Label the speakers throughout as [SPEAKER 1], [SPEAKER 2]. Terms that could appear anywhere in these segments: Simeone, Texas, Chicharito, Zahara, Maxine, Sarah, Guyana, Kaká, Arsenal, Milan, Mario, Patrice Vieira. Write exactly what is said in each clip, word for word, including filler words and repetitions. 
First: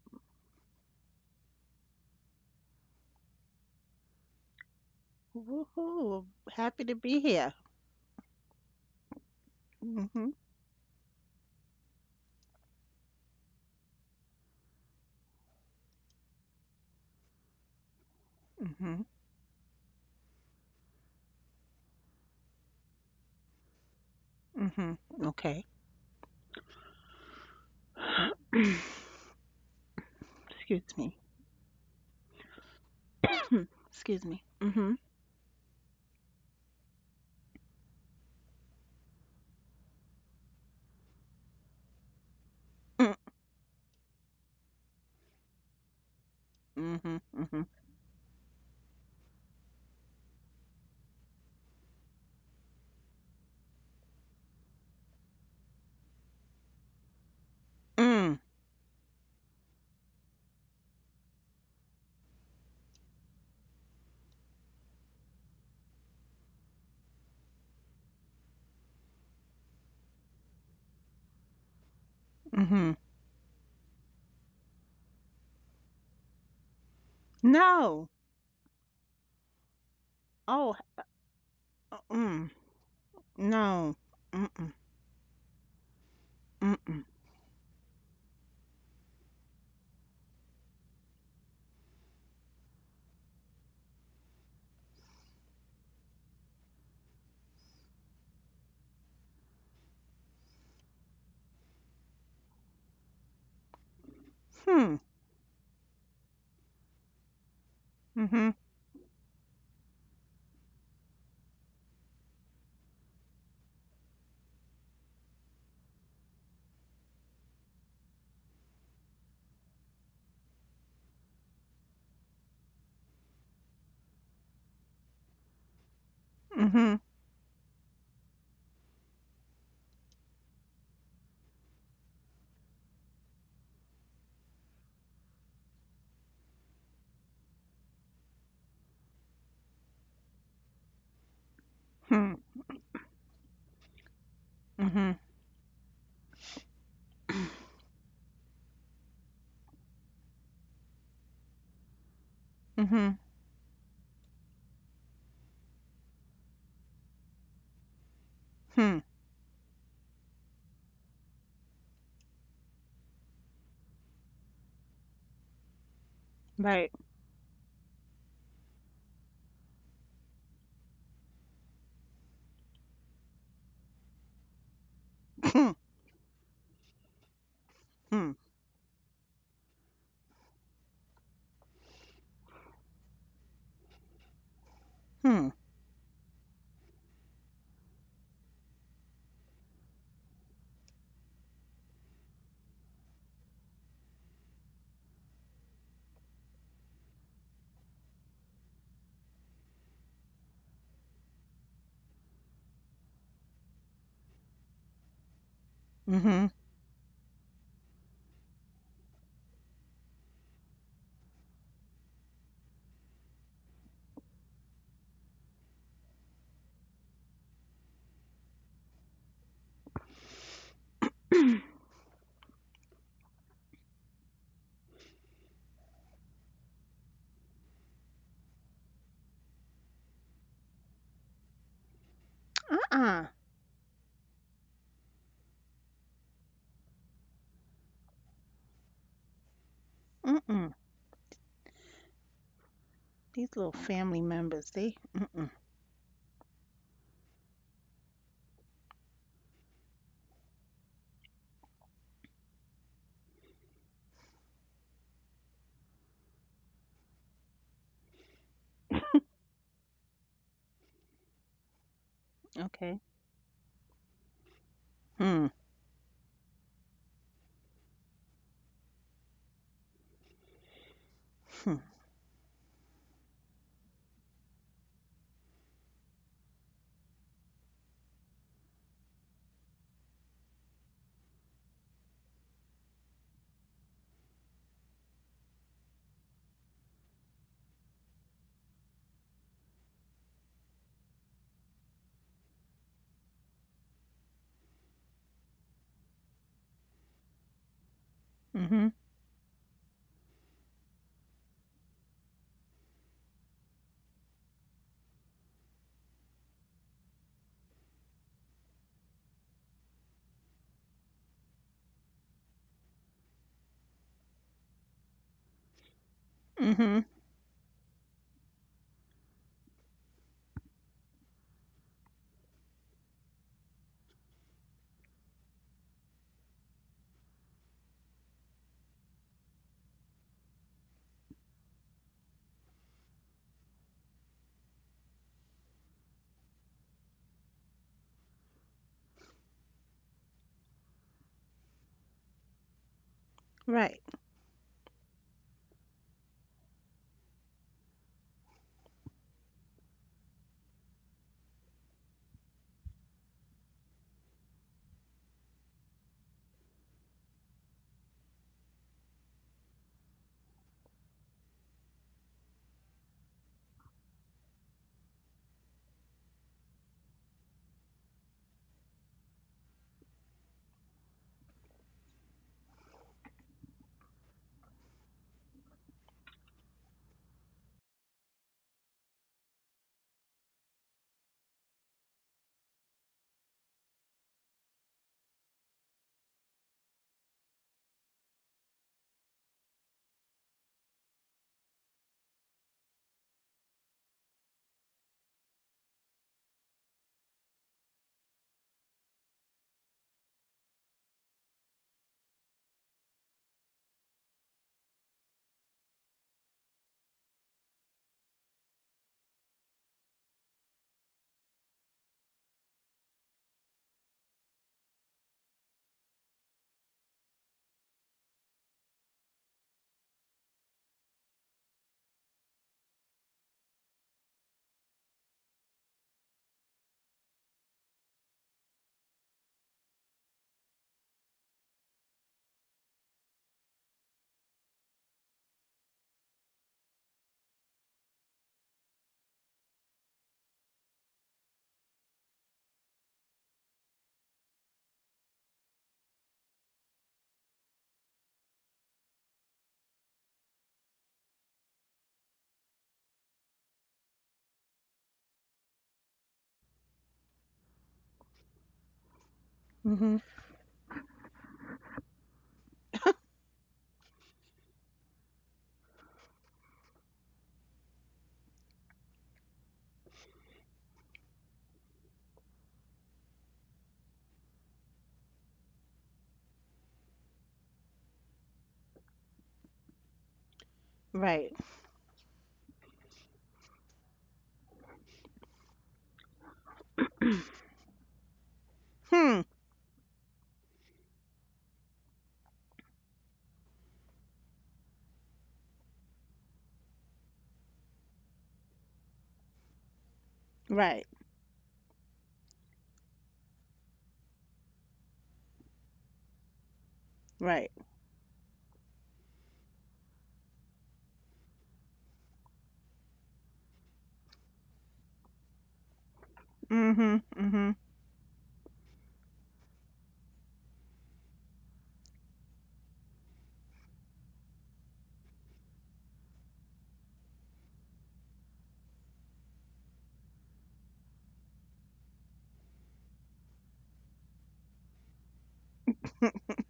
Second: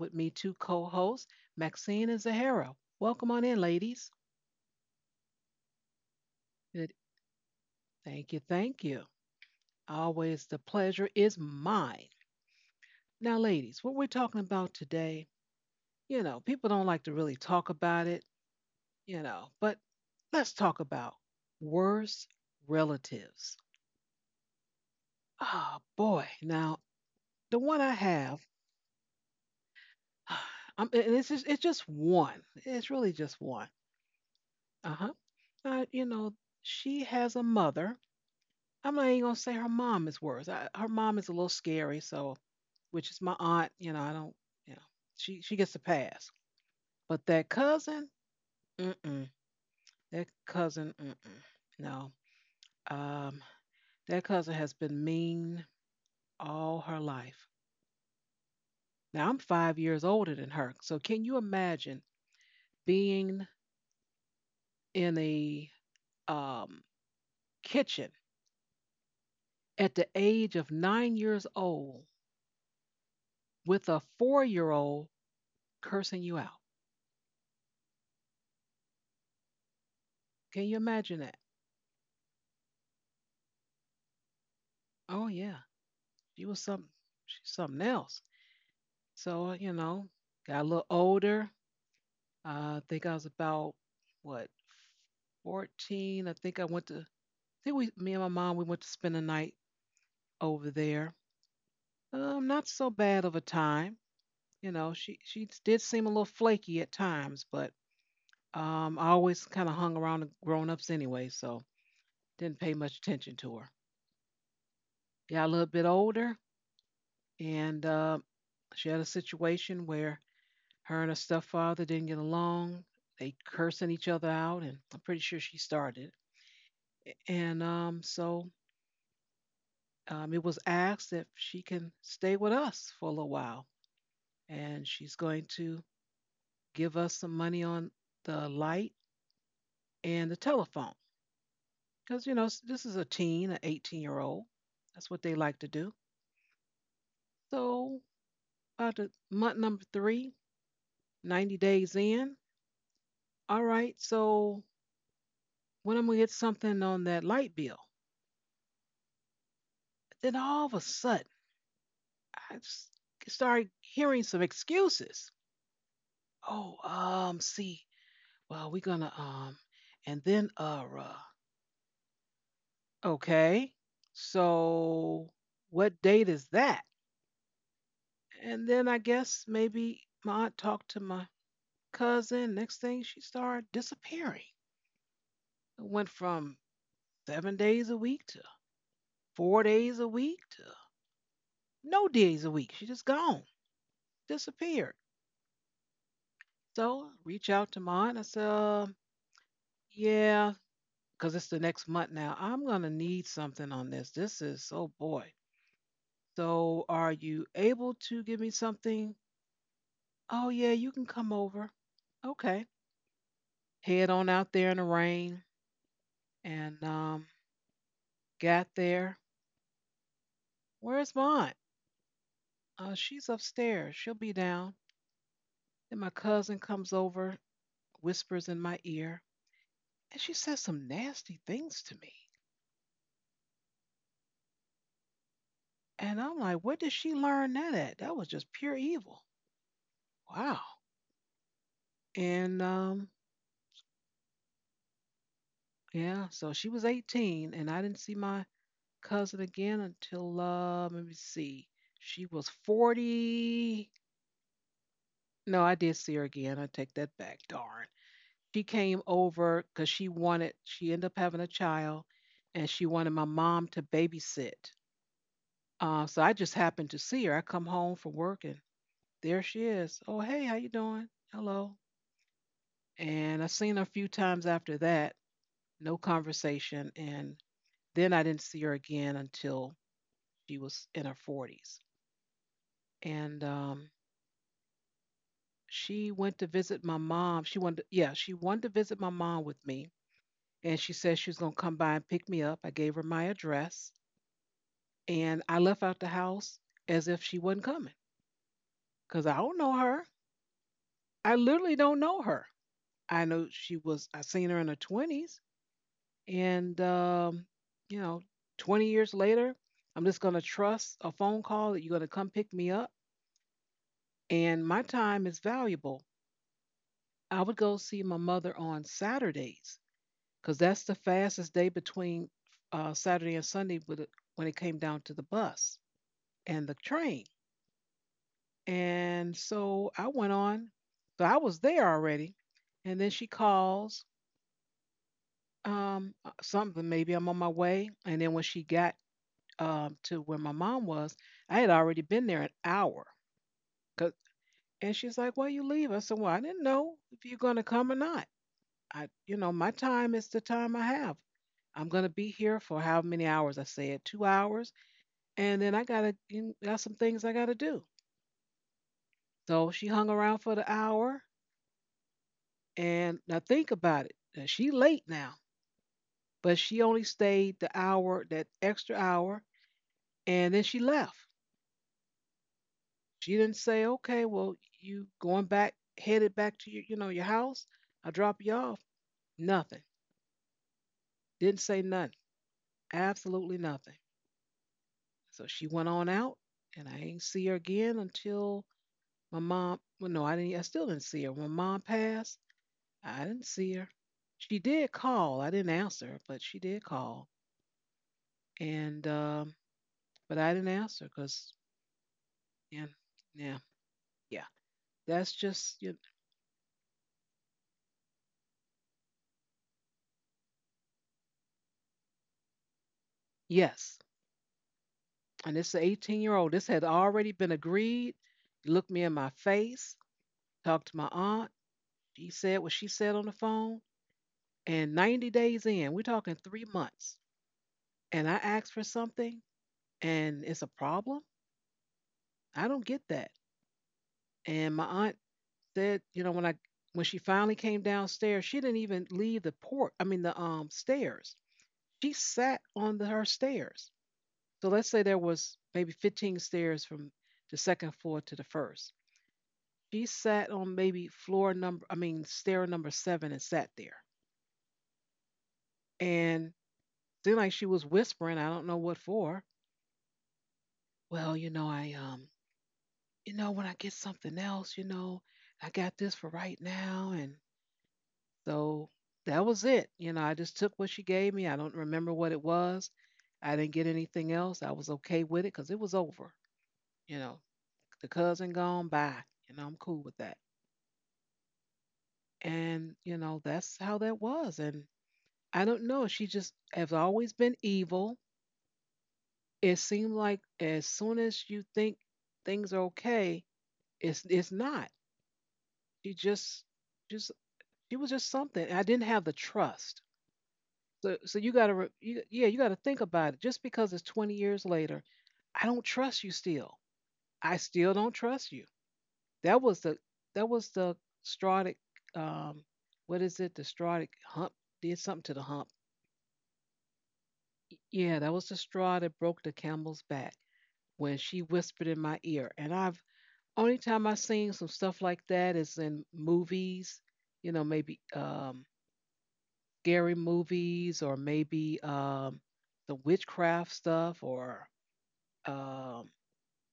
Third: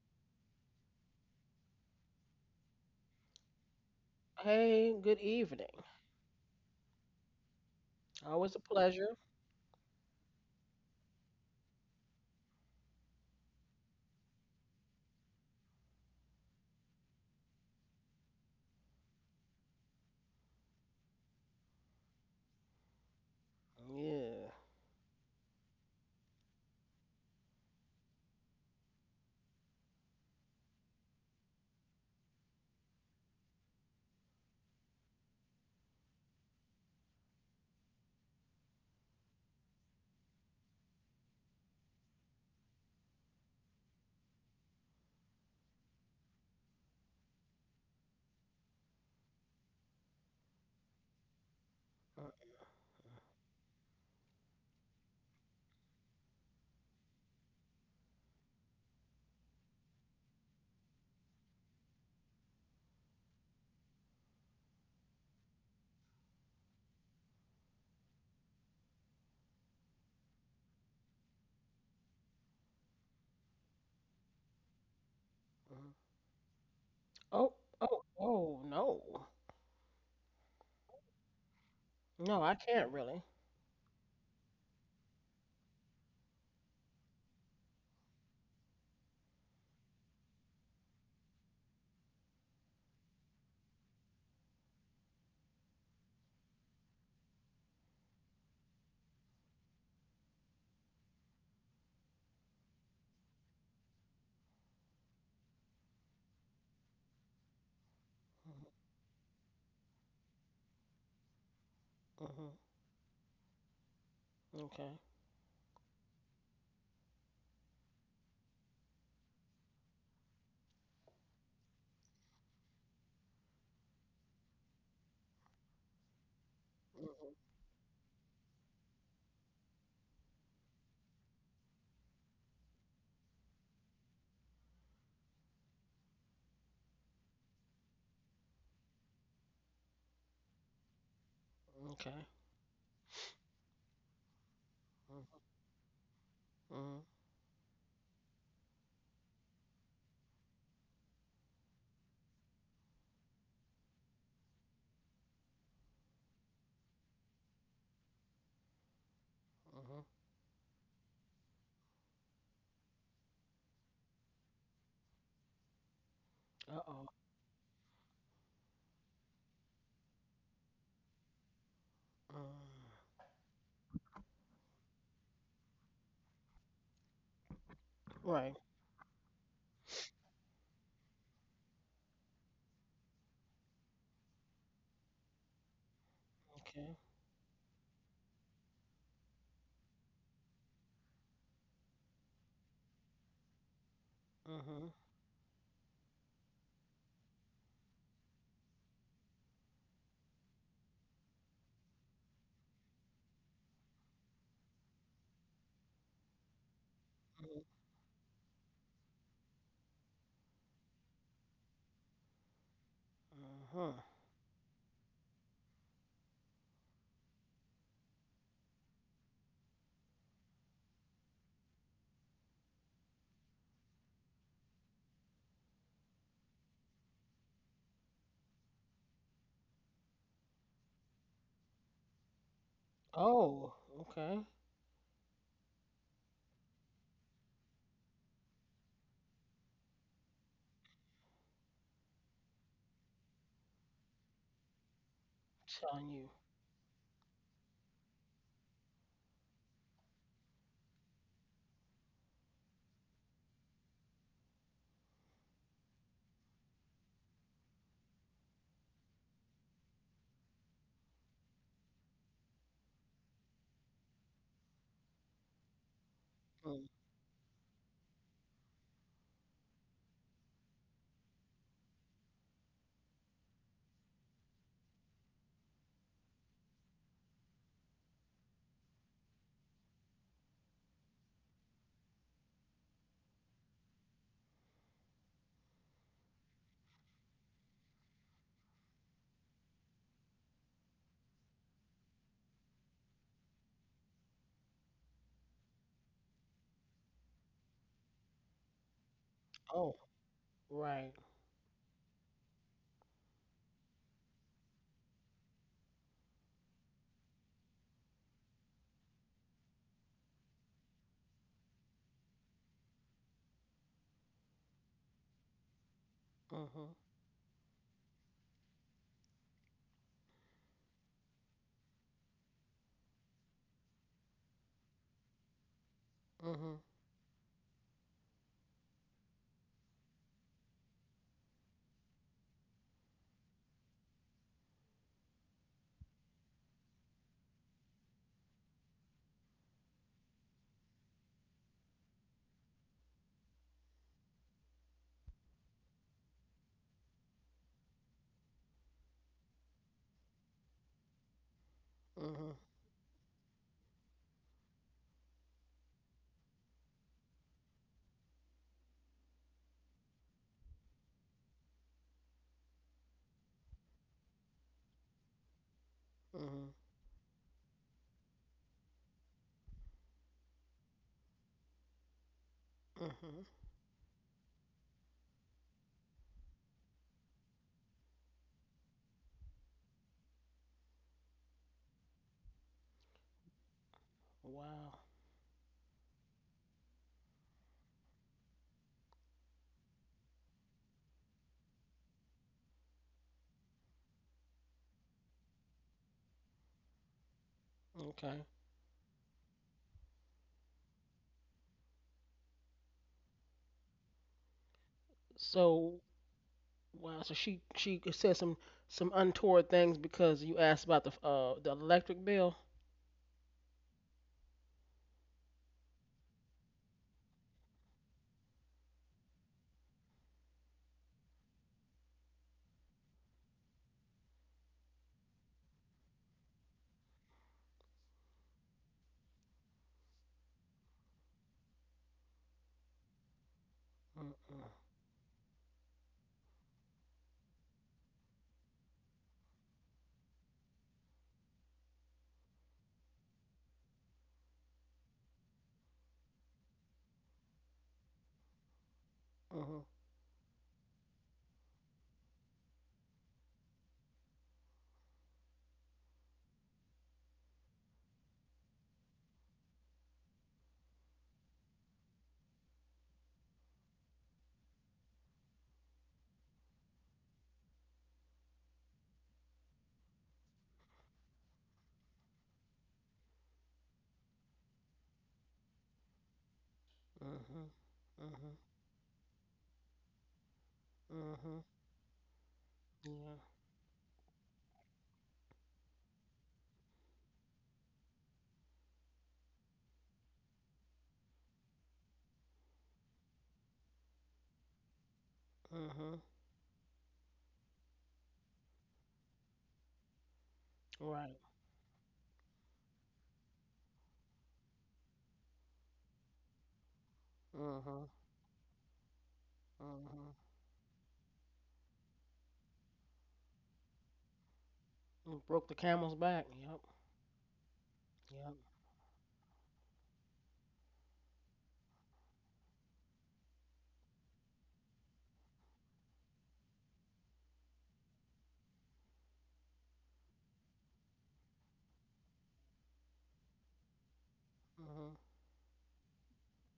[SPEAKER 1] with me two co hosts, Maxine and Zahara. Welcome on in, ladies.
[SPEAKER 2] Hey, good evening.
[SPEAKER 3] Woohoo! Happy
[SPEAKER 1] Good.
[SPEAKER 3] to be here.
[SPEAKER 1] Thank you.
[SPEAKER 2] Always a
[SPEAKER 1] Thank you.
[SPEAKER 2] pleasure.
[SPEAKER 3] Mm-hmm.
[SPEAKER 1] Always the pleasure is mine. Now, ladies, what we're talking about today, you know, people don't like to really talk about it,
[SPEAKER 3] Mm-hmm.
[SPEAKER 1] you know, but let's talk about worst relatives.
[SPEAKER 2] Yeah.
[SPEAKER 3] Mm-hmm. Okay.
[SPEAKER 1] Oh, boy. Now, the one I have,
[SPEAKER 3] Excuse
[SPEAKER 1] I'm,
[SPEAKER 3] me.
[SPEAKER 1] and it's just, it's just one. It's really just one.
[SPEAKER 3] Excuse me. Mm-hmm.
[SPEAKER 1] Uh-huh. Uh, you know, she has a mother. I'm not even gonna say her mom is worse. I, her mom is a little scary, so which
[SPEAKER 3] Mm,
[SPEAKER 1] is my aunt. You know, I don't. You know, she she gets a pass.
[SPEAKER 3] Mm-hmm.
[SPEAKER 1] But that
[SPEAKER 3] Mm-hmm.
[SPEAKER 1] cousin, mm-mm. That cousin, mm-mm. No,
[SPEAKER 2] Mm,
[SPEAKER 1] um, that cousin has been mean all her life.
[SPEAKER 3] Mm,
[SPEAKER 1] Now I'm five years older than her, so can you imagine being in a um kitchen at the age of nine years old
[SPEAKER 3] Mm-hmm.
[SPEAKER 1] with a four year old
[SPEAKER 2] mhm.
[SPEAKER 1] cursing you out.
[SPEAKER 2] Oh, oh,
[SPEAKER 3] No.
[SPEAKER 2] oh, no.
[SPEAKER 1] Can you
[SPEAKER 3] Oh.
[SPEAKER 1] imagine that?
[SPEAKER 3] uh,
[SPEAKER 2] No,
[SPEAKER 3] Mm.
[SPEAKER 2] I can't really.
[SPEAKER 3] No. Mm-mm.
[SPEAKER 1] Oh yeah, she was something.
[SPEAKER 3] Mm-mm.
[SPEAKER 1] She's something else. So uh, you know, got a little older. Uh, I think I was about what, fourteen. I think I went to. I think we, me and my mom, we went to spend a night over there. Um, not so bad of a time. You
[SPEAKER 3] Hmm.
[SPEAKER 1] know, she she did seem a little flaky at times, but
[SPEAKER 3] Mm-hmm.
[SPEAKER 2] Mm-hmm.
[SPEAKER 1] um, I always kind of hung around the grown ups anyway, so
[SPEAKER 2] Mm-hmm.
[SPEAKER 1] didn't pay much attention to her.
[SPEAKER 2] Okay.
[SPEAKER 1] Got a little bit older, and uh, she had a situation where her and her stepfather didn't get along. They cursing each other out, and I'm pretty sure she started.
[SPEAKER 3] Mm-hmm.
[SPEAKER 2] Hmm.
[SPEAKER 1] And um, so um, it was asked if she can stay with us for a little while, and she's going to give us some money on the light and the telephone
[SPEAKER 2] Okay.
[SPEAKER 1] because
[SPEAKER 3] Hmm.
[SPEAKER 1] you know s- this is a teen, an eighteen year old. That's
[SPEAKER 3] Mm-hmm.
[SPEAKER 1] what they like
[SPEAKER 2] Mm-hmm.
[SPEAKER 1] to do. So about the month number three, ninety days in.
[SPEAKER 3] Mm-hmm.
[SPEAKER 1] All right, so when I'm gonna get something on that light bill?
[SPEAKER 3] Hmm.
[SPEAKER 2] Mm-hmm.
[SPEAKER 1] Then all of a sudden, I s- started hearing some excuses. Oh,
[SPEAKER 3] Right.
[SPEAKER 2] Uh-oh.
[SPEAKER 1] um, see, well, we're gonna um, and then uh, uh,
[SPEAKER 2] Mm.
[SPEAKER 1] okay, so
[SPEAKER 3] Hmm.
[SPEAKER 1] what date is that?
[SPEAKER 2] Right.
[SPEAKER 1] And then I guess maybe my aunt talked to my cousin. Next thing, she started disappearing.
[SPEAKER 3] Hmm.
[SPEAKER 1] It went from
[SPEAKER 2] Okay.
[SPEAKER 1] seven days a week to four days a week to no days a week. She just gone,
[SPEAKER 2] Mm-hmm.
[SPEAKER 1] disappeared. So reach out to mine. I said, uh, yeah, because it's the next month now. I'm gonna need something on this. This is oh boy.
[SPEAKER 3] Hmm. Mm-hmm.
[SPEAKER 1] So are you able to give me something? Oh yeah, you can come over. Okay.
[SPEAKER 2] Mm-hmm.
[SPEAKER 1] Head on out there in the rain and um got there. Where's mine? Uh, she's upstairs. She'll be down. Then my cousin comes over, whispers in my ear, and she says some nasty things to me.
[SPEAKER 3] Uh-uh.
[SPEAKER 2] Oh, okay.
[SPEAKER 1] And I'm like, "Where did she learn that at? That was just pure evil. Wow."
[SPEAKER 3] Mm-mm.
[SPEAKER 1] And um,
[SPEAKER 3] These little family members, they. Mm-mm.
[SPEAKER 2] Telling you.
[SPEAKER 1] Yeah, so she was eighteen, and I didn't see my cousin again until, uh, let me see, she was forty. No, I did see her again. I take that back. Darn. She came over because she wanted. She ended up having a child, and she
[SPEAKER 3] Okay.
[SPEAKER 1] wanted my mom to babysit.
[SPEAKER 3] Hmm.
[SPEAKER 1] Uh, so I just
[SPEAKER 2] Mm.
[SPEAKER 1] happened to see her. I come home from work, and there she is. Oh, hey, how you doing? Hello.
[SPEAKER 3] Hmm.
[SPEAKER 1] And I seen her a few times after that, no conversation. And then I didn't see her again until she was in her forties. And um, She went to visit my mom. She wanted, to, yeah, she wanted to visit my mom with me. And she said she was going to come by and pick me up. I gave her my address. And I left out the house as if she wasn't coming
[SPEAKER 3] Mm-hmm.
[SPEAKER 1] because I don't know
[SPEAKER 2] Oh,
[SPEAKER 1] her.
[SPEAKER 2] right.
[SPEAKER 1] I literally don't know her. I know she was, I seen her in her twenties. And, um, you know, twenty years later, I'm just going to trust a phone call that you're going to come pick me up. And my time is valuable.
[SPEAKER 2] Mm-hmm.
[SPEAKER 3] Mhm.
[SPEAKER 1] I would go see my mother on Saturdays because that's the fastest day between uh, Saturday and Sunday with it- when it came down to the bus and
[SPEAKER 2] Mm-hmm.
[SPEAKER 1] the train. And so I went on. So I was there already. And then she calls um, uh, something, maybe I'm on my way. And then when she got um, to where my mom was, I had already been there an hour.
[SPEAKER 3] Right.
[SPEAKER 1] 'cause- and she's like, "Well, you leave." I said, "Well, I didn't know if you're going to come or not. I, you know, my time is the time I have. I'm going to be
[SPEAKER 2] Mm-hmm.
[SPEAKER 1] here for how many hours?" I said, two hours, and then I gotta got some things I gotta do. So she hung around for the hour, and now think about it. uh, She late now, but
[SPEAKER 2] Mm-hmm.
[SPEAKER 1] she only stayed the hour, that extra hour, and then she left. She didn't
[SPEAKER 2] Mm-hmm.
[SPEAKER 1] say, okay, well, you going back, headed back to your, you know, your house. I drop you off. Nothing. Didn't say nothing. Absolutely nothing.
[SPEAKER 2] Wow.
[SPEAKER 1] So she went on out and I ain't see her again until my mom, well, no, I didn't, I still didn't see her. When mom passed, I didn't see her. She did call. I didn't answer, but she did call.
[SPEAKER 2] Okay.
[SPEAKER 1] And, um, but I didn't answer because, yeah, yeah, yeah. That's just, you
[SPEAKER 2] So wow. So she she said some some untoward things because you asked about the uh the electric bill.
[SPEAKER 1] yes. And it's an eighteen year old. This had already been agreed. He looked me in my face, talked to my aunt. He said what she said on the phone. And ninety days in, we're talking three months, and I asked for something and it's a problem. I don't get that.
[SPEAKER 2] Mm mm.
[SPEAKER 1] And my aunt said, you know, when I when she finally came downstairs, she didn't even leave the port. I mean the um stairs. She sat on the, her stairs. So let's say there was maybe fifteen stairs from the second floor to the first.
[SPEAKER 2] Mhm.
[SPEAKER 1] She sat on maybe floor number, I mean, stair number seven and sat there. And then, like, she was whispering, I don't know what for.
[SPEAKER 3] Mhm.
[SPEAKER 1] Well, you know, I, um, you know, when I get something else, you know, I got this for right now. And so that was it. You know, I just took what she gave me. I don't remember what it was. I didn't get anything else. I was okay with it because it was over. You know,
[SPEAKER 2] Mhm.
[SPEAKER 1] the cousin
[SPEAKER 2] Mhm.
[SPEAKER 1] gone, bye. You know, I'm cool with that.
[SPEAKER 3] Right.
[SPEAKER 2] Mhm.
[SPEAKER 1] And, you
[SPEAKER 2] Yeah.
[SPEAKER 1] know, that's how that was. And I don't know. She just has always been evil.
[SPEAKER 3] Hmm.
[SPEAKER 1] It seemed like as soon as you think things are okay, it's it's not. She
[SPEAKER 2] Mhm.
[SPEAKER 1] just just she was just something. I didn't have the trust.
[SPEAKER 3] Right.
[SPEAKER 1] So
[SPEAKER 2] Right.
[SPEAKER 1] so you gotta re- you, yeah you gotta think about it. Just because it's twenty years later, I don't trust you still. I
[SPEAKER 3] Right.
[SPEAKER 1] still
[SPEAKER 2] Mhm.
[SPEAKER 1] don't trust you. That was the
[SPEAKER 2] Mhm.
[SPEAKER 1] that was the straw that um what is it? The straw that hump did something to
[SPEAKER 2] You
[SPEAKER 1] the
[SPEAKER 2] broke
[SPEAKER 1] hump.
[SPEAKER 2] the camel's back. Yep.
[SPEAKER 3] Mhm. Mhm.
[SPEAKER 1] Yeah, that was
[SPEAKER 2] Yep.
[SPEAKER 1] the straw that broke the camel's back when she whispered in my ear. And I've only time I've seen some stuff like that is in movies, you know, maybe um, scary movies or maybe um, the witchcraft stuff or
[SPEAKER 2] Mhm.
[SPEAKER 1] um,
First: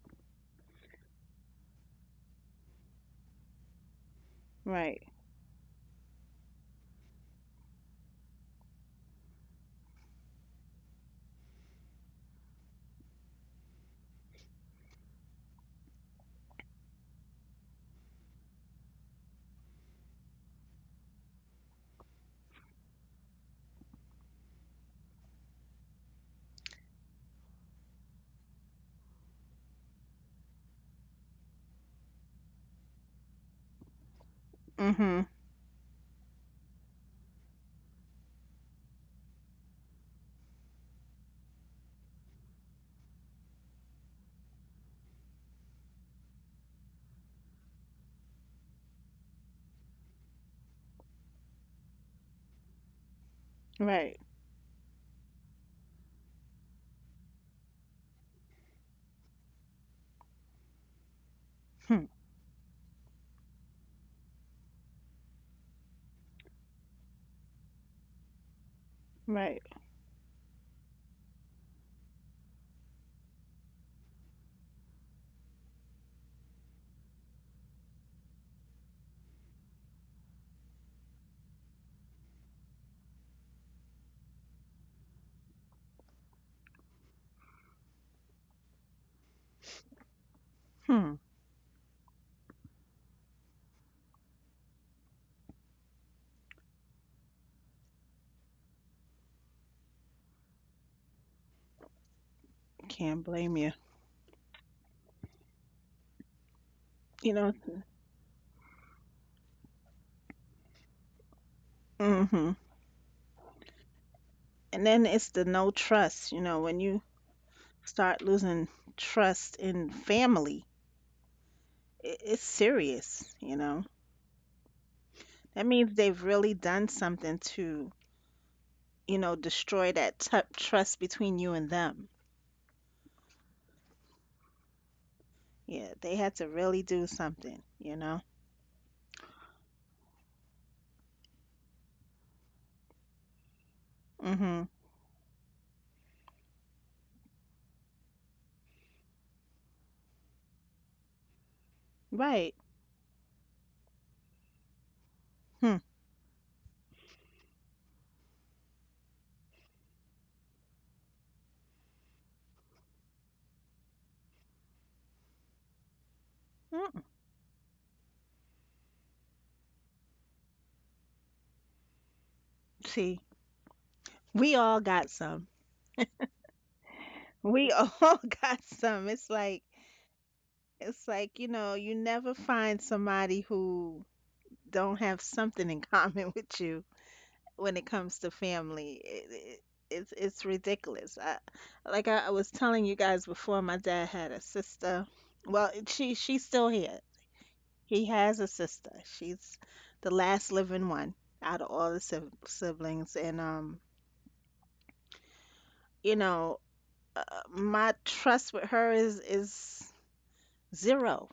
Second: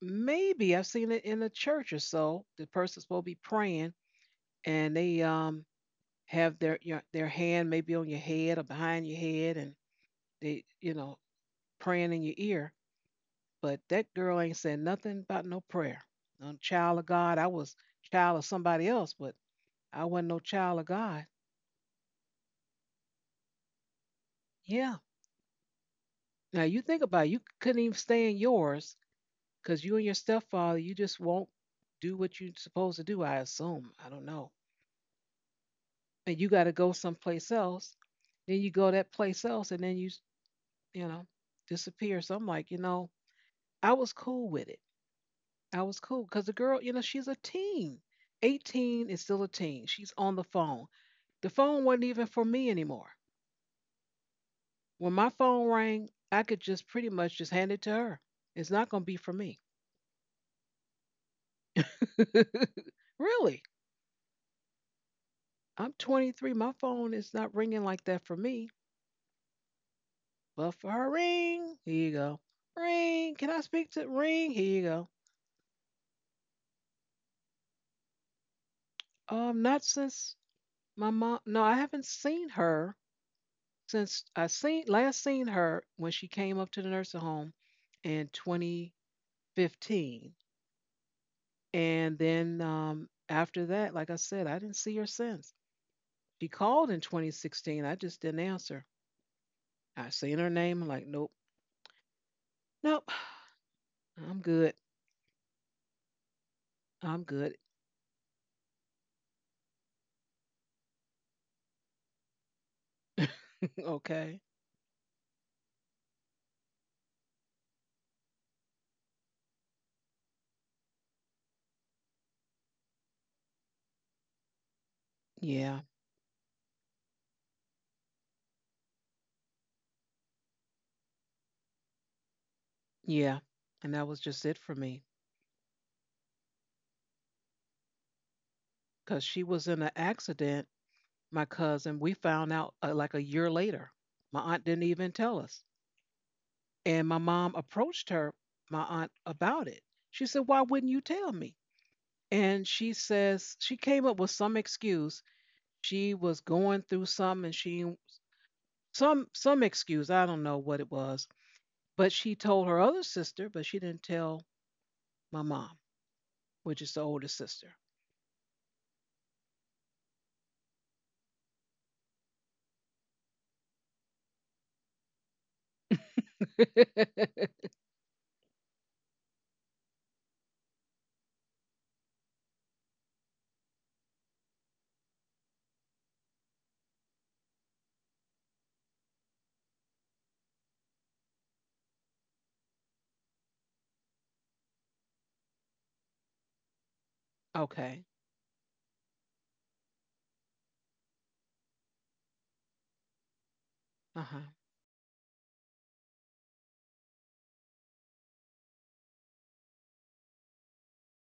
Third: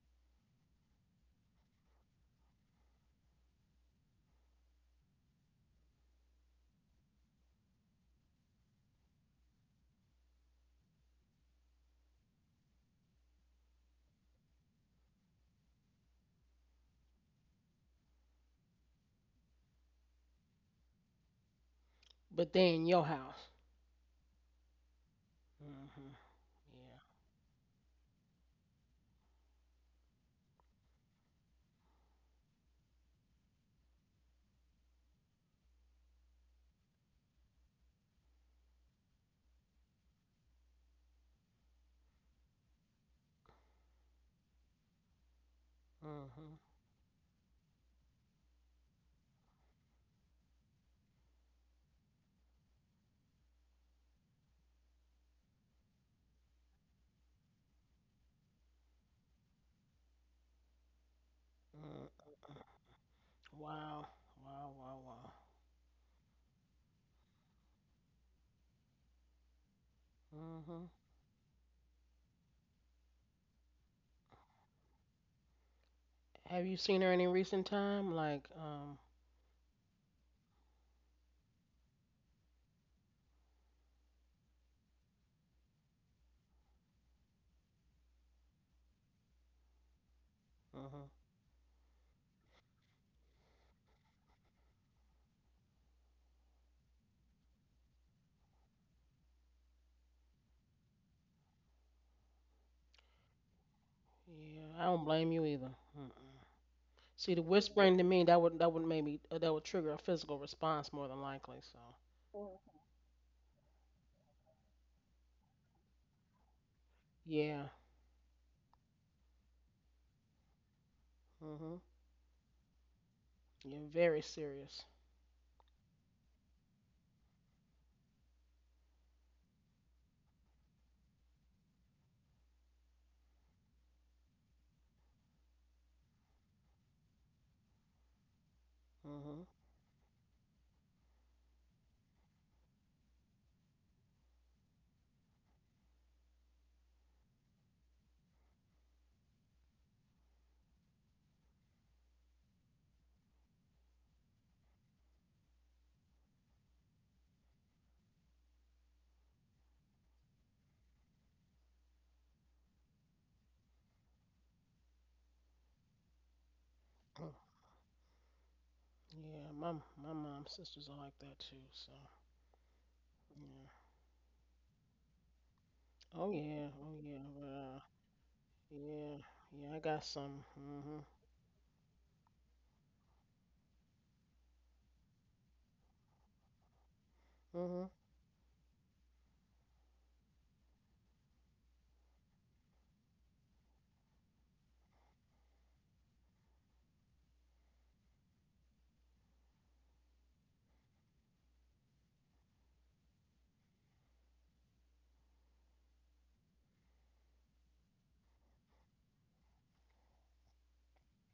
[SPEAKER 1] maybe I've seen it in a church or so. The person's supposed to be praying and
[SPEAKER 3] Right.
[SPEAKER 1] they um, have their your, their hand maybe on your head or behind your head and they you know praying in your ear. But that girl ain't said nothing about no prayer. No child of God. I was child of somebody else, but I wasn't no child of God.
[SPEAKER 2] But they in your house.
[SPEAKER 1] Yeah.
[SPEAKER 2] Mhm.
[SPEAKER 1] Now you
[SPEAKER 2] Yeah.
[SPEAKER 1] think about it, you couldn't even stay in yours because you and your stepfather, you just won't do what you're supposed to do, I assume. I don't know.
[SPEAKER 3] Mhm.
[SPEAKER 1] And you got to go someplace else. Then you go that place else and then you, you know, disappear. So I'm like, you know, I was cool with it. I was cool because the
[SPEAKER 2] Mhm.
[SPEAKER 1] girl, you know, she's a teen. eighteen is still a teen. She's on the phone. The phone wasn't even for me anymore.
[SPEAKER 3] Right.
[SPEAKER 1] When my phone rang, I could just pretty much just hand it to her. It's not going to be for me.
[SPEAKER 3] Hmm.
[SPEAKER 2] Mm.
[SPEAKER 1] Really?
[SPEAKER 2] Wow. Wow. Wow. Wow.
[SPEAKER 1] I'm twenty-three. My phone is not ringing like that for me.
[SPEAKER 3] Right.
[SPEAKER 1] But
[SPEAKER 2] Mhm.
[SPEAKER 1] for her, ring. Here you go. Ring. Can I speak to ring? Here you go.
[SPEAKER 2] Have you seen her any recent time? Like,
[SPEAKER 1] Um, not since my mom. No, I haven't seen her since I seen last seen her when she came up to the nursing home in twenty fifteen.
[SPEAKER 2] um.
[SPEAKER 3] Hmm.
[SPEAKER 1] And then um, after that, like I said, I didn't see her since. She called in twenty sixteen. I just didn't answer. I seen her name. I'm like, nope, nope.
[SPEAKER 3] Can't blame you.
[SPEAKER 1] I'm
[SPEAKER 2] Yeah,
[SPEAKER 1] good.
[SPEAKER 2] I don't blame you either. Mm-mm.
[SPEAKER 1] I'm
[SPEAKER 2] See,
[SPEAKER 3] You
[SPEAKER 2] the
[SPEAKER 3] know.
[SPEAKER 1] good.
[SPEAKER 2] whispering to me, that would, that would make me uh, that would trigger a physical response more than likely. So
[SPEAKER 3] Mhm.
[SPEAKER 1] Okay.
[SPEAKER 3] And then it's the no trust. You know, when you
[SPEAKER 2] yeah,
[SPEAKER 3] start losing trust in family,
[SPEAKER 2] mhm,
[SPEAKER 3] I it's serious. You
[SPEAKER 2] yeah,
[SPEAKER 3] know,
[SPEAKER 2] very serious.
[SPEAKER 3] that
[SPEAKER 1] Yeah.
[SPEAKER 3] means they've really done something to, you know, destroy that t- trust between you and them.
[SPEAKER 1] Yeah. And that was just it for me
[SPEAKER 3] Yeah, they had to really do something. You know.
[SPEAKER 1] because
[SPEAKER 2] Mhm,
[SPEAKER 1] she was in an accident. My cousin, we found out uh, like a year later. My
[SPEAKER 3] Mm-hmm.
[SPEAKER 1] aunt didn't even tell us. And my mom approached her, my aunt, about it. She said, "Why wouldn't you tell me?"
[SPEAKER 3] Right.
[SPEAKER 1] And she says, she came up with some excuse.
[SPEAKER 3] Hmm.
[SPEAKER 1] She was going through something and she some some excuse, I don't know what it was, but she told her other sister, but she didn't tell my mom, which is the
[SPEAKER 3] Mm.
[SPEAKER 1] older sister.
[SPEAKER 2] yeah. My my mom's sisters are like that too. So
[SPEAKER 3] See,
[SPEAKER 2] yeah.
[SPEAKER 3] we all got some.
[SPEAKER 2] Oh yeah, oh yeah. But
[SPEAKER 3] We
[SPEAKER 2] uh,
[SPEAKER 3] all got some.
[SPEAKER 2] yeah,
[SPEAKER 3] It's like
[SPEAKER 2] yeah. I got some. Mhm,
[SPEAKER 3] it's like, you know, you never find somebody who don't have something in common with you when it
[SPEAKER 2] mhm,
[SPEAKER 3] comes to family. It, it, it's it's ridiculous. I, like I, I was telling you guys before, my dad had a sister. Well, she she's still here.
[SPEAKER 1] Okay.
[SPEAKER 3] He has a sister. She's the last living one out of all the sib- siblings, and um,
[SPEAKER 1] Uh-huh.
[SPEAKER 3] you know, uh, my trust with her is is zero.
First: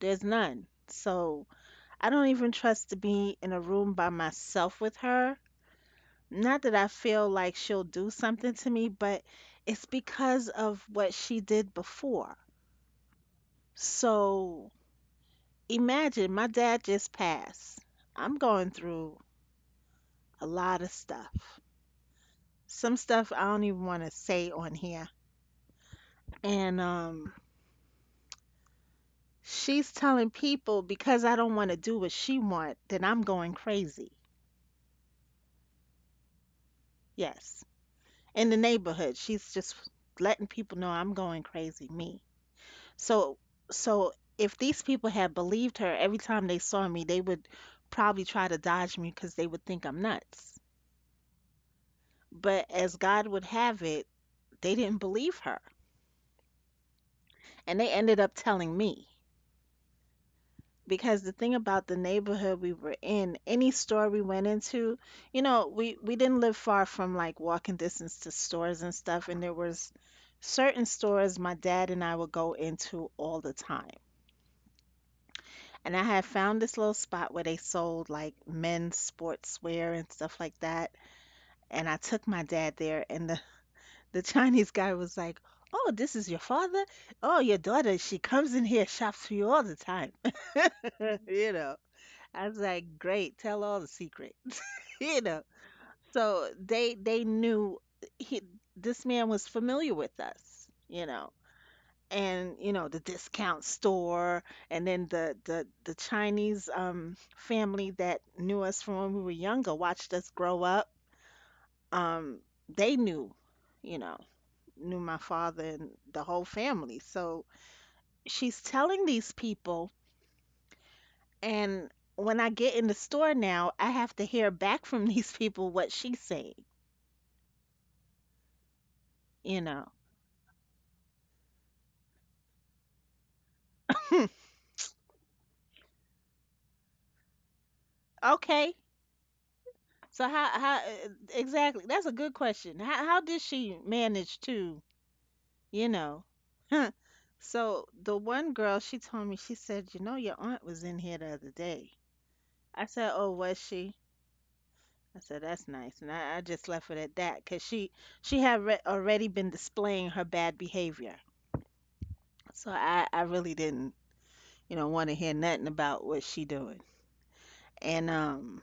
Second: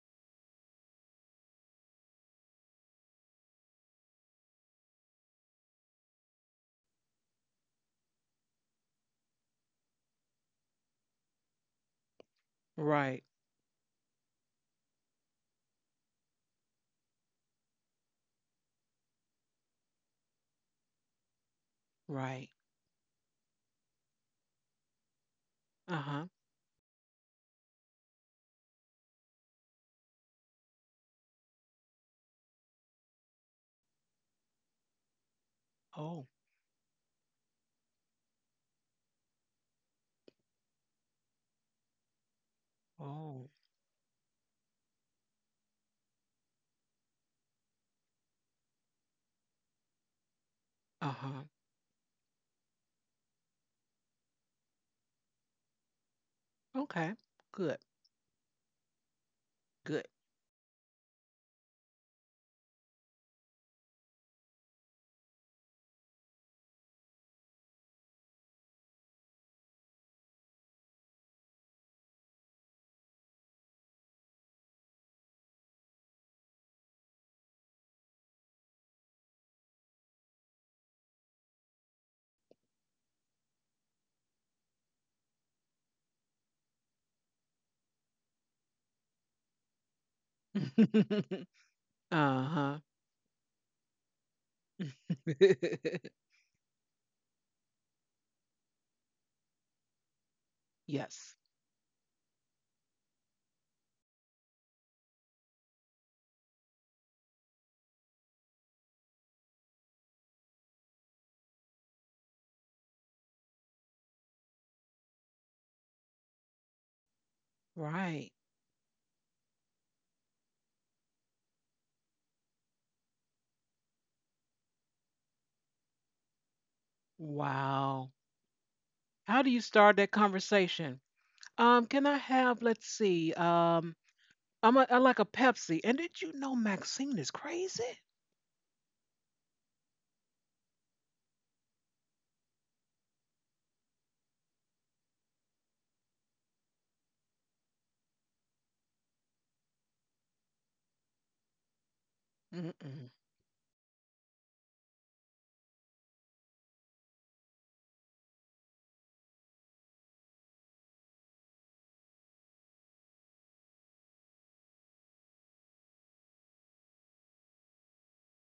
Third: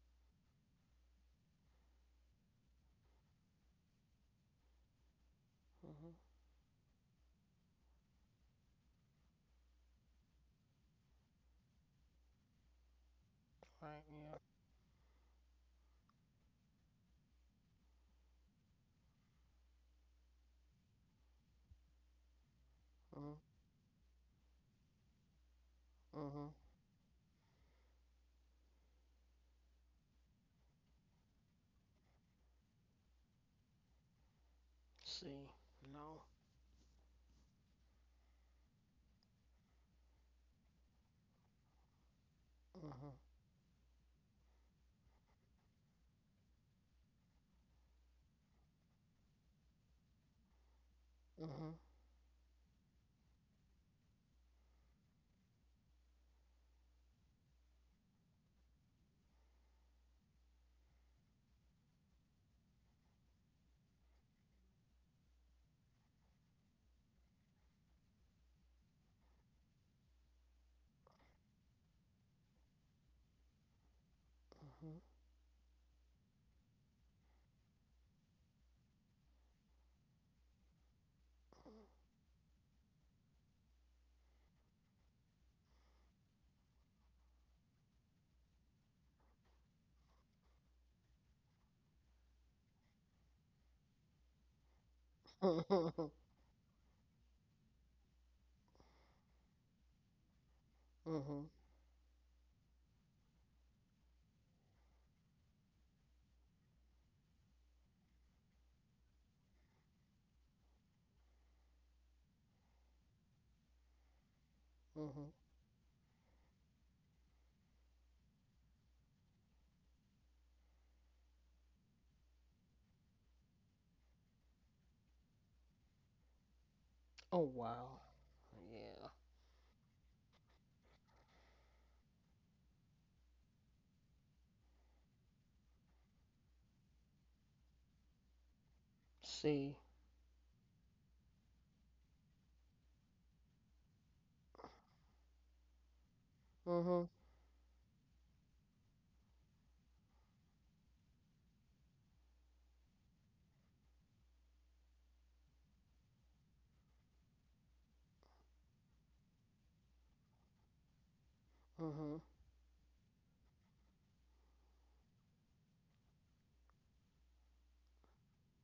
[SPEAKER 3] There's none. So I don't even trust to be in a room by myself with her.
[SPEAKER 2] mhm.
[SPEAKER 3] Not that I feel like she'll do something to me, but it's because of what she did before.
[SPEAKER 1] Right.
[SPEAKER 2] Right. Yeah.
[SPEAKER 3] So imagine my dad just passed. I'm going through a lot of stuff.
[SPEAKER 1] Right.
[SPEAKER 3] Some stuff
[SPEAKER 2] Mhm,
[SPEAKER 3] I don't even want to say on here.
[SPEAKER 1] Uh-huh.
[SPEAKER 2] mhm.
[SPEAKER 3] And um she's telling people because I don't want to do what she want then I'm going crazy.
[SPEAKER 2] See. No.
[SPEAKER 1] Oh.
[SPEAKER 3] Yes. In the neighborhood, she's just letting people know I'm going crazy, me.
[SPEAKER 2] Mhm,
[SPEAKER 3] So
[SPEAKER 1] Oh.
[SPEAKER 3] so if these people had believed her every time they saw me, they would probably try to dodge me because they would think I'm nuts.
[SPEAKER 1] Uh-huh.
[SPEAKER 3] But as God would have it, they didn't believe her,
[SPEAKER 1] Okay.
[SPEAKER 3] and
[SPEAKER 1] Good.
[SPEAKER 3] they ended up telling me.
[SPEAKER 1] Good.
[SPEAKER 3] Because the thing about the neighborhood we were in, any store we went into, you know, we we didn't live far from, like, walking distance to stores and stuff, and there was certain stores my dad and I would go into all the time.
[SPEAKER 2] mhm,
[SPEAKER 3] And I had found this little spot where they sold, like, men's sportswear and stuff like that, and I took my dad there, and the the Chinese guy was like, "Oh, this is your father? Oh, your daughter, she comes in here, shops for you all the time." You know. I was
[SPEAKER 1] uh-huh.
[SPEAKER 3] like, "Great, tell all the secret," you know.
[SPEAKER 2] mhm.
[SPEAKER 3] So they they knew he this man was familiar with us, you know,
[SPEAKER 1] Yes.
[SPEAKER 2] Mhm,
[SPEAKER 3] and you know, the discount store, and then the the the Chinese um family that knew us from when we were younger, watched us grow up. Um, they knew, you know, knew my
[SPEAKER 2] mhm.
[SPEAKER 3] father and the whole family. So
[SPEAKER 1] Right.
[SPEAKER 3] she's telling these people. And when I get in the store now, I have to hear back from these people what she's saying,
[SPEAKER 2] Oh wow.
[SPEAKER 1] Wow.
[SPEAKER 2] Yeah.
[SPEAKER 1] How
[SPEAKER 3] you
[SPEAKER 1] do you
[SPEAKER 3] know.
[SPEAKER 1] start that conversation? Um, can I have, let's see, um, I'm a I like a Pepsi, and did you know Maxine is crazy?
[SPEAKER 3] Okay.
[SPEAKER 2] See.
[SPEAKER 3] So how how uh, exactly? That's a good question. How how did she manage to, you know?
[SPEAKER 2] Mhm.
[SPEAKER 3] So the one girl, she told me, she said, "You know, your aunt was in here the other day." I said,
[SPEAKER 1] Mm-mm.
[SPEAKER 3] "Oh, was she?" I said, "That's nice." And I, I just left it at that because she she had re already been displaying her bad behavior.
[SPEAKER 2] Mhm.
[SPEAKER 3] So I I really didn't, you know, want to hear nothing about what she doing. And um,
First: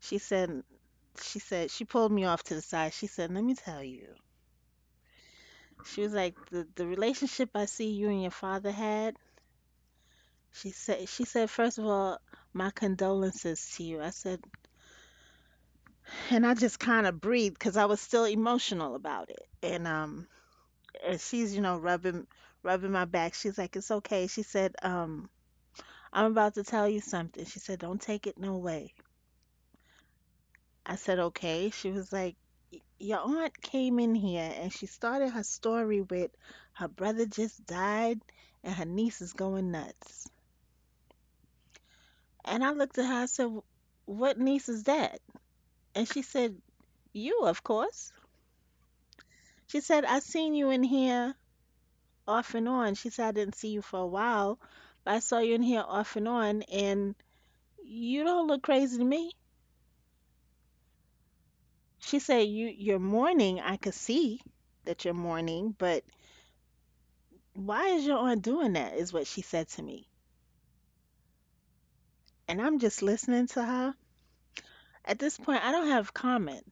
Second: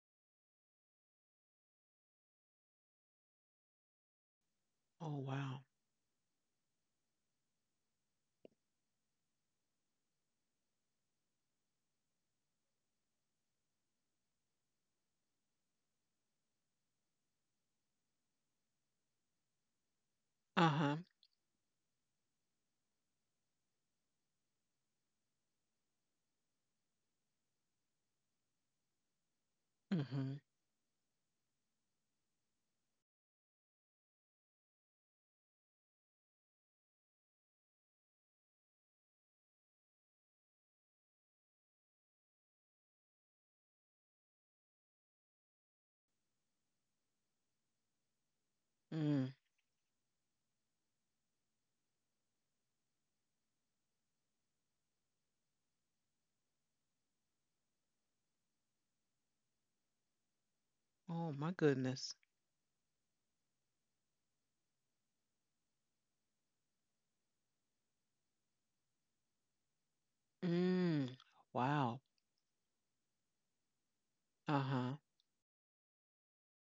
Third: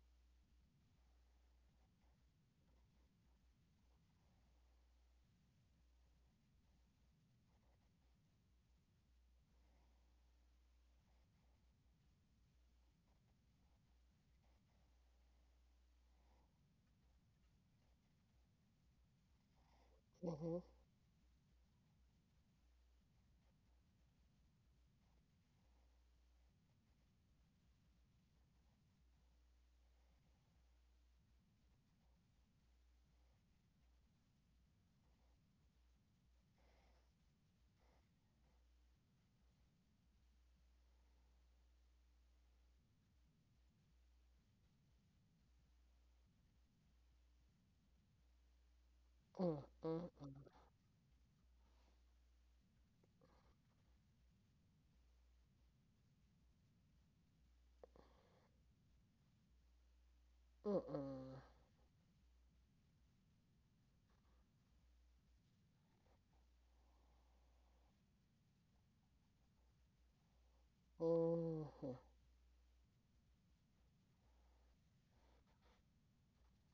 [SPEAKER 3] she said, she said, she pulled me off to the side. She said, "Let me tell you."
[SPEAKER 1] Oh, wow.
[SPEAKER 3] She was like, the, The relationship I see you and your father had." She said, she said, "First of all, my condolences to you." I said, and I just kind of breathed because I was still emotional about it. And um,
[SPEAKER 2] Mhm.
[SPEAKER 1] Uh-huh.
[SPEAKER 3] and she's, you know, rubbing, rubbing my back. She's like, "It's okay." She said, um, "I'm about to tell you something." She said, "Don't take it no way."
[SPEAKER 1] mm Mhm.
[SPEAKER 3] I said, "Okay." She was like, "Y- Your aunt came in here and she started her story with her brother just died and her niece is going nuts." And I looked at her, I said, "Wh- What niece is that?" And she said, "You, of course."
[SPEAKER 1] Mm.
[SPEAKER 2] Uh.
[SPEAKER 3] She said,
[SPEAKER 2] Mm.
[SPEAKER 3] "I seen you in here off and on." She said, "I didn't see you for a while, but I saw you in here off and on, and you don't look crazy to me."
[SPEAKER 2] Uh
[SPEAKER 1] Oh,
[SPEAKER 2] uh.
[SPEAKER 1] my goodness.
[SPEAKER 3] She said, "You, you're mourning. I could see that you're mourning, but why is your aunt doing that?" Is what she said to me.
[SPEAKER 1] Mm.
[SPEAKER 2] Uh. Mhm.
[SPEAKER 1] Wow.
[SPEAKER 3] And I'm just listening to her.
[SPEAKER 1] Uh-huh.
[SPEAKER 3] At this point, I don't have comment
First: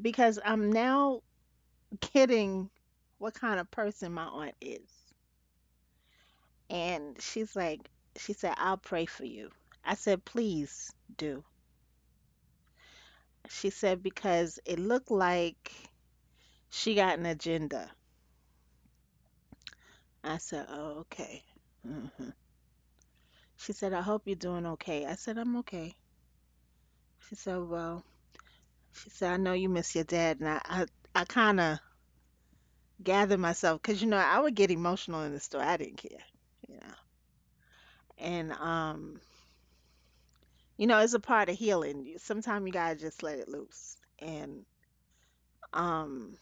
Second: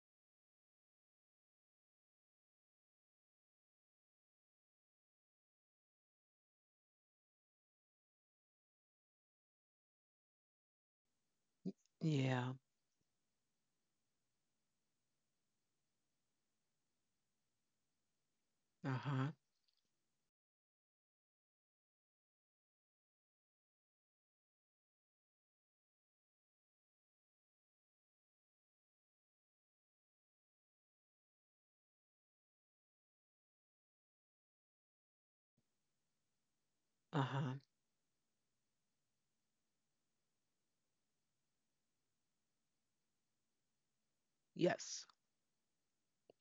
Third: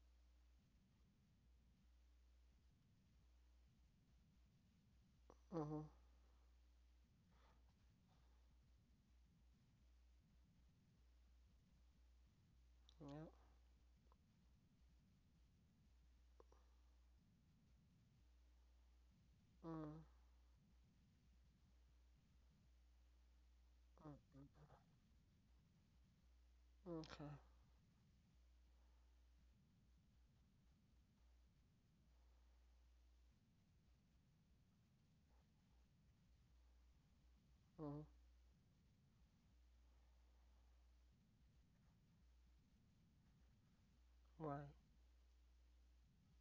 [SPEAKER 3] because I'm now getting what kind of person my aunt is.
[SPEAKER 2] Mhm.
[SPEAKER 3] And she's like, she said, "I'll pray for you." I said, "Please do."
[SPEAKER 1] Yeah.
[SPEAKER 2] Yep.
[SPEAKER 3] She said, "Because it looked like she got an agenda."
[SPEAKER 1] Uh-huh.
[SPEAKER 2] Mm.
[SPEAKER 3] I said, "Oh, okay." hmm She said, "I hope you're doing
[SPEAKER 2] Mm.
[SPEAKER 3] okay." I said, "I'm okay."
[SPEAKER 2] Mm. Okay.
[SPEAKER 3] She said, "Well," she said, "I know you miss your dad." And I, I, I kind of gather myself because you know I would get emotional in the store. I didn't care, you know.
[SPEAKER 1] Uh-huh.
[SPEAKER 2] Mhm.
[SPEAKER 3] And um, you know, it's a part of healing. Sometimes you gotta just let it loose. And
[SPEAKER 2] Right.
[SPEAKER 1] Yes.
[SPEAKER 3] um,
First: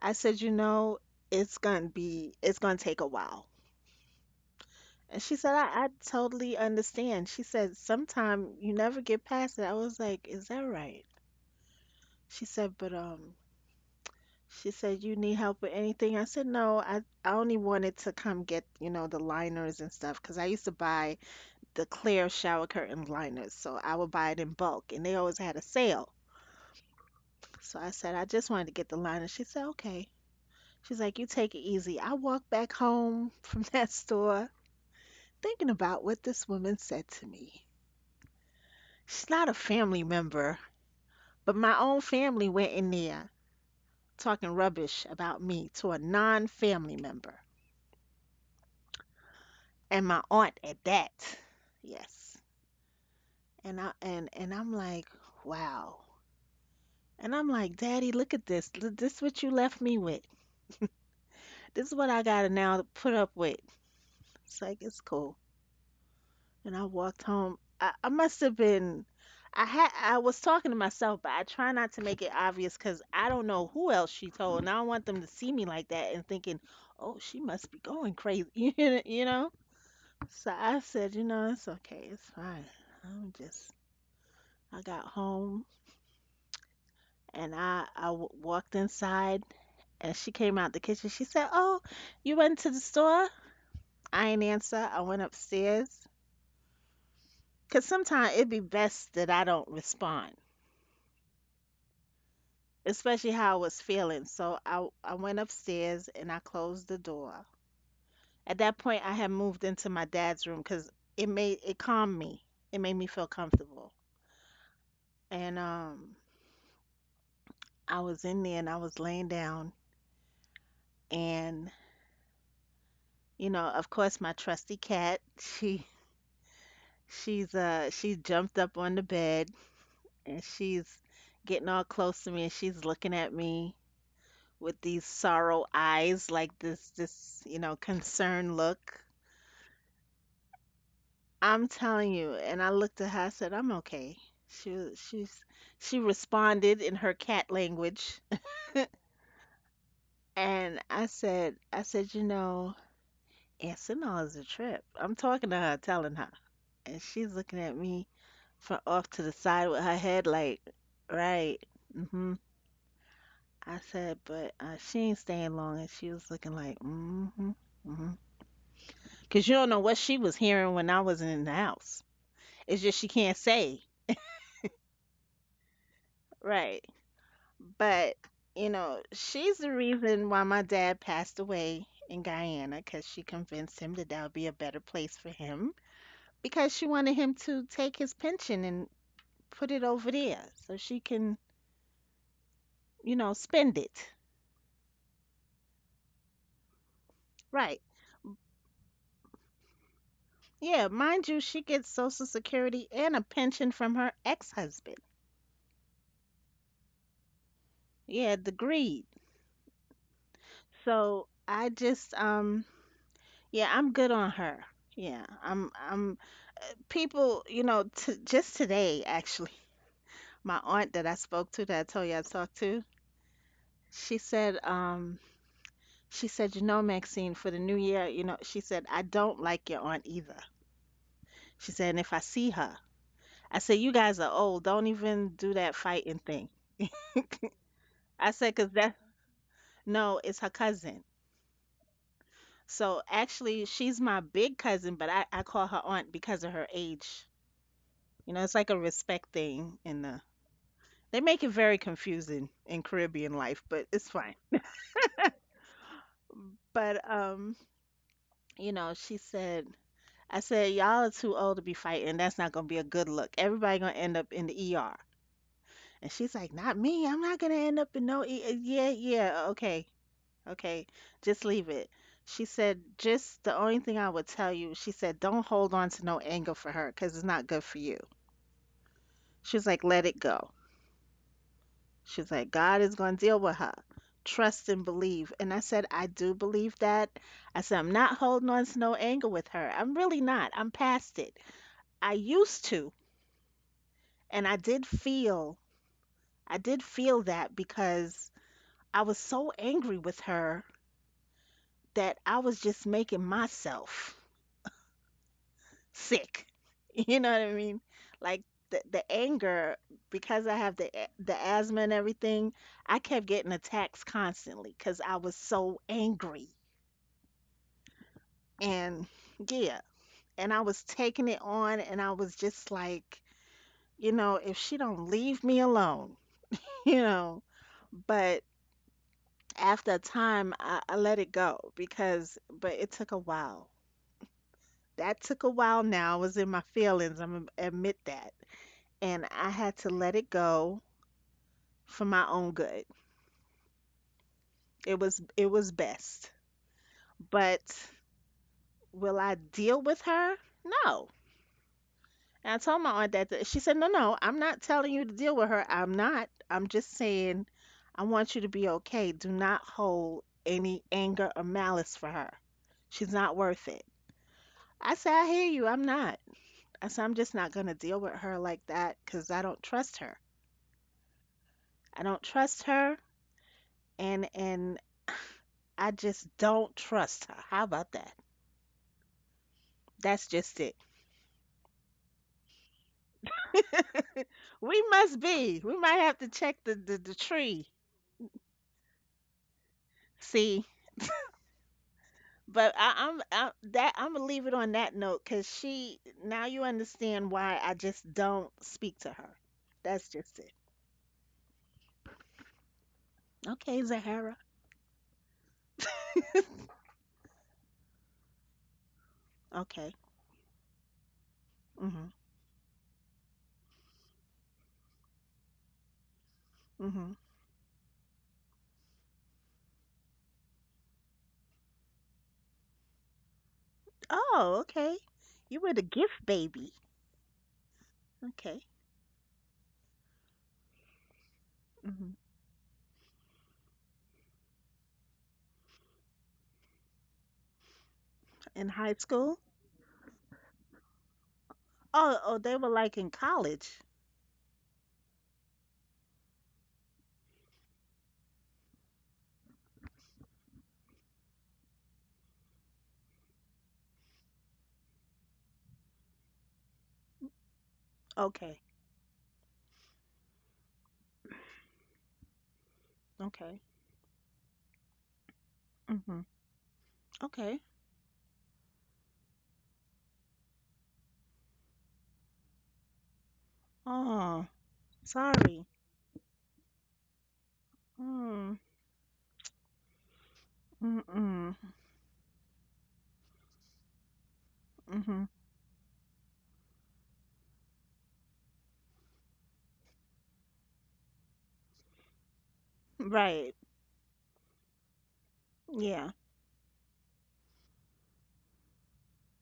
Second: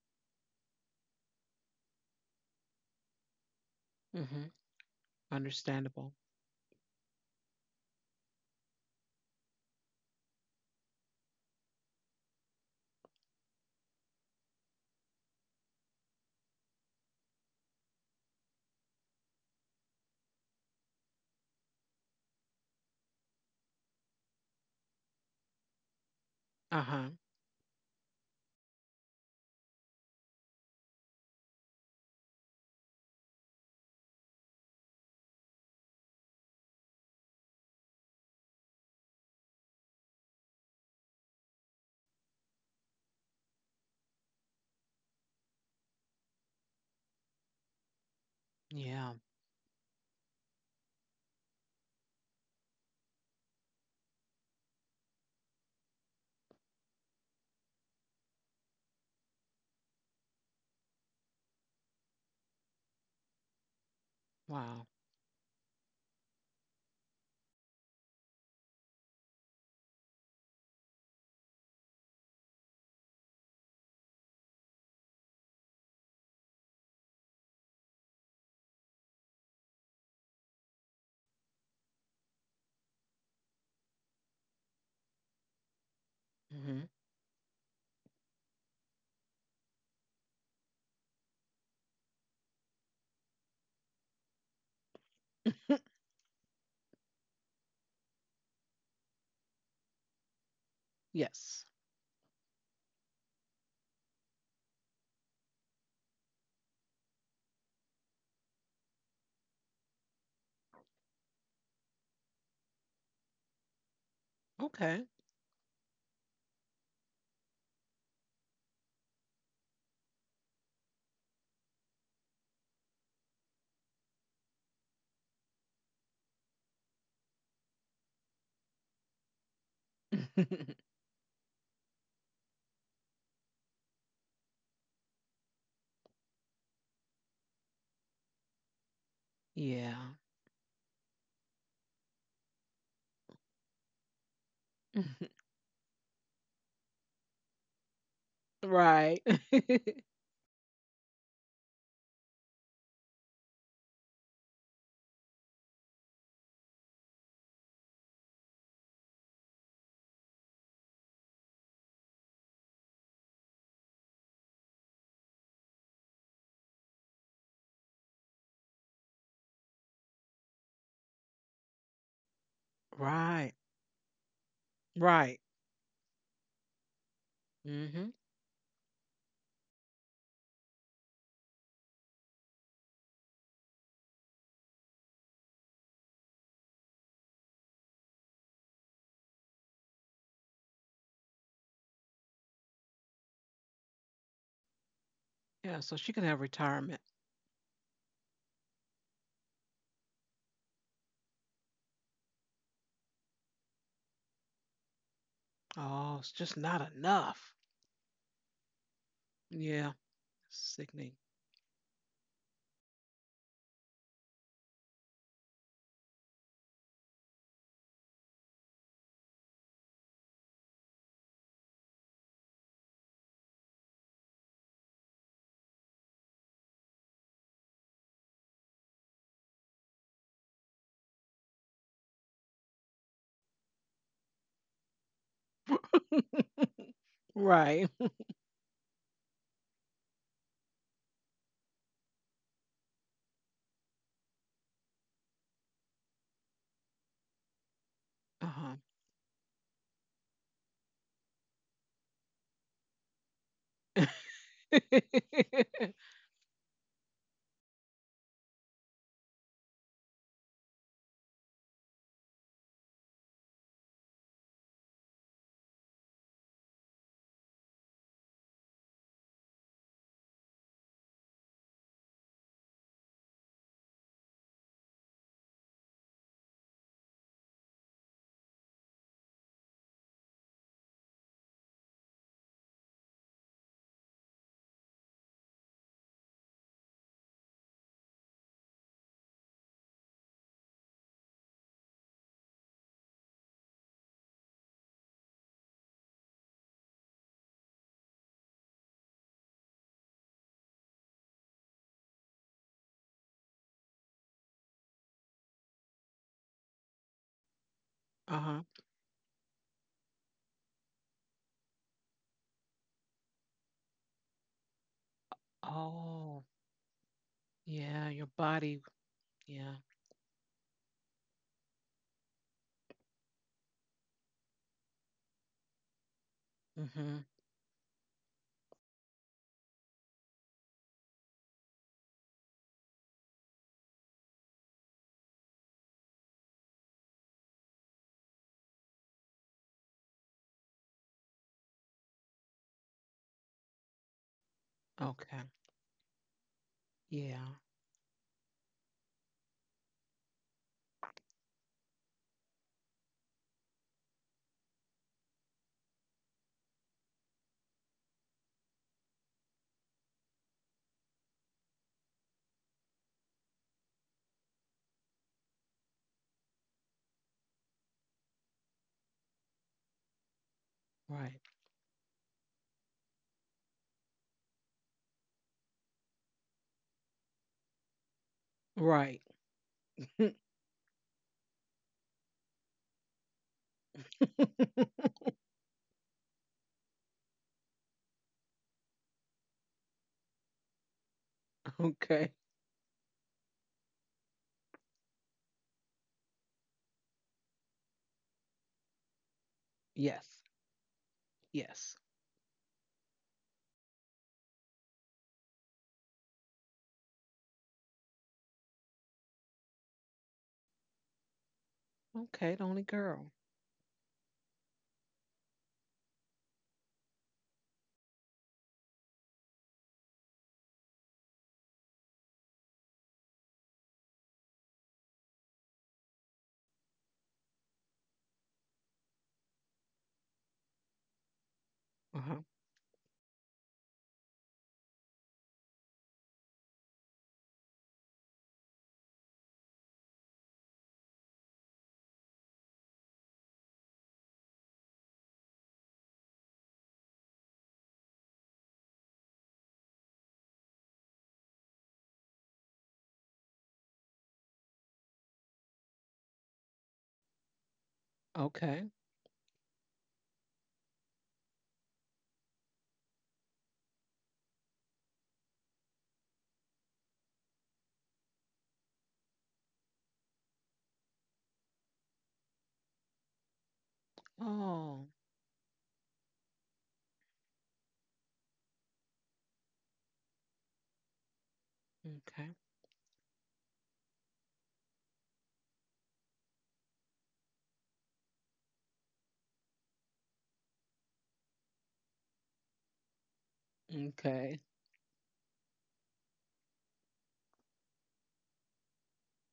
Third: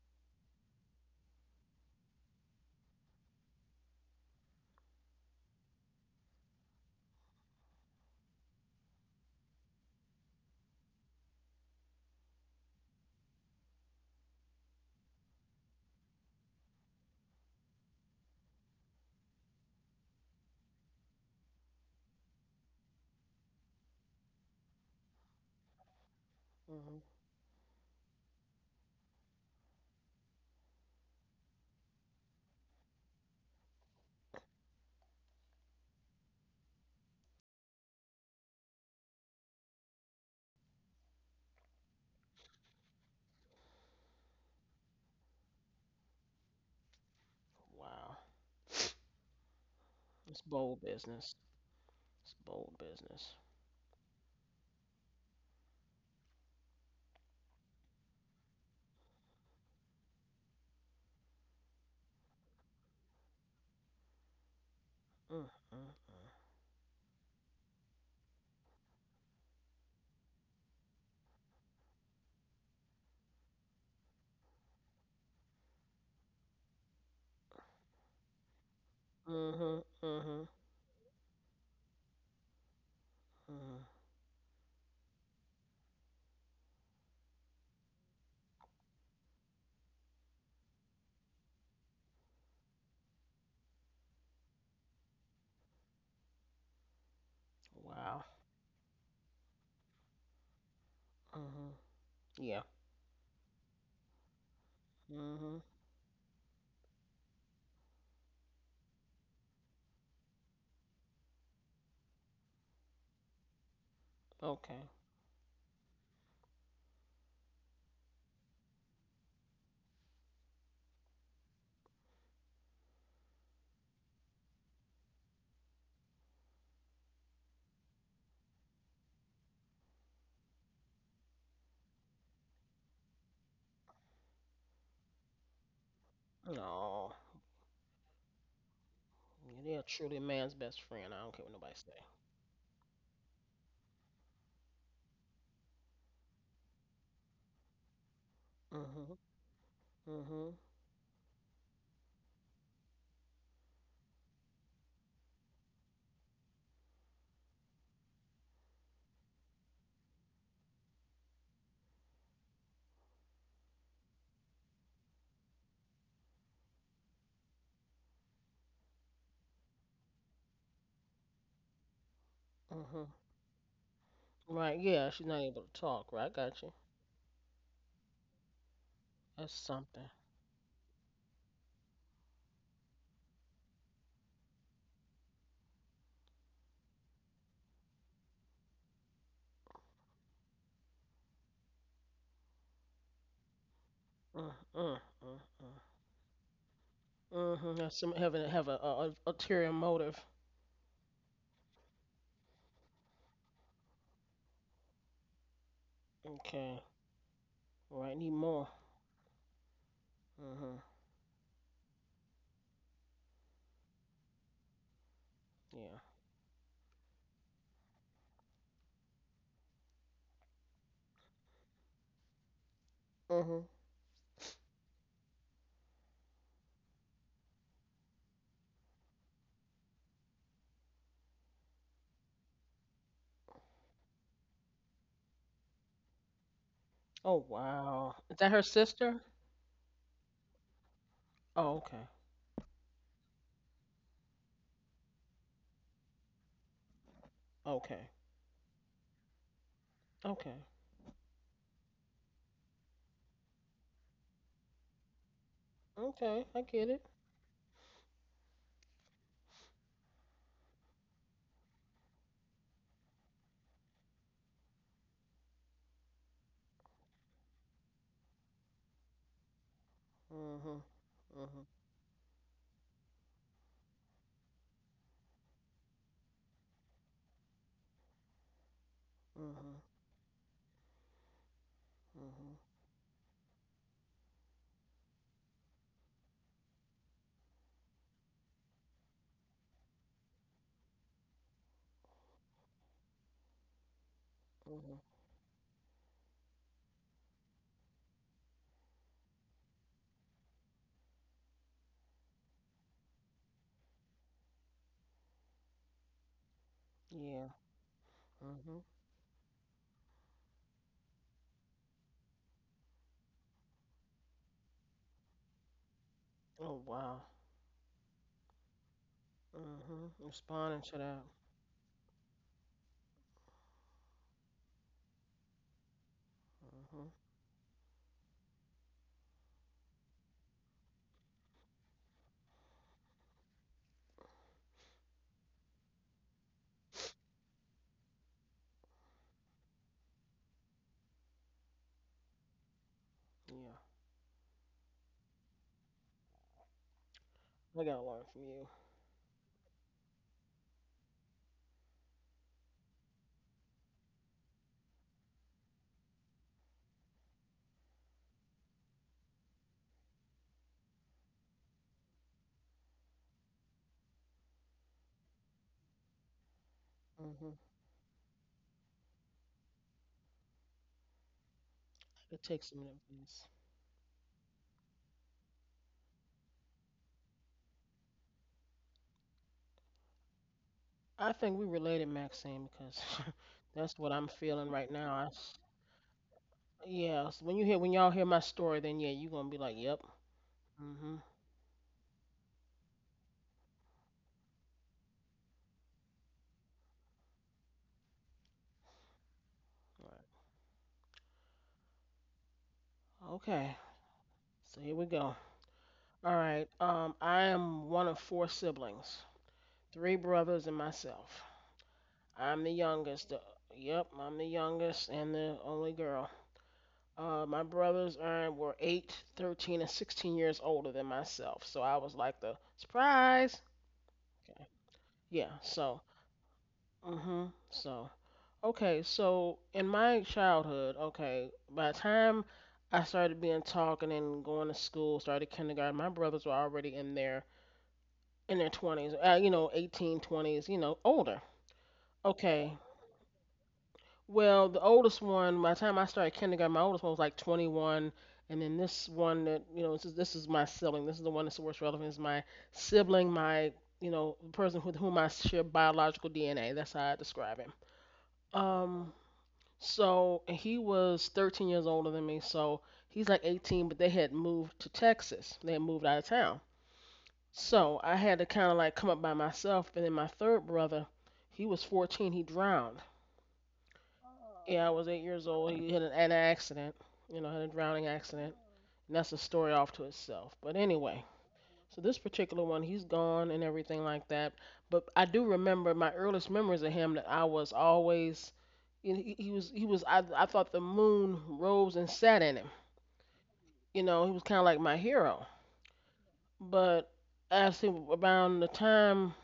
[SPEAKER 3] I said, you know, it's gonna be, it's gonna take a while.
[SPEAKER 1] mm Mhm.
[SPEAKER 3] And she said, I, I
[SPEAKER 1] Understandable.
[SPEAKER 3] totally understand. She said, "Sometime you never get past it." I was like, "Is that right?" She said, but um, she said, "You need help with anything?" I said, "No, I, I only wanted to come get, you know, the liners and stuff because I used to buy the clear shower curtain liners. So I would buy it in bulk, and they always had a sale."
[SPEAKER 2] Mhm.
[SPEAKER 1] Uh-huh.
[SPEAKER 3] So I said, "I just wanted to get the liner." She said, "Okay." She's like, "You take it easy." I walked back home from that store thinking about what this woman said to me. She's not a family member, but my own family went in there talking rubbish about me to a non family member.
[SPEAKER 2] Wow.
[SPEAKER 1] Yeah.
[SPEAKER 3] And my
[SPEAKER 2] It's
[SPEAKER 3] aunt at
[SPEAKER 2] bold business.
[SPEAKER 3] that.
[SPEAKER 2] It's
[SPEAKER 3] Yes.
[SPEAKER 2] bold business.
[SPEAKER 3] And I and and I'm like, "Wow." And I'm like, "Daddy, look at this. Th- This is what you left me with. This is what I gotta now put up with. It's like
[SPEAKER 1] Wow.
[SPEAKER 3] it's cool."
[SPEAKER 2] Mm. Mm.
[SPEAKER 3] And I walked home. I, I must have been. I had. I was talking to myself, but I try not to make it obvious because I don't know who else she told, and I don't want them to see me like that and thinking, "Oh, she must be going crazy," you know. You know?
[SPEAKER 2] Mhm. Mhm.
[SPEAKER 3] So I said, "You know, it's okay. It's fine. I'm just."
[SPEAKER 2] Mhm.
[SPEAKER 3] I got home
[SPEAKER 1] mm Mhm.
[SPEAKER 3] and I I w- walked inside, and she came out the kitchen. She said, "Oh, you went to the store?" I ain't answer. I went upstairs. Cause
[SPEAKER 2] Wow.
[SPEAKER 3] sometimes it'd be best that I don't respond,
[SPEAKER 1] Yes.
[SPEAKER 2] Mhm. Yeah.
[SPEAKER 3] especially how I was feeling. So I I went
[SPEAKER 2] Mhm.
[SPEAKER 3] upstairs and I closed the door. At that point, I had moved into my dad's room because it made it calmed me. It made me feel comfortable.
[SPEAKER 2] Okay.
[SPEAKER 1] Okay.
[SPEAKER 3] And um, I was in there and I was laying down, and, you know, of course, my trusty cat. She she's uh she jumped up on the bed, and she's getting all close to me, and she's looking at me with these sorrow eyes, like this,
[SPEAKER 2] No.
[SPEAKER 3] this, you know, concerned look.
[SPEAKER 2] Yeah, they are
[SPEAKER 1] Yeah.
[SPEAKER 2] truly man's best friend. I don't care what
[SPEAKER 3] I'm
[SPEAKER 2] nobody say.
[SPEAKER 3] telling you. And I looked at her, I said, "I'm okay." She, was-
[SPEAKER 1] mhm.
[SPEAKER 3] she's, she responded in her cat language.
[SPEAKER 2] Mhm.
[SPEAKER 1] Right.
[SPEAKER 2] Mhm.
[SPEAKER 3] And I said, I said, you know, Arsenal is a trip. I'm talking to her, telling her. And she's looking at me from off to the side with her head like, right. hmm I said, but uh, she ain't staying long. And she was looking like, mm-hmm, mm-hmm. Cause you don't know what she was hearing when I wasn't in the house. It's just she
[SPEAKER 2] Hmm.
[SPEAKER 3] can't
[SPEAKER 1] Right.
[SPEAKER 3] say.
[SPEAKER 2] Right. Yeah. She's
[SPEAKER 1] Right.
[SPEAKER 2] not able to talk. Right. I got you.
[SPEAKER 3] Right.
[SPEAKER 1] Mm-hmm.
[SPEAKER 3] But, you know, she's
[SPEAKER 2] That's
[SPEAKER 3] the
[SPEAKER 2] something.
[SPEAKER 3] reason why my dad passed away in Guyana because she convinced him that that would be a better place for him because she wanted him to take his pension and put it over there so she can, you know, spend it.
[SPEAKER 2] Mm, mm,
[SPEAKER 1] Yeah,
[SPEAKER 2] mm,
[SPEAKER 1] so she can have retirement.
[SPEAKER 2] mm. Hmm.
[SPEAKER 3] Right.
[SPEAKER 2] That's some having have a, a, a ulterior motive.
[SPEAKER 3] Yeah, mind you, she gets Social Security and a pension from her ex-husband.
[SPEAKER 1] Oh, it's just
[SPEAKER 2] Okay.
[SPEAKER 1] not enough.
[SPEAKER 2] Right.
[SPEAKER 3] Yeah,
[SPEAKER 2] Need
[SPEAKER 3] the
[SPEAKER 2] more.
[SPEAKER 3] greed.
[SPEAKER 1] Yeah,
[SPEAKER 2] Hmm.
[SPEAKER 1] sickening.
[SPEAKER 3] So I just um yeah, I'm good on her. Yeah, I'm
[SPEAKER 2] Yeah.
[SPEAKER 3] I'm people, you know, t just today actually, my aunt that I spoke to that I told you I talked to,
[SPEAKER 2] Hmm.
[SPEAKER 3] she said, um, she said, you know, "Maxine, for the new year," you know, she said, "I don't like your aunt either." She said, and if I see her, I said, you guys are old. Don't even do that fighting thing.
[SPEAKER 2] Oh
[SPEAKER 1] Right.
[SPEAKER 2] wow.
[SPEAKER 3] I
[SPEAKER 2] Is that
[SPEAKER 3] said,
[SPEAKER 2] her
[SPEAKER 3] 'cause that
[SPEAKER 2] sister?
[SPEAKER 3] no, it's her cousin.
[SPEAKER 2] Oh okay.
[SPEAKER 3] So actually, she's my big cousin, but I I call her aunt because of her age.
[SPEAKER 2] Okay.
[SPEAKER 3] You know, it's
[SPEAKER 1] Uh-huh.
[SPEAKER 3] like a respect thing in the.
[SPEAKER 2] Okay.
[SPEAKER 3] They make it very confusing in Caribbean life, but it's fine.
[SPEAKER 2] Okay. I get
[SPEAKER 3] But
[SPEAKER 2] it.
[SPEAKER 3] um, you know, she said, I said, y'all are too old to be fighting. That's not gonna be a good look. Everybody gonna end up in the E R. And she's like, not me. I'm not gonna end up in no E. uh, Yeah, yeah, okay,
[SPEAKER 2] Hmm.
[SPEAKER 3] okay. Just leave
[SPEAKER 2] Hmm.
[SPEAKER 3] it. She said, just the only thing I would tell you, she said, don't hold on to no anger for her, 'cause it's not good for you. She was
[SPEAKER 2] Hmm.
[SPEAKER 3] like, let it go. She's like,
[SPEAKER 2] Hmm.
[SPEAKER 3] God is going to deal with her. Trust and believe. And I said, I do believe that. I said, I'm not holding on to no anger with her. I'm really not. I'm past it. I used to. And I did
[SPEAKER 2] Hmm.
[SPEAKER 3] feel, I did feel that because I was so angry with her that I was just making myself sick. You know what
[SPEAKER 2] Yeah.
[SPEAKER 3] I mean? Like
[SPEAKER 1] Uh-huh.
[SPEAKER 3] the,
[SPEAKER 2] Hmm.
[SPEAKER 3] the anger, because I have the, the asthma and everything, I kept getting attacks constantly because I was so
[SPEAKER 1] Oh,
[SPEAKER 3] angry.
[SPEAKER 2] Oh wow.
[SPEAKER 1] yeah, your body.
[SPEAKER 3] And
[SPEAKER 1] Yeah.
[SPEAKER 3] yeah,
[SPEAKER 2] Hmm.
[SPEAKER 3] and I was
[SPEAKER 2] Responding to
[SPEAKER 3] taking
[SPEAKER 2] that.
[SPEAKER 3] it on and I was just like, you know, if she don't leave me alone, you
[SPEAKER 2] Hmm.
[SPEAKER 1] Mm-hmm.
[SPEAKER 3] know, but after a time I, I let it go because but it took a while. That took a while now. I was in my feelings, I'm gonna admit that. And I had to let it go for my own good.
[SPEAKER 2] Yeah.
[SPEAKER 3] It was
[SPEAKER 1] Okay.
[SPEAKER 3] it was best.
[SPEAKER 1] Yeah.
[SPEAKER 3] But
[SPEAKER 2] I gotta learn from you.
[SPEAKER 3] will I deal with her? No. And I told my aunt that that- she said, no, no, I'm not telling you to deal with her. I'm not. I'm just saying I want you to be okay. Do not hold any anger or malice for her. She's not worth it. I said, I hear you. I'm not. I said, I'm just not
[SPEAKER 2] Mm-hmm.
[SPEAKER 3] going to deal with her like that because I don't trust her.
[SPEAKER 1] Right.
[SPEAKER 3] I don't
[SPEAKER 2] It
[SPEAKER 3] trust
[SPEAKER 2] takes a
[SPEAKER 3] her.
[SPEAKER 2] minute. Yes.
[SPEAKER 3] And, and I just don't trust her. How about that?
[SPEAKER 1] Right.
[SPEAKER 3] That's just it.
[SPEAKER 2] I think we related, Maxine, because that's what I'm feeling
[SPEAKER 3] We
[SPEAKER 2] right now.
[SPEAKER 3] must
[SPEAKER 2] I s
[SPEAKER 3] be. We might have to check the, the, the
[SPEAKER 2] Yeah. So when you
[SPEAKER 3] tree.
[SPEAKER 2] hear, when y'all hear my story, then yeah, you are gonna be like, yep.
[SPEAKER 3] See,
[SPEAKER 2] Mm-hmm.
[SPEAKER 1] okay.
[SPEAKER 3] but I, I'm I, that I'm gonna leave it on that note because she now you understand why I just don't speak to her. That's
[SPEAKER 2] Right.
[SPEAKER 1] Yes.
[SPEAKER 3] just it.
[SPEAKER 1] Yes.
[SPEAKER 2] Okay.
[SPEAKER 3] Okay, Zahara.
[SPEAKER 2] So here we go. All right. Um, I am one of four siblings,
[SPEAKER 3] Okay.
[SPEAKER 2] three brothers and myself.
[SPEAKER 3] Mhm.
[SPEAKER 1] Okay, the
[SPEAKER 2] I'm the
[SPEAKER 1] only girl.
[SPEAKER 2] youngest. The, Yep, I'm the youngest and the only girl.
[SPEAKER 3] Mhm.
[SPEAKER 2] Uh, my brothers are, were eight, thirteen, and sixteen years older than myself. So I was like the surprise.
[SPEAKER 3] Oh,
[SPEAKER 2] Okay.
[SPEAKER 3] okay.
[SPEAKER 2] Yeah,
[SPEAKER 3] You were the
[SPEAKER 2] so
[SPEAKER 3] gift baby.
[SPEAKER 2] hmm. So,
[SPEAKER 3] Okay.
[SPEAKER 2] okay, so in my childhood, okay, by the
[SPEAKER 3] Mhm.
[SPEAKER 1] Uh-huh.
[SPEAKER 2] time I started being talking and going to school, started kindergarten, my brothers were already in their in
[SPEAKER 3] In
[SPEAKER 2] their
[SPEAKER 3] high
[SPEAKER 2] twenties, uh,
[SPEAKER 3] school?
[SPEAKER 2] you know, eighteen twenties. You know, older.
[SPEAKER 3] Oh, oh, they were
[SPEAKER 2] Okay.
[SPEAKER 3] like in college.
[SPEAKER 2] Well, the oldest one, by the time I started kindergarten, my oldest one was like twenty-one, and then this one that, you know, this is this is my sibling. This is the one that's the worst relevant is my sibling, my, you know, the person with whom I share biological D N A. That's how I describe him.
[SPEAKER 3] Okay.
[SPEAKER 1] Okay.
[SPEAKER 2] Um, So and he was thirteen years older than me. So he's like
[SPEAKER 3] Okay.
[SPEAKER 2] eighteen, but they had moved to Texas. They had moved out of
[SPEAKER 3] Mhm.
[SPEAKER 2] town.
[SPEAKER 3] Okay.
[SPEAKER 2] So I had to kind of like come up by myself. And then my third brother, he was fourteen. He drowned.
[SPEAKER 3] Oh,
[SPEAKER 2] Yeah, I
[SPEAKER 1] Oh.
[SPEAKER 2] was eight years
[SPEAKER 3] sorry.
[SPEAKER 2] old. He had an, an accident. You know, had a drowning accident.
[SPEAKER 3] Mm.
[SPEAKER 2] And that's a story off to itself. But
[SPEAKER 3] Mm.
[SPEAKER 2] anyway,
[SPEAKER 3] Mm.
[SPEAKER 2] so this
[SPEAKER 1] Okay.
[SPEAKER 2] particular one, he's gone and everything like that. But I
[SPEAKER 3] Mhm.
[SPEAKER 2] do remember my earliest memories of him that I was always, you know, he, he was he was I I thought the moon rose and sat in him.
[SPEAKER 3] Right.
[SPEAKER 2] You know, he was
[SPEAKER 1] Okay.
[SPEAKER 2] kind of like my hero.
[SPEAKER 3] Yeah.
[SPEAKER 2] But as he, around the time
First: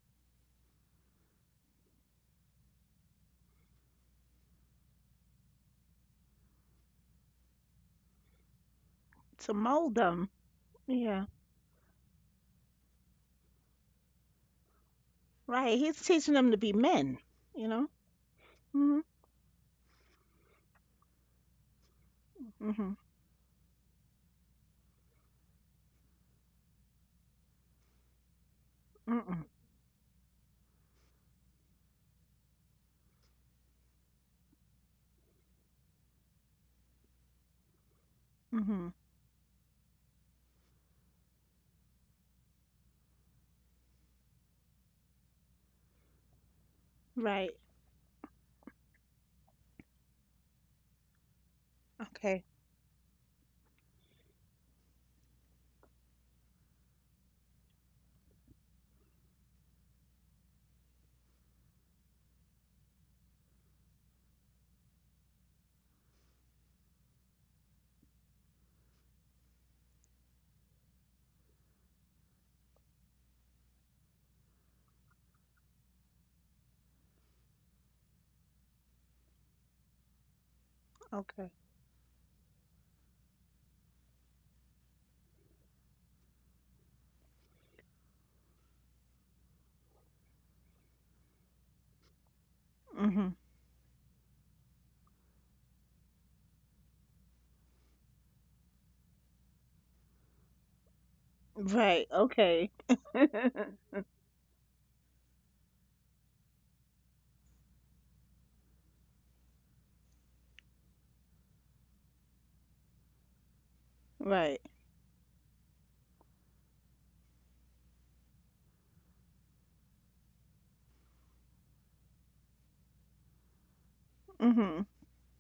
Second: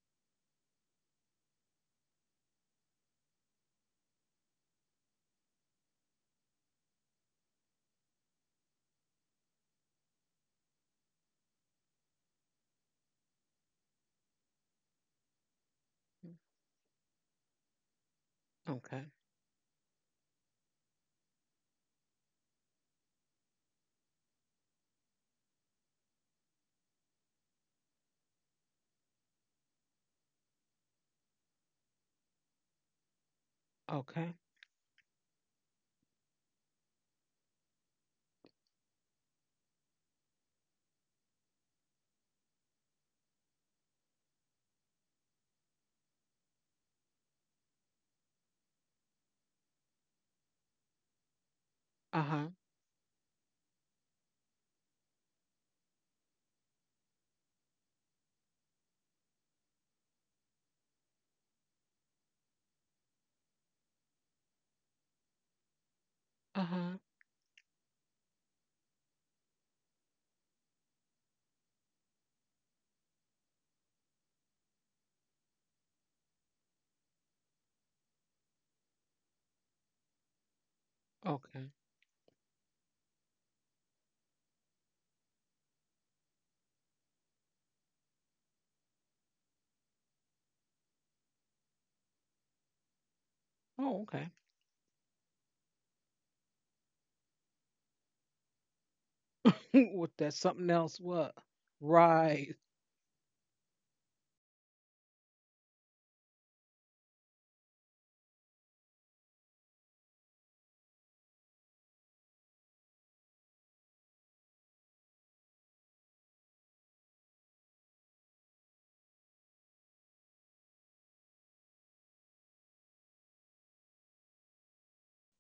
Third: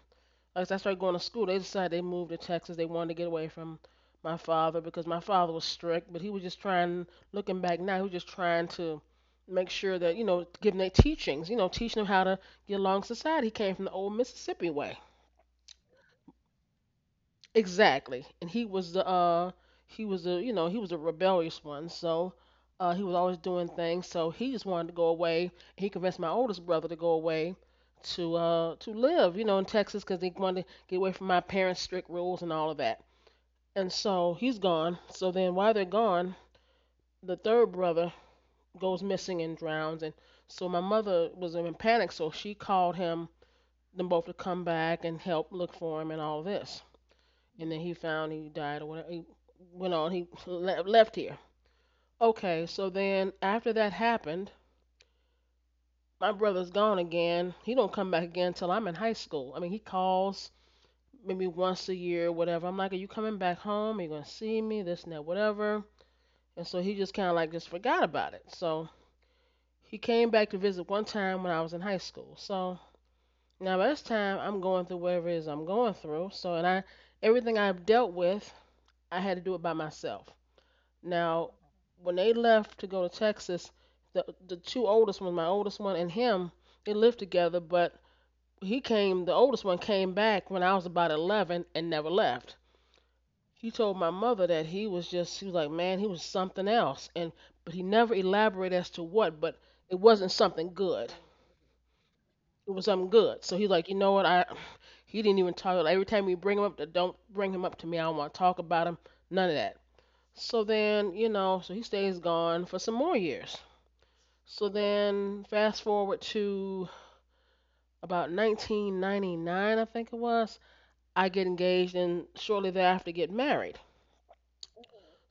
[SPEAKER 2] like I started going to school, they decided they moved to Texas. They wanted to get away from my father because my father was strict, but he was just trying, looking back now, he was just trying to
[SPEAKER 3] To
[SPEAKER 2] make
[SPEAKER 3] mold
[SPEAKER 2] sure that,
[SPEAKER 3] them.
[SPEAKER 2] you know, giving their
[SPEAKER 3] Yeah.
[SPEAKER 2] teachings, you know, teaching them how to get along in society. He came from the old Mississippi way.
[SPEAKER 3] Right, he's teaching them to be men, you know?
[SPEAKER 2] Exactly. And he was
[SPEAKER 3] Mhm.
[SPEAKER 1] Okay.
[SPEAKER 2] the uh he was a you know, he was a rebellious one, so uh
[SPEAKER 3] Mhm.
[SPEAKER 2] he was always doing things, so he just wanted to go away. He convinced my oldest brother to go away to uh to live, you
[SPEAKER 3] Mhm.
[SPEAKER 2] know, in Texas, because he wanted to get away from my parents' strict rules and all of that. And so
[SPEAKER 1] Okay.
[SPEAKER 2] he's gone. So then while they're gone, the third brother
[SPEAKER 3] Mhm.
[SPEAKER 2] goes missing and drowns, and so my mother was in panic, so she called him them both to come back and help look for him and all this.
[SPEAKER 3] Right.
[SPEAKER 2] And then he found, he died or whatever. He went on. He le- left here.
[SPEAKER 1] Uh-huh.
[SPEAKER 3] Okay.
[SPEAKER 2] Okay, so then after that happened, my brother's gone again. He don't come back again till I'm in high school. I mean, he calls maybe once a year or whatever. I'm like, are you coming back home? Are you gonna see me? This and that, whatever. And so he
[SPEAKER 1] Uh-huh.
[SPEAKER 2] just kind of like just forgot about it. So he came back to visit one time when I was in high school. So now by this time I'm going through whatever it is I'm going through. So and I Everything I've dealt with, I had to do it by myself.
[SPEAKER 3] Okay.
[SPEAKER 2] Now,
[SPEAKER 1] Okay.
[SPEAKER 2] when they left to go to Texas, the the two oldest ones, my oldest one and him, they lived together. But he came, the oldest one came back when I was about eleven and never left.
[SPEAKER 3] Mhm.
[SPEAKER 2] He
[SPEAKER 1] Oh,
[SPEAKER 2] told my
[SPEAKER 1] okay.
[SPEAKER 2] mother that he was just, he was like, man, he was something else, and but he never elaborated as to what. But it
[SPEAKER 1] With that
[SPEAKER 2] wasn't
[SPEAKER 1] something
[SPEAKER 2] something
[SPEAKER 1] else?
[SPEAKER 2] good.
[SPEAKER 1] What?
[SPEAKER 3] Right.
[SPEAKER 1] Right.
[SPEAKER 3] Okay.
[SPEAKER 2] It was something good. So he's like, you know what, I, he didn't even talk. Every time we bring him up, don't bring him up to me. I don't want to talk about him. None of that. So then, you know, so he stays gone for some more years.
[SPEAKER 3] Right.
[SPEAKER 2] So then, fast forward to about nineteen ninety-nine, I think it was. I get engaged and shortly thereafter get married.
[SPEAKER 3] Mhm.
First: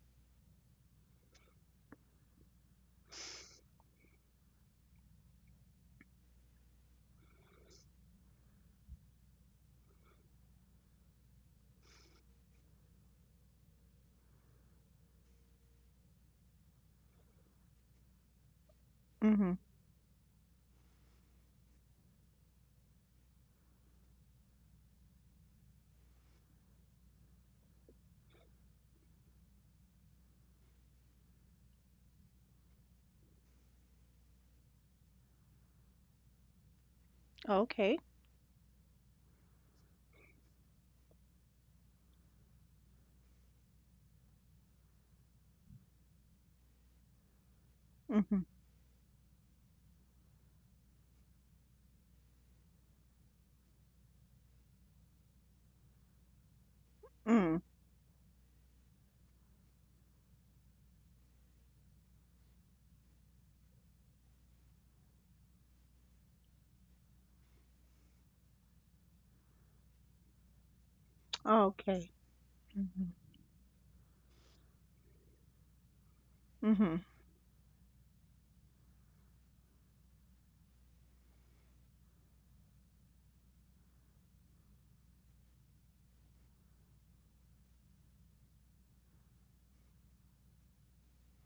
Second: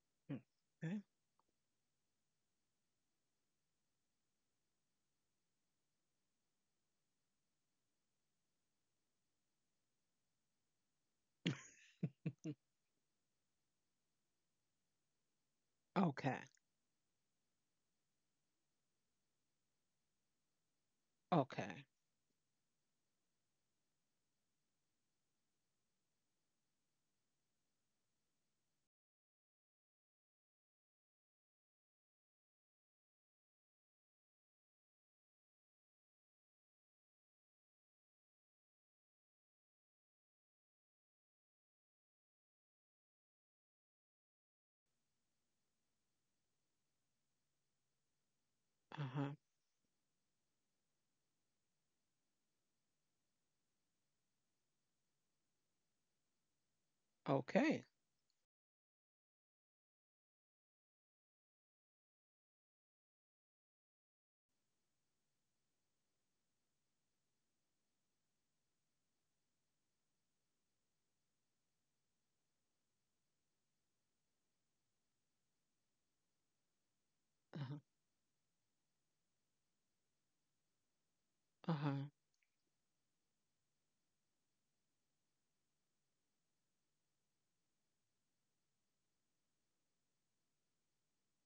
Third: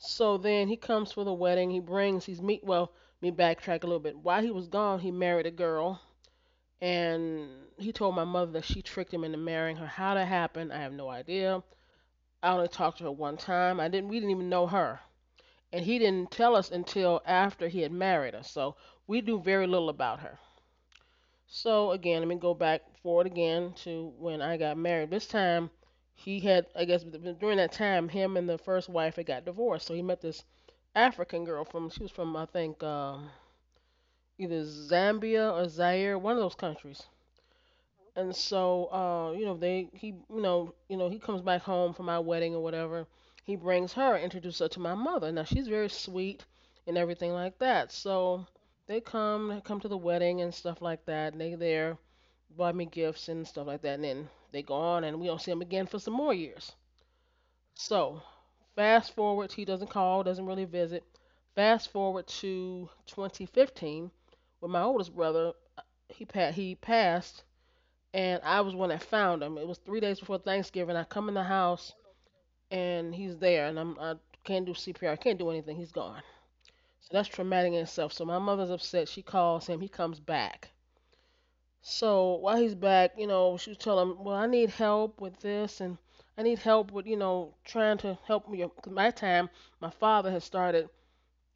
[SPEAKER 2] So
[SPEAKER 1] Okay.
[SPEAKER 2] then he comes for the wedding. He brings, he's meet, well, let me backtrack a little bit. While he was gone, he married a girl, and he told my mother that she tricked him into marrying her. How that happened, I have no idea. I only talked to her one time. I didn't. We didn't even know her, and he didn't
[SPEAKER 1] Okay.
[SPEAKER 2] tell us until after he had married us. So we knew
[SPEAKER 3] Mhm.
[SPEAKER 2] very little about her.
[SPEAKER 1] Okay.
[SPEAKER 2] So again, let me go back forward again to when I got married. This time, he had, I guess, during that time, him and the first wife had got divorced. So he met this African girl from, she was from, I think, um, either Zambia or Zaire, one of those countries.
[SPEAKER 3] Okay.
[SPEAKER 2] And so, uh, you know, they, he, you know, you know, he comes back home from my wedding or whatever. He brings her, introduces her to my mother. Now she's very sweet and everything like that. So
[SPEAKER 3] Mhm.
[SPEAKER 2] they
[SPEAKER 1] Uh huh.
[SPEAKER 2] come, they come to the wedding and stuff like that. And they there buy me gifts and stuff like that. And then they go on, and we don't see him again for some more years.
[SPEAKER 3] Mm.
[SPEAKER 1] Okay.
[SPEAKER 2] So fast forward, he doesn't call, doesn't really visit. Fast forward to twenty fifteen, when my oldest brother he pa- he passed, and I was one that found him. It was three days before Thanksgiving. I come in the house,
[SPEAKER 3] Okay.
[SPEAKER 2] and
[SPEAKER 3] Mhm.
[SPEAKER 2] he's there, and I'm I can't do C P R, I can't do anything. He's gone. So
[SPEAKER 3] Mhm.
[SPEAKER 2] that's traumatic
[SPEAKER 1] Uh
[SPEAKER 2] in
[SPEAKER 1] huh.
[SPEAKER 2] itself. So my mother's upset. She calls him. He comes back.
[SPEAKER 1] Uh huh.
[SPEAKER 2] So while he's back, you know, she was telling him, "Well, I need help with this, and I need help with, you know, trying to help me. Cause my time, my father had started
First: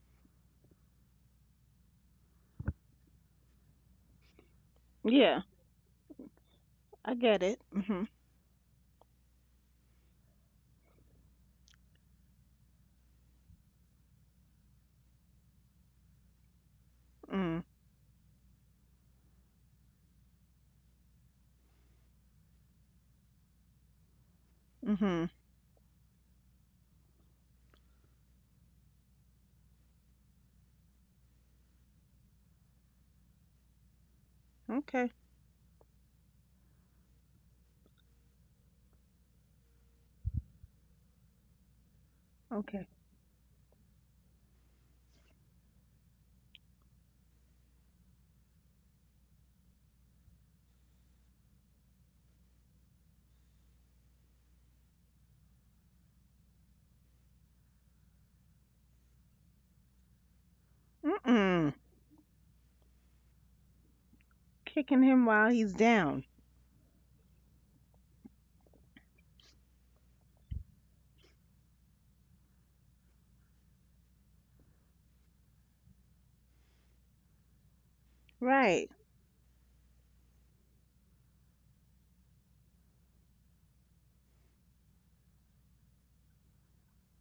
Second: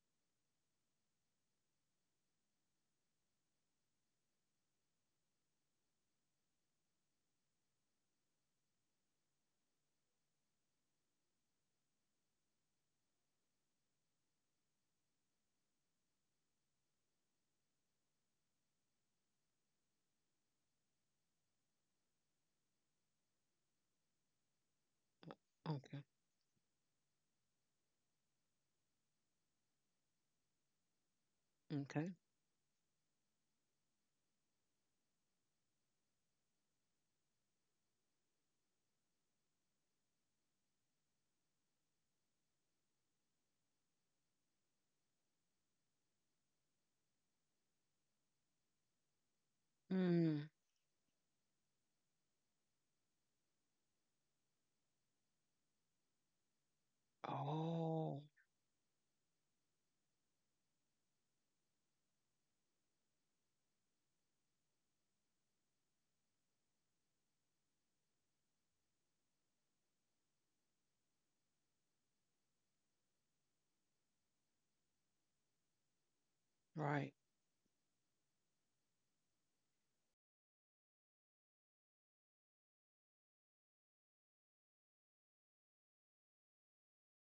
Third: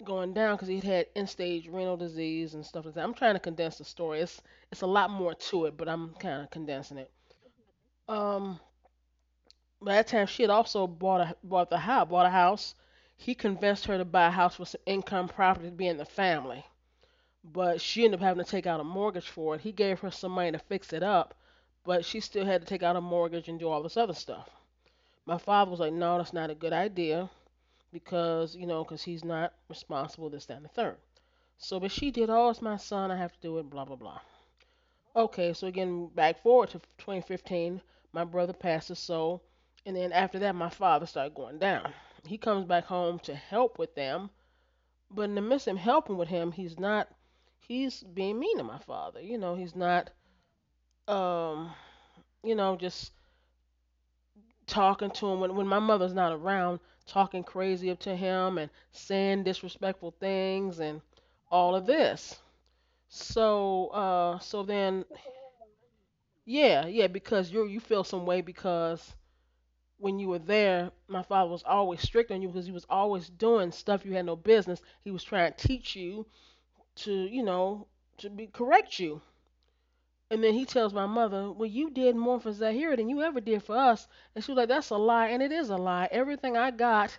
[SPEAKER 2] going down because he had end-stage renal disease and stuff like that. I'm trying to condense the story. It's it's a lot
[SPEAKER 3] Yeah,
[SPEAKER 2] more to it, but I'm kind of condensing
[SPEAKER 3] I
[SPEAKER 2] it.
[SPEAKER 3] get it. Mhm.
[SPEAKER 2] Um, by that time, she had also bought a bought the house, bought a house. He convinced her to buy a house with some income property to be in the family,
[SPEAKER 3] Mm.
[SPEAKER 2] but she ended up having to take out a mortgage for it. He gave her some money to fix it up, but she still had to take out a mortgage and do all this other stuff.
[SPEAKER 3] Mhm.
[SPEAKER 2] My father was like,
[SPEAKER 1] Okay.
[SPEAKER 2] no, that's not a good idea because, you know, because he's not responsible, this, that, and the third. So, but she
[SPEAKER 1] Okay.
[SPEAKER 2] did, oh, it's my son, I have to do it, blah, blah, blah.
[SPEAKER 3] Okay.
[SPEAKER 2] Okay, so again, back forward to twenty fifteen, my brother passes, so, and then after that, my father started going down. He comes back
[SPEAKER 3] Okay.
[SPEAKER 2] home to help with them, but in the midst of him helping with him, he's not he's being mean to my father. You know, he's not
[SPEAKER 1] Mm.
[SPEAKER 2] um, you know, just talking to him when when my mother's not around, talking crazy up to
[SPEAKER 1] Oh,
[SPEAKER 2] him and saying disrespectful things and
[SPEAKER 3] Mm.
[SPEAKER 2] all of this. So uh so
[SPEAKER 3] Kicking
[SPEAKER 2] then
[SPEAKER 3] him while he's down.
[SPEAKER 2] yeah, yeah, because you you feel some way because when you were there, my father was always strict on you because he was always doing stuff you had no business. He was trying to teach you
[SPEAKER 1] right.
[SPEAKER 2] to, you know, to be
[SPEAKER 3] Right.
[SPEAKER 2] correct you And then he tells my mother, "Well, you did more for Zahira than you ever did for us." And she was like, "That's a lie." And it is a lie. Everything I got,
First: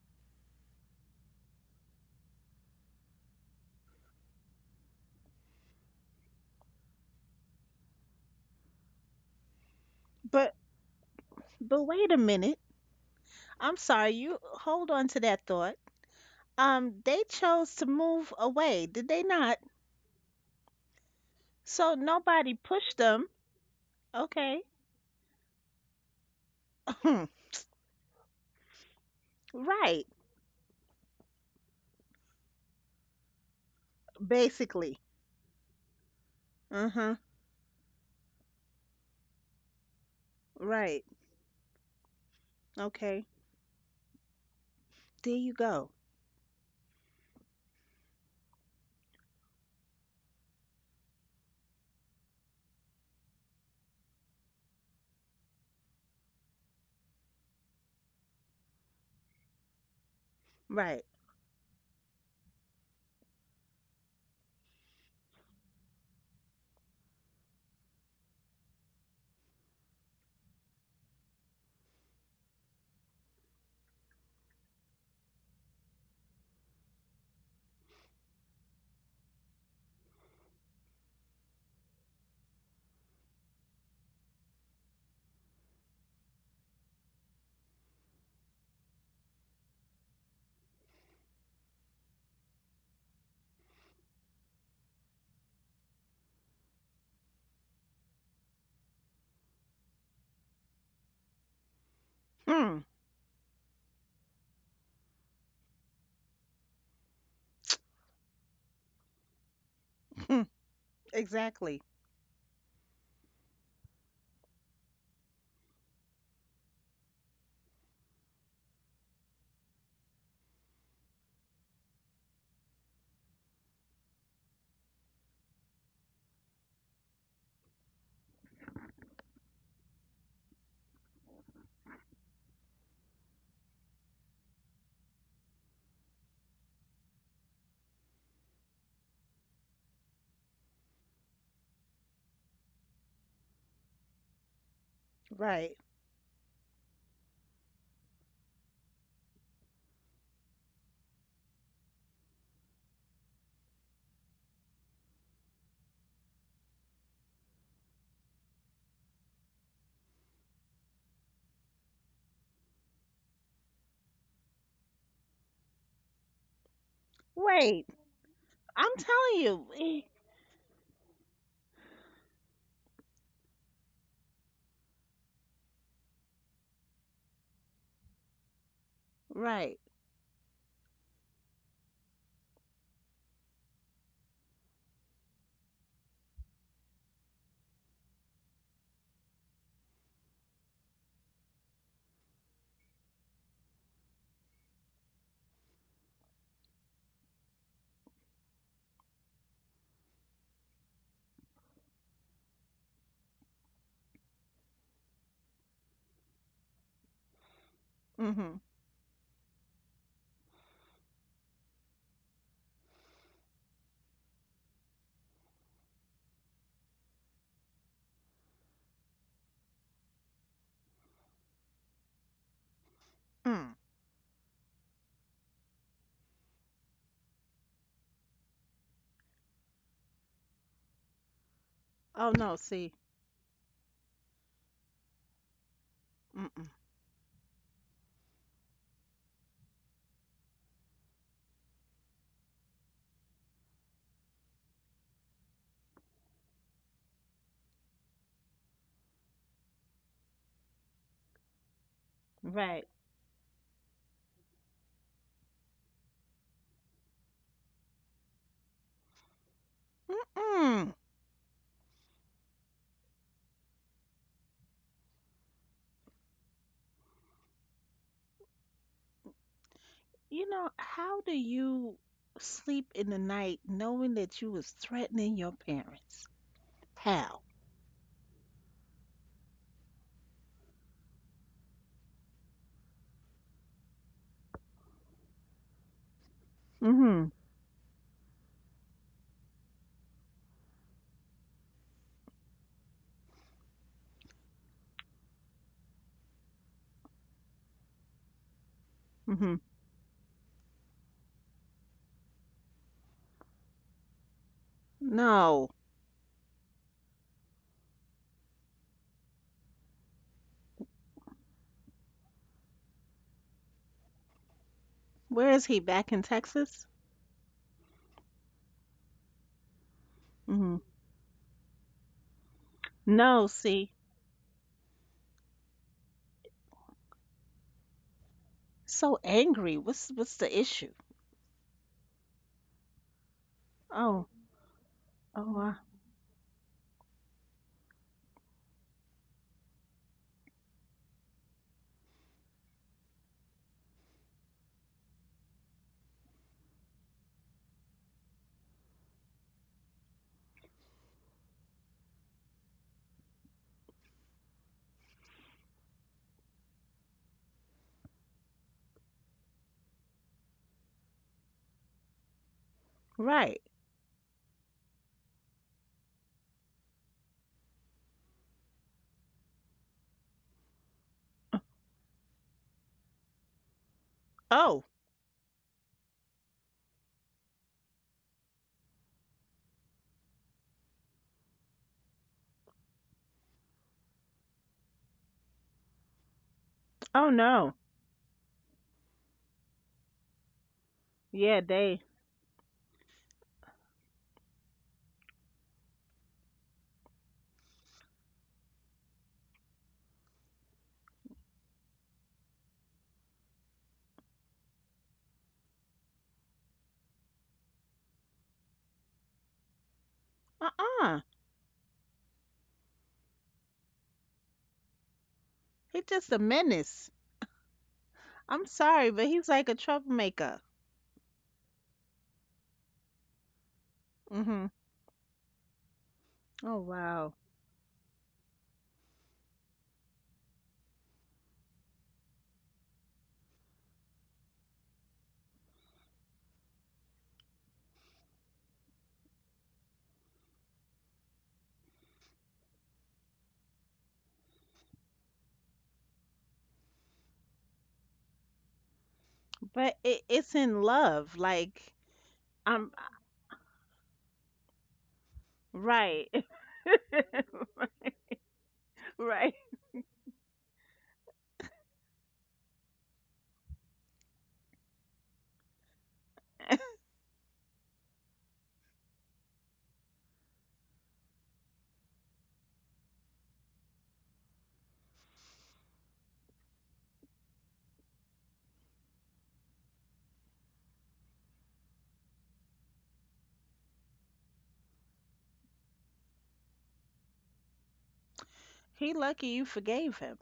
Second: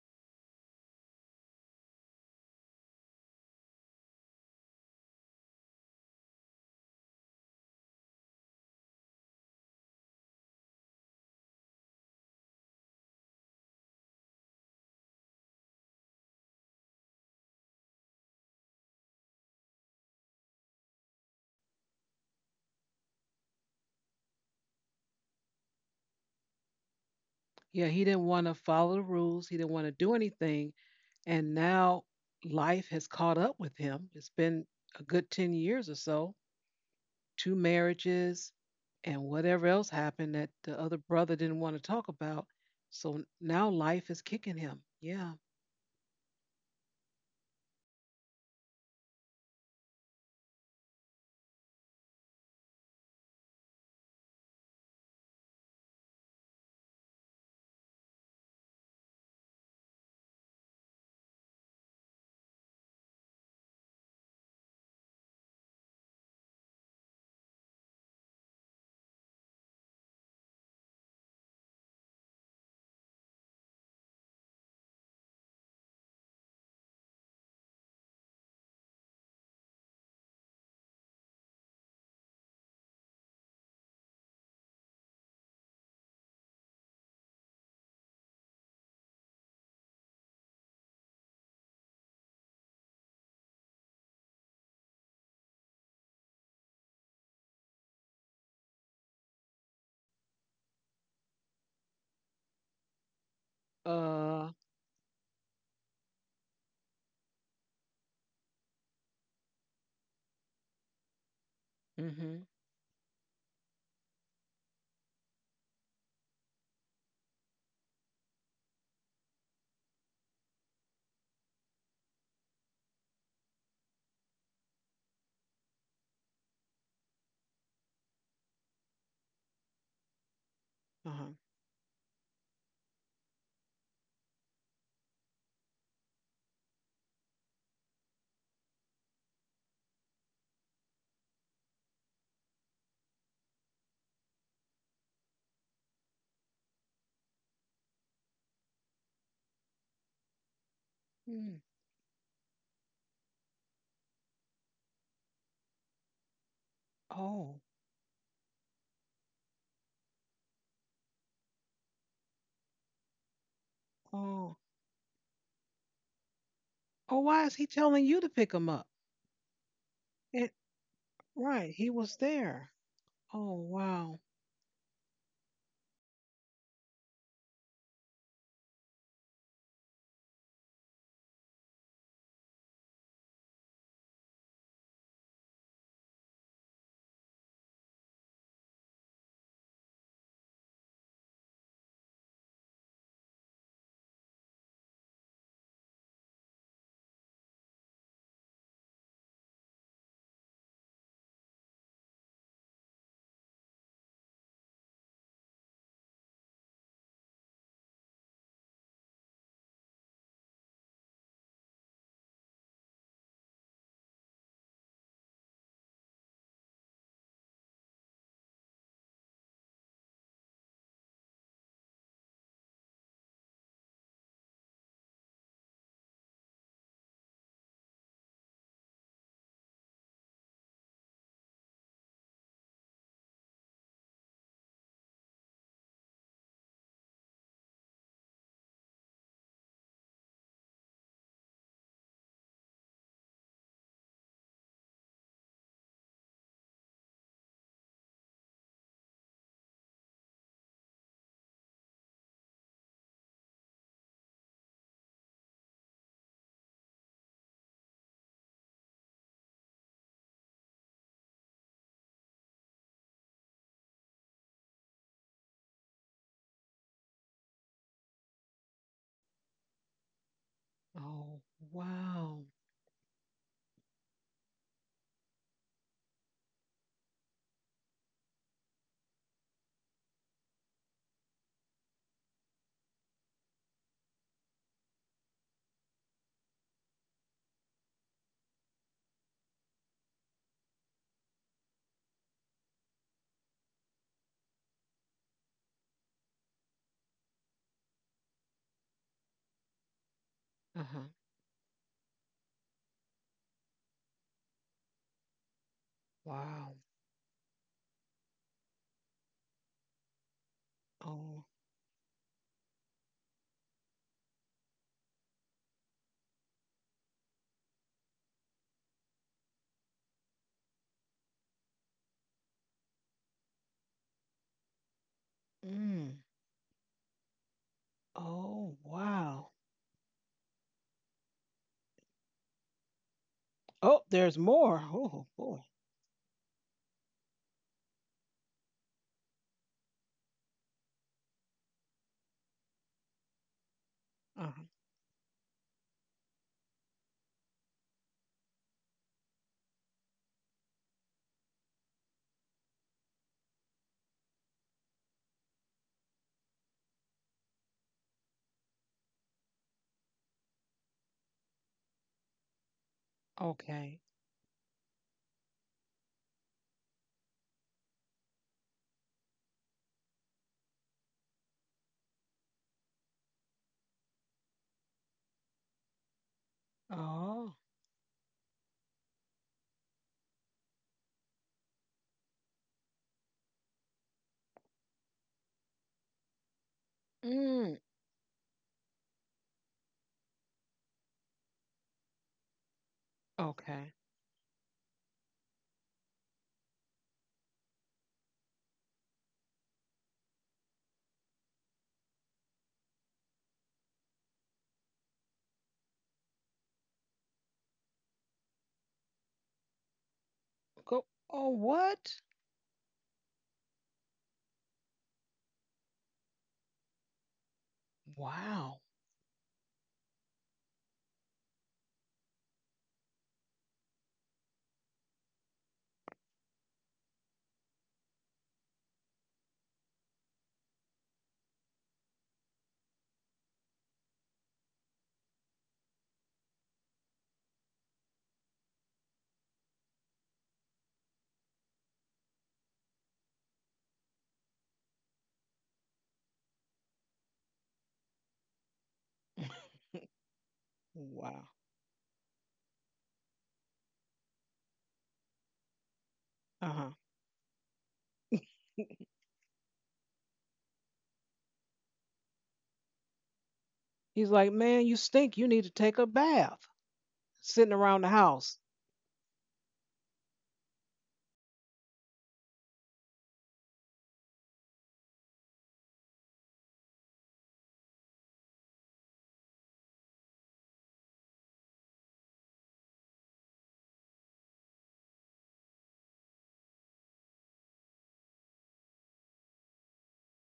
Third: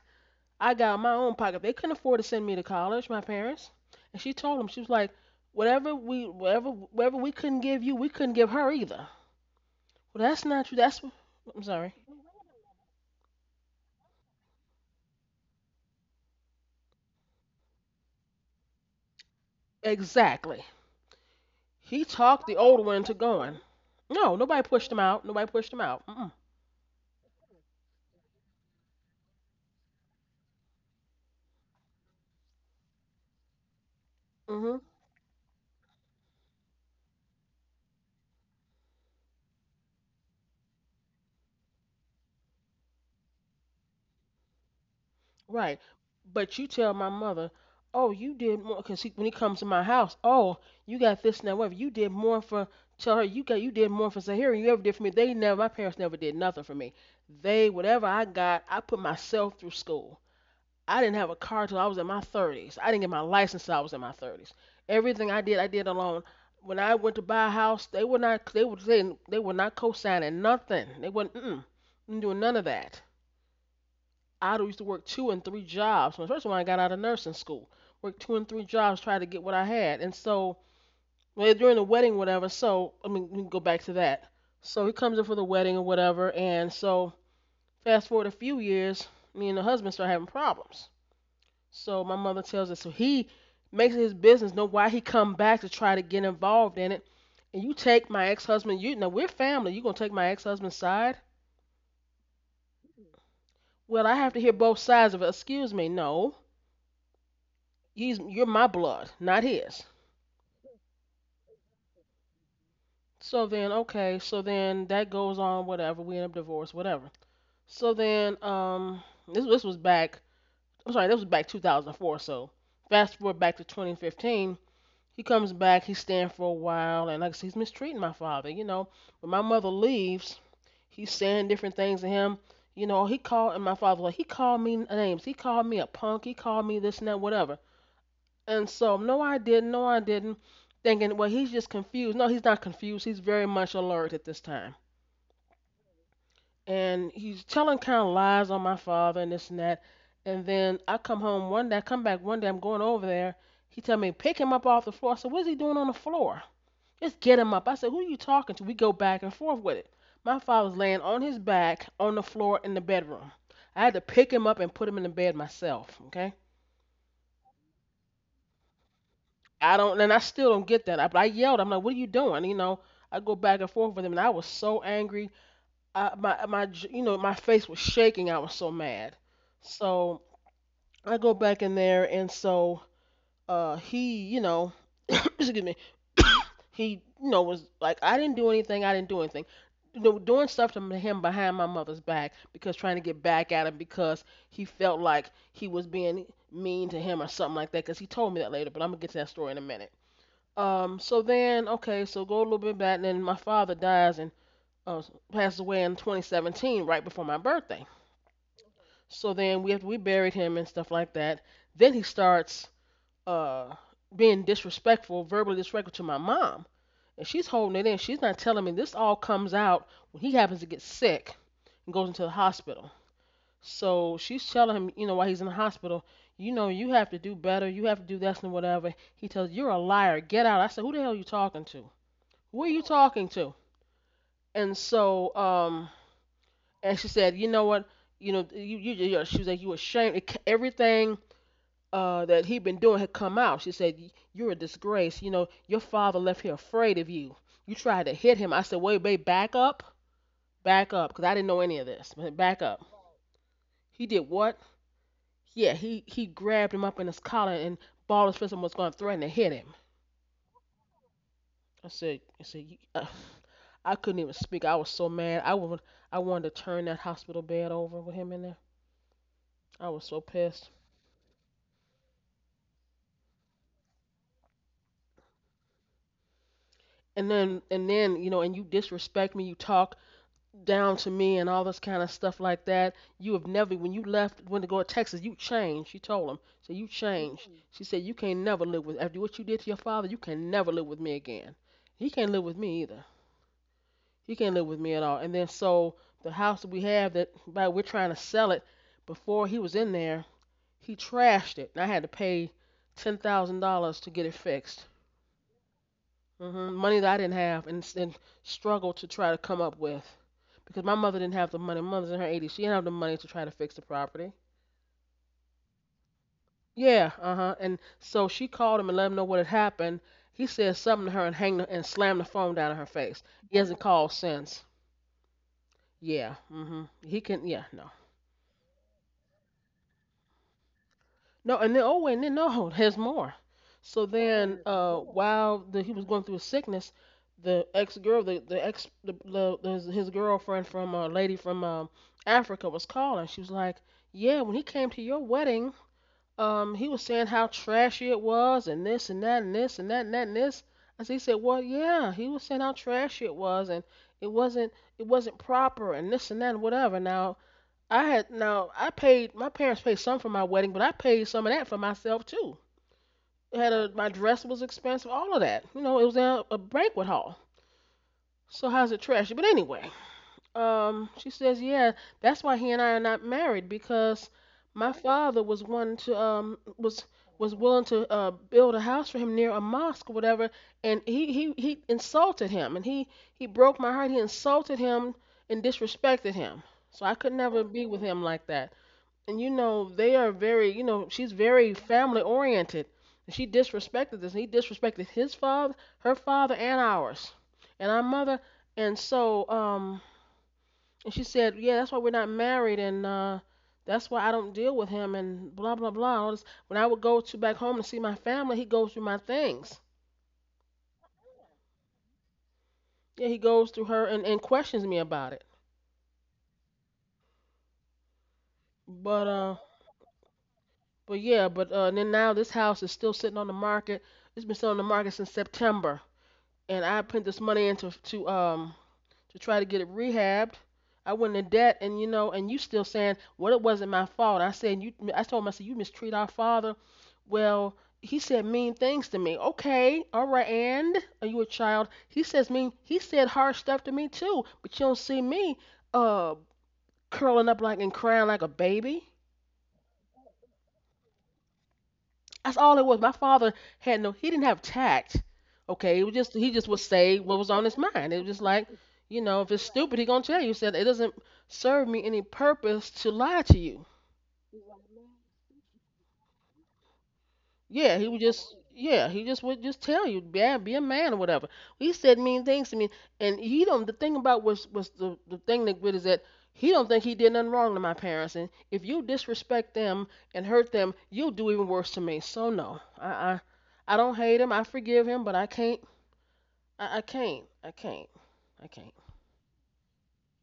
[SPEAKER 2] I got out my own pocket. They couldn't afford to send me to college, my parents. And she told them, she was like, Whatever we, whatever, "whatever we couldn't give you, we couldn't give her either." Well, that's
[SPEAKER 3] But
[SPEAKER 2] not true. That's, I'm
[SPEAKER 3] but
[SPEAKER 2] sorry.
[SPEAKER 3] wait a minute. I'm sorry. You hold on to that thought. Um they chose to move away, did they not?
[SPEAKER 2] Exactly.
[SPEAKER 3] So
[SPEAKER 2] He talked
[SPEAKER 3] nobody
[SPEAKER 2] the older
[SPEAKER 3] pushed
[SPEAKER 2] one into
[SPEAKER 3] them.
[SPEAKER 2] going. No,
[SPEAKER 3] Okay.
[SPEAKER 2] nobody pushed him out. Nobody pushed him out. Mm-mm.
[SPEAKER 1] Yeah, he didn't want to follow the rules. He didn't want to
[SPEAKER 3] Right.
[SPEAKER 1] do anything. And now life has caught up with him. It's been
[SPEAKER 2] Mhm.
[SPEAKER 3] Basically.
[SPEAKER 1] a good ten years or so,
[SPEAKER 3] Uh-huh.
[SPEAKER 1] two marriages, and whatever else happened that the other
[SPEAKER 3] Right.
[SPEAKER 1] brother didn't want to talk about. So
[SPEAKER 3] Okay.
[SPEAKER 1] now life is kicking him. Yeah.
[SPEAKER 3] There you
[SPEAKER 2] Right.
[SPEAKER 3] go.
[SPEAKER 2] But you tell my mother, oh, you did more because when he comes to my house, oh, you got this and that, whatever. You did more for tell her you got you did more for Zahira than you ever did for me. They never my parents never did nothing for me. They whatever I got, I put myself through school.
[SPEAKER 3] Right.
[SPEAKER 2] I didn't have a car till I was in my thirties. I didn't get my license till I was in my thirties. Everything I did, I did alone. When I went to buy a house, they were not they were they, they were not co-signing nothing. They wouldn't mm, doing none of that. I used to work two and three jobs. When first when I got out of nursing school, worked two and three jobs tried to get what I had. And so well, during the wedding, whatever. So I mean, we can go back to that. So he comes in for the wedding or whatever, and so fast forward a few years, me and the husband start having problems. So my mother tells us, so he makes it his business know why he come back to try to get involved in it. And you take my ex-husband, you now we're family. You gonna take my ex-husband's side?
[SPEAKER 3] Hmm.
[SPEAKER 2] Well, I have to
[SPEAKER 1] Uh,
[SPEAKER 2] hear both sides of it. Excuse me, no. He's you're my blood, not his.
[SPEAKER 3] Hmm, exactly.
[SPEAKER 1] Mm-hmm.
[SPEAKER 2] So then, okay, so then that goes on, whatever. We end up divorced, whatever. So then, um, this this was back. I'm sorry, this was back two thousand four. So fast forward back to twenty fifteen. He comes back. He's staying for a while, and like I said, he's mistreating my father. You know, when my mother leaves, he's
[SPEAKER 1] Uh-huh.
[SPEAKER 2] saying different things to him. You know, he called, and my father like he called me names. He called me a punk. He called me this and that, whatever. And so, no, I didn't. No, I didn't. Thinking, well, he's just confused. No, he's not confused. He's very much alert at this time.
[SPEAKER 3] Right.
[SPEAKER 2] And he's telling kind of lies on my father and this and that. And then I come home
[SPEAKER 1] Mm.
[SPEAKER 2] one day, I come back one day, I'm going over there. He tell me, pick him up off the floor. I said, what is he doing on the floor? Just get him
[SPEAKER 1] Oh,
[SPEAKER 2] up. I said, who are you talking to? We go back and forth with it. My father's laying on his back on the floor in the bedroom. I had to pick him
[SPEAKER 1] oh,
[SPEAKER 2] up and put him in the bed myself. Okay.
[SPEAKER 1] oh, why is he
[SPEAKER 3] Wait.
[SPEAKER 1] telling you to pick him up?
[SPEAKER 3] I'm telling you.
[SPEAKER 2] I don't,
[SPEAKER 3] eh,
[SPEAKER 2] and I still
[SPEAKER 1] It,
[SPEAKER 2] don't get that. I, I yelled. I'm
[SPEAKER 1] right,
[SPEAKER 2] like,
[SPEAKER 1] he
[SPEAKER 2] "What are you
[SPEAKER 1] was
[SPEAKER 2] doing?" You
[SPEAKER 1] there.
[SPEAKER 2] know, I go
[SPEAKER 1] Oh,
[SPEAKER 2] back and forth with him,
[SPEAKER 1] wow.
[SPEAKER 2] and I was so angry. I, my my, j- You know, my face was shaking. I was so mad.
[SPEAKER 3] Right.
[SPEAKER 2] So I go back in there, and so uh, he, you know, excuse me, he, you know, was like, "I didn't do anything. I didn't do anything." You know, doing stuff to him behind my mother's back because trying to get back at him because he felt like he was being mean to him or something like that. Because he told me that later, but I'm gonna get to that story in a minute. Um, so then, okay, so go a little bit back, and then my father dies and uh, passes away in twenty seventeen, right before my birthday.
[SPEAKER 3] Mm-hmm.
[SPEAKER 2] So then we have we buried him and stuff like that. Then he starts uh, being disrespectful, verbally disrespectful to my mom, and she's holding it in. She's not telling me this all comes out when he happens to get sick and goes into the hospital.
[SPEAKER 3] Mm.
[SPEAKER 2] So she's telling him, you know, while he's in the hospital, you know, you have to do better, you have to do this and whatever. He tells, you're a liar, get out. I said, who the hell are you talking to?
[SPEAKER 3] Oh no,
[SPEAKER 2] Who are you
[SPEAKER 3] see.
[SPEAKER 2] talking to? And so, um,
[SPEAKER 3] Mm-mm.
[SPEAKER 2] and she said, you know what, you know, you, you, you she was like, you ashamed. It, everything uh, that he'd been doing had come out. She said, you're a disgrace. You know, your father left here afraid of you. You tried to hit him. I said, wait, babe, back up, back up, because I didn't know any of this. But back
[SPEAKER 3] Right.
[SPEAKER 2] up. He did what? Yeah, he he grabbed him up in his collar and balled his fist and was going to threaten to hit him.
[SPEAKER 3] Mm-mm.
[SPEAKER 2] I said, I said, uh, I couldn't even speak. I was so mad. I would I wanted to turn that hospital bed over with him in there. I was so
[SPEAKER 3] You
[SPEAKER 2] pissed.
[SPEAKER 3] know, how do
[SPEAKER 1] Oh,
[SPEAKER 3] you
[SPEAKER 1] wow.
[SPEAKER 3] sleep in the night knowing that you was threatening your parents?
[SPEAKER 2] And
[SPEAKER 3] How?
[SPEAKER 2] then and then, you know, and you disrespect me, you talk down to me and all this kind of stuff like that. You have never when you left went to go to Texas, you changed, she told him. So you
[SPEAKER 3] Mhm.
[SPEAKER 2] changed. She said you can not never live with after what you did to your father, you can never live with me again. He can't live with me either. He can't live with me at all. And then so the house that we have that by we're trying to sell it before he
[SPEAKER 3] Mhm.
[SPEAKER 2] was in there. He
[SPEAKER 1] Uh-huh.
[SPEAKER 2] trashed it, and I had to pay ten thousand dollars to get it fixed.
[SPEAKER 3] No.
[SPEAKER 2] Hmm.
[SPEAKER 1] Wow.
[SPEAKER 2] Money that I didn't have, and and struggled to try to come up with because my mother didn't
[SPEAKER 1] Oh,
[SPEAKER 2] have the money. My mother's in her eighties. She didn't have the money to try to fix the property.
[SPEAKER 3] Where is he? Back in Texas?
[SPEAKER 2] Yeah, uh huh. And so she called him and let him know what had happened. He said
[SPEAKER 3] Mhm.
[SPEAKER 2] something to her and hanged the, and slammed the phone down in her face.
[SPEAKER 3] No,
[SPEAKER 2] He hasn't
[SPEAKER 3] see.
[SPEAKER 2] called since.
[SPEAKER 1] mm.
[SPEAKER 2] Yeah, mhm. He can. Yeah, no.
[SPEAKER 1] Oh,
[SPEAKER 3] So
[SPEAKER 1] wow.
[SPEAKER 3] angry. What's what's the issue?
[SPEAKER 2] No, and then oh, and then no, there's more.
[SPEAKER 1] Oh,
[SPEAKER 2] So oh,
[SPEAKER 3] Oh.
[SPEAKER 1] there's
[SPEAKER 2] then, there's
[SPEAKER 1] more.
[SPEAKER 2] uh,
[SPEAKER 1] Oh,
[SPEAKER 2] while
[SPEAKER 3] Oh,
[SPEAKER 1] boy.
[SPEAKER 3] uh,
[SPEAKER 2] the, he was going through his sickness, the ex girl, the the ex, the, the, his, his girlfriend from a uh, lady from um, Africa was calling. She was like, "Yeah, when he
[SPEAKER 1] Uh-huh.
[SPEAKER 2] came to your wedding, um, he was saying how trashy it was, and this and that, and this and that and that and this." I said, he said, "Well, yeah, he was saying how trashy it was, and it wasn't it wasn't proper, and this and that and whatever." Now I had now I paid my parents paid some for my wedding, but I paid some of that for myself too. It
[SPEAKER 3] right.
[SPEAKER 2] had a
[SPEAKER 1] Okay.
[SPEAKER 2] My dress was expensive, all of that. You know, it was in a, a banquet hall. So how's it trashy? But anyway, um, she says, yeah, that's why he and I are not married because
[SPEAKER 3] Oh.
[SPEAKER 2] my father was one to um was was
[SPEAKER 1] Oh,
[SPEAKER 2] willing to uh build a house for him near a mosque or whatever, and he he he insulted him, and he he broke my heart. He insulted him and disrespected him. So I
[SPEAKER 3] Oh
[SPEAKER 2] could never
[SPEAKER 3] no.
[SPEAKER 1] mm.
[SPEAKER 2] be with him like that and you know they are very you know she's
[SPEAKER 3] Yeah,
[SPEAKER 2] very
[SPEAKER 3] they.
[SPEAKER 2] family oriented and she
[SPEAKER 1] Okay.
[SPEAKER 2] disrespected this and he disrespected his father her father and ours and our mother and so um and she said yeah that's why we're not married and uh that's why I don't deal with him and blah blah blah all this. When I would go to back home to see my family, he goes through my things.
[SPEAKER 1] Go.
[SPEAKER 3] Uh-uh.
[SPEAKER 1] Oh, what?
[SPEAKER 2] Yeah, he goes through her and, and questions me about it.
[SPEAKER 3] He's just a menace. I'm
[SPEAKER 1] Wow.
[SPEAKER 3] sorry,
[SPEAKER 2] but
[SPEAKER 3] but he's
[SPEAKER 2] uh
[SPEAKER 3] like a troublemaker.
[SPEAKER 2] but yeah but uh and then now this house is still sitting on the market. It's been sitting
[SPEAKER 3] Mhm.
[SPEAKER 2] on the market since September,
[SPEAKER 3] Oh,
[SPEAKER 2] and I put
[SPEAKER 3] wow.
[SPEAKER 2] this money into to um to try to get it rehabbed. I went in debt, and you know, and you still saying, well, it wasn't my fault. I said, you, I told him, I said, you mistreat our father. Well, he said mean things to me. Okay, all right, and are you a child? He says mean. He said hard stuff to me too, but you don't see me uh curling up like and crying like a baby.
[SPEAKER 3] But it, it's in love.
[SPEAKER 1] Wow.
[SPEAKER 3] Like
[SPEAKER 2] That's all it
[SPEAKER 3] I'm
[SPEAKER 2] was. My father had no, he didn't have tact. Okay, it was
[SPEAKER 3] right.
[SPEAKER 2] just he just would
[SPEAKER 1] Uh-huh.
[SPEAKER 2] say what was on his mind. It was just like, you know, if
[SPEAKER 3] Right.
[SPEAKER 2] it's stupid, he gonna tell you. He said it doesn't serve me any purpose to lie to you.
[SPEAKER 1] He's like, man, you stink. You need to take a bath. Sitting
[SPEAKER 2] Yeah,
[SPEAKER 1] around
[SPEAKER 2] he
[SPEAKER 1] the
[SPEAKER 2] would just,
[SPEAKER 1] house.
[SPEAKER 2] yeah, he just would just tell you, yeah, be a man or whatever. He said mean things to me, and he don't. The thing about was was the the thing that good is that he don't think he did nothing wrong to my parents, and if you disrespect them and hurt them, you'll do even worse to me. So no, I I, I don't hate him. I forgive him, but I can't. I, I can't. I can't. I can't.
[SPEAKER 3] He lucky you forgave him.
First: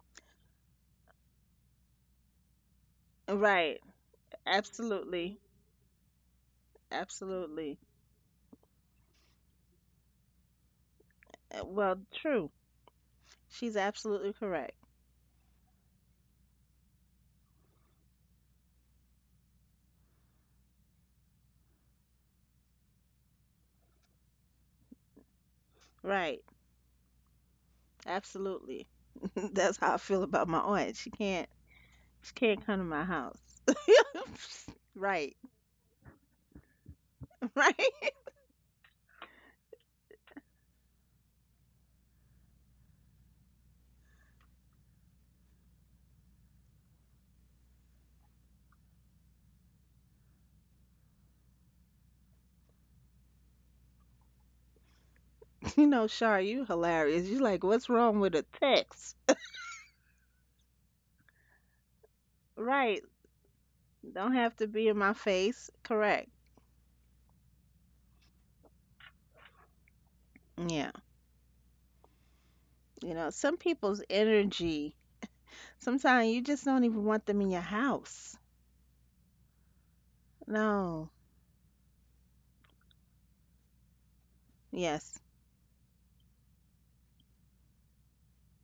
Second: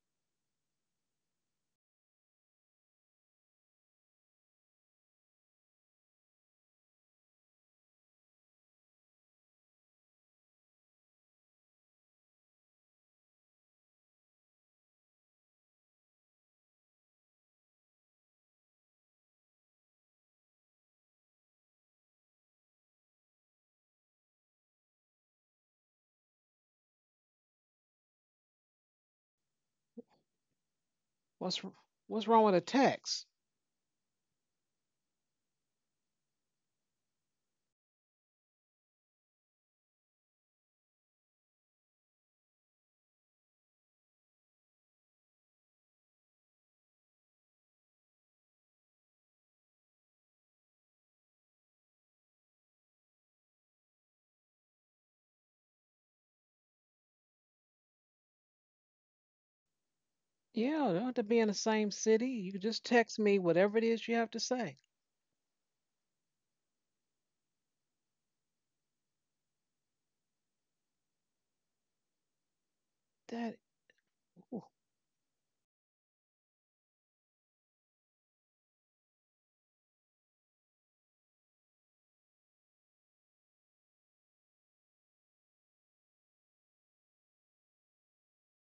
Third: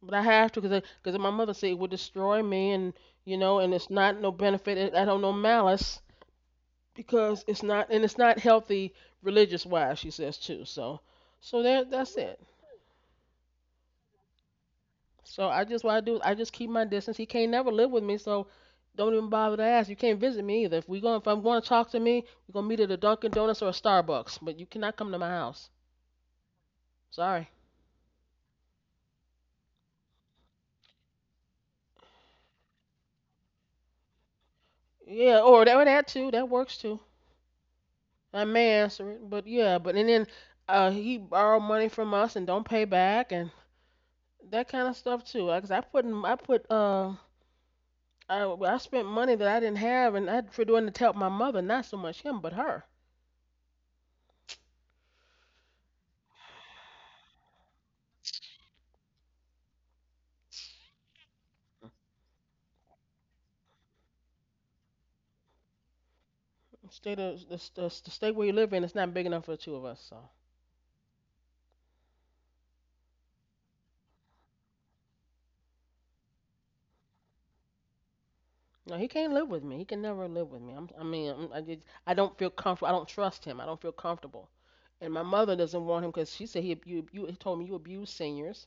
[SPEAKER 2] But I have to because because my mother said it would destroy me, and you know, and
[SPEAKER 3] Right.
[SPEAKER 2] it's not no benefit. It, I don't know
[SPEAKER 3] Absolutely.
[SPEAKER 2] malice because it's
[SPEAKER 3] Absolutely.
[SPEAKER 2] not, and it's not healthy religious wise. She says too. So so
[SPEAKER 3] Uh,
[SPEAKER 2] there
[SPEAKER 3] Well,
[SPEAKER 2] that's it.
[SPEAKER 3] true. She's absolutely correct.
[SPEAKER 2] So I just what I do I just keep my distance. He can't never live with me. So don't even bother to ask. You can't visit me either. If we going if I'm going to talk to me, we're gonna meet at a Dunkin' Donuts or a Starbucks. But you cannot come to my house.
[SPEAKER 3] Right.
[SPEAKER 2] Sorry.
[SPEAKER 3] Absolutely. That's how I feel about my aunt. She can't
[SPEAKER 1] What's what's
[SPEAKER 3] she
[SPEAKER 1] wrong with a
[SPEAKER 3] can't come to my
[SPEAKER 1] text?
[SPEAKER 3] house. Right.
[SPEAKER 2] Yeah, or that or that too. That works too.
[SPEAKER 3] Right.
[SPEAKER 2] I may answer it, but yeah, but and then uh, he borrowed money from us and don't pay back and that kind of stuff too. Like, 'cause I put in- I put uh I I spent money that I didn't have and I for doing it to help my mother, not so much him but her.
[SPEAKER 3] You know, Shar, you hilarious. You like, what's wrong with a text?
[SPEAKER 1] Yeah, don't have to be in the same city. You can just
[SPEAKER 3] Right.
[SPEAKER 1] text me whatever it is you have to
[SPEAKER 3] Don't have to
[SPEAKER 1] say.
[SPEAKER 3] be in my face. Correct.
[SPEAKER 2] State of the, the, the state where you live in, it's not big enough for the two of us. So
[SPEAKER 3] Yeah. You know,
[SPEAKER 1] That
[SPEAKER 3] some people's
[SPEAKER 1] ooh,
[SPEAKER 3] energy, sometimes you just don't even want them in your house.
[SPEAKER 2] no, he can't live with me. He can never live with me. I'm, I
[SPEAKER 3] No.
[SPEAKER 2] mean, I'm, I just I don't feel comfortable. I don't trust him. I don't feel comfortable. And
[SPEAKER 3] Yes.
[SPEAKER 2] my mother doesn't want him because she said he abu- you you he told me you abuse seniors.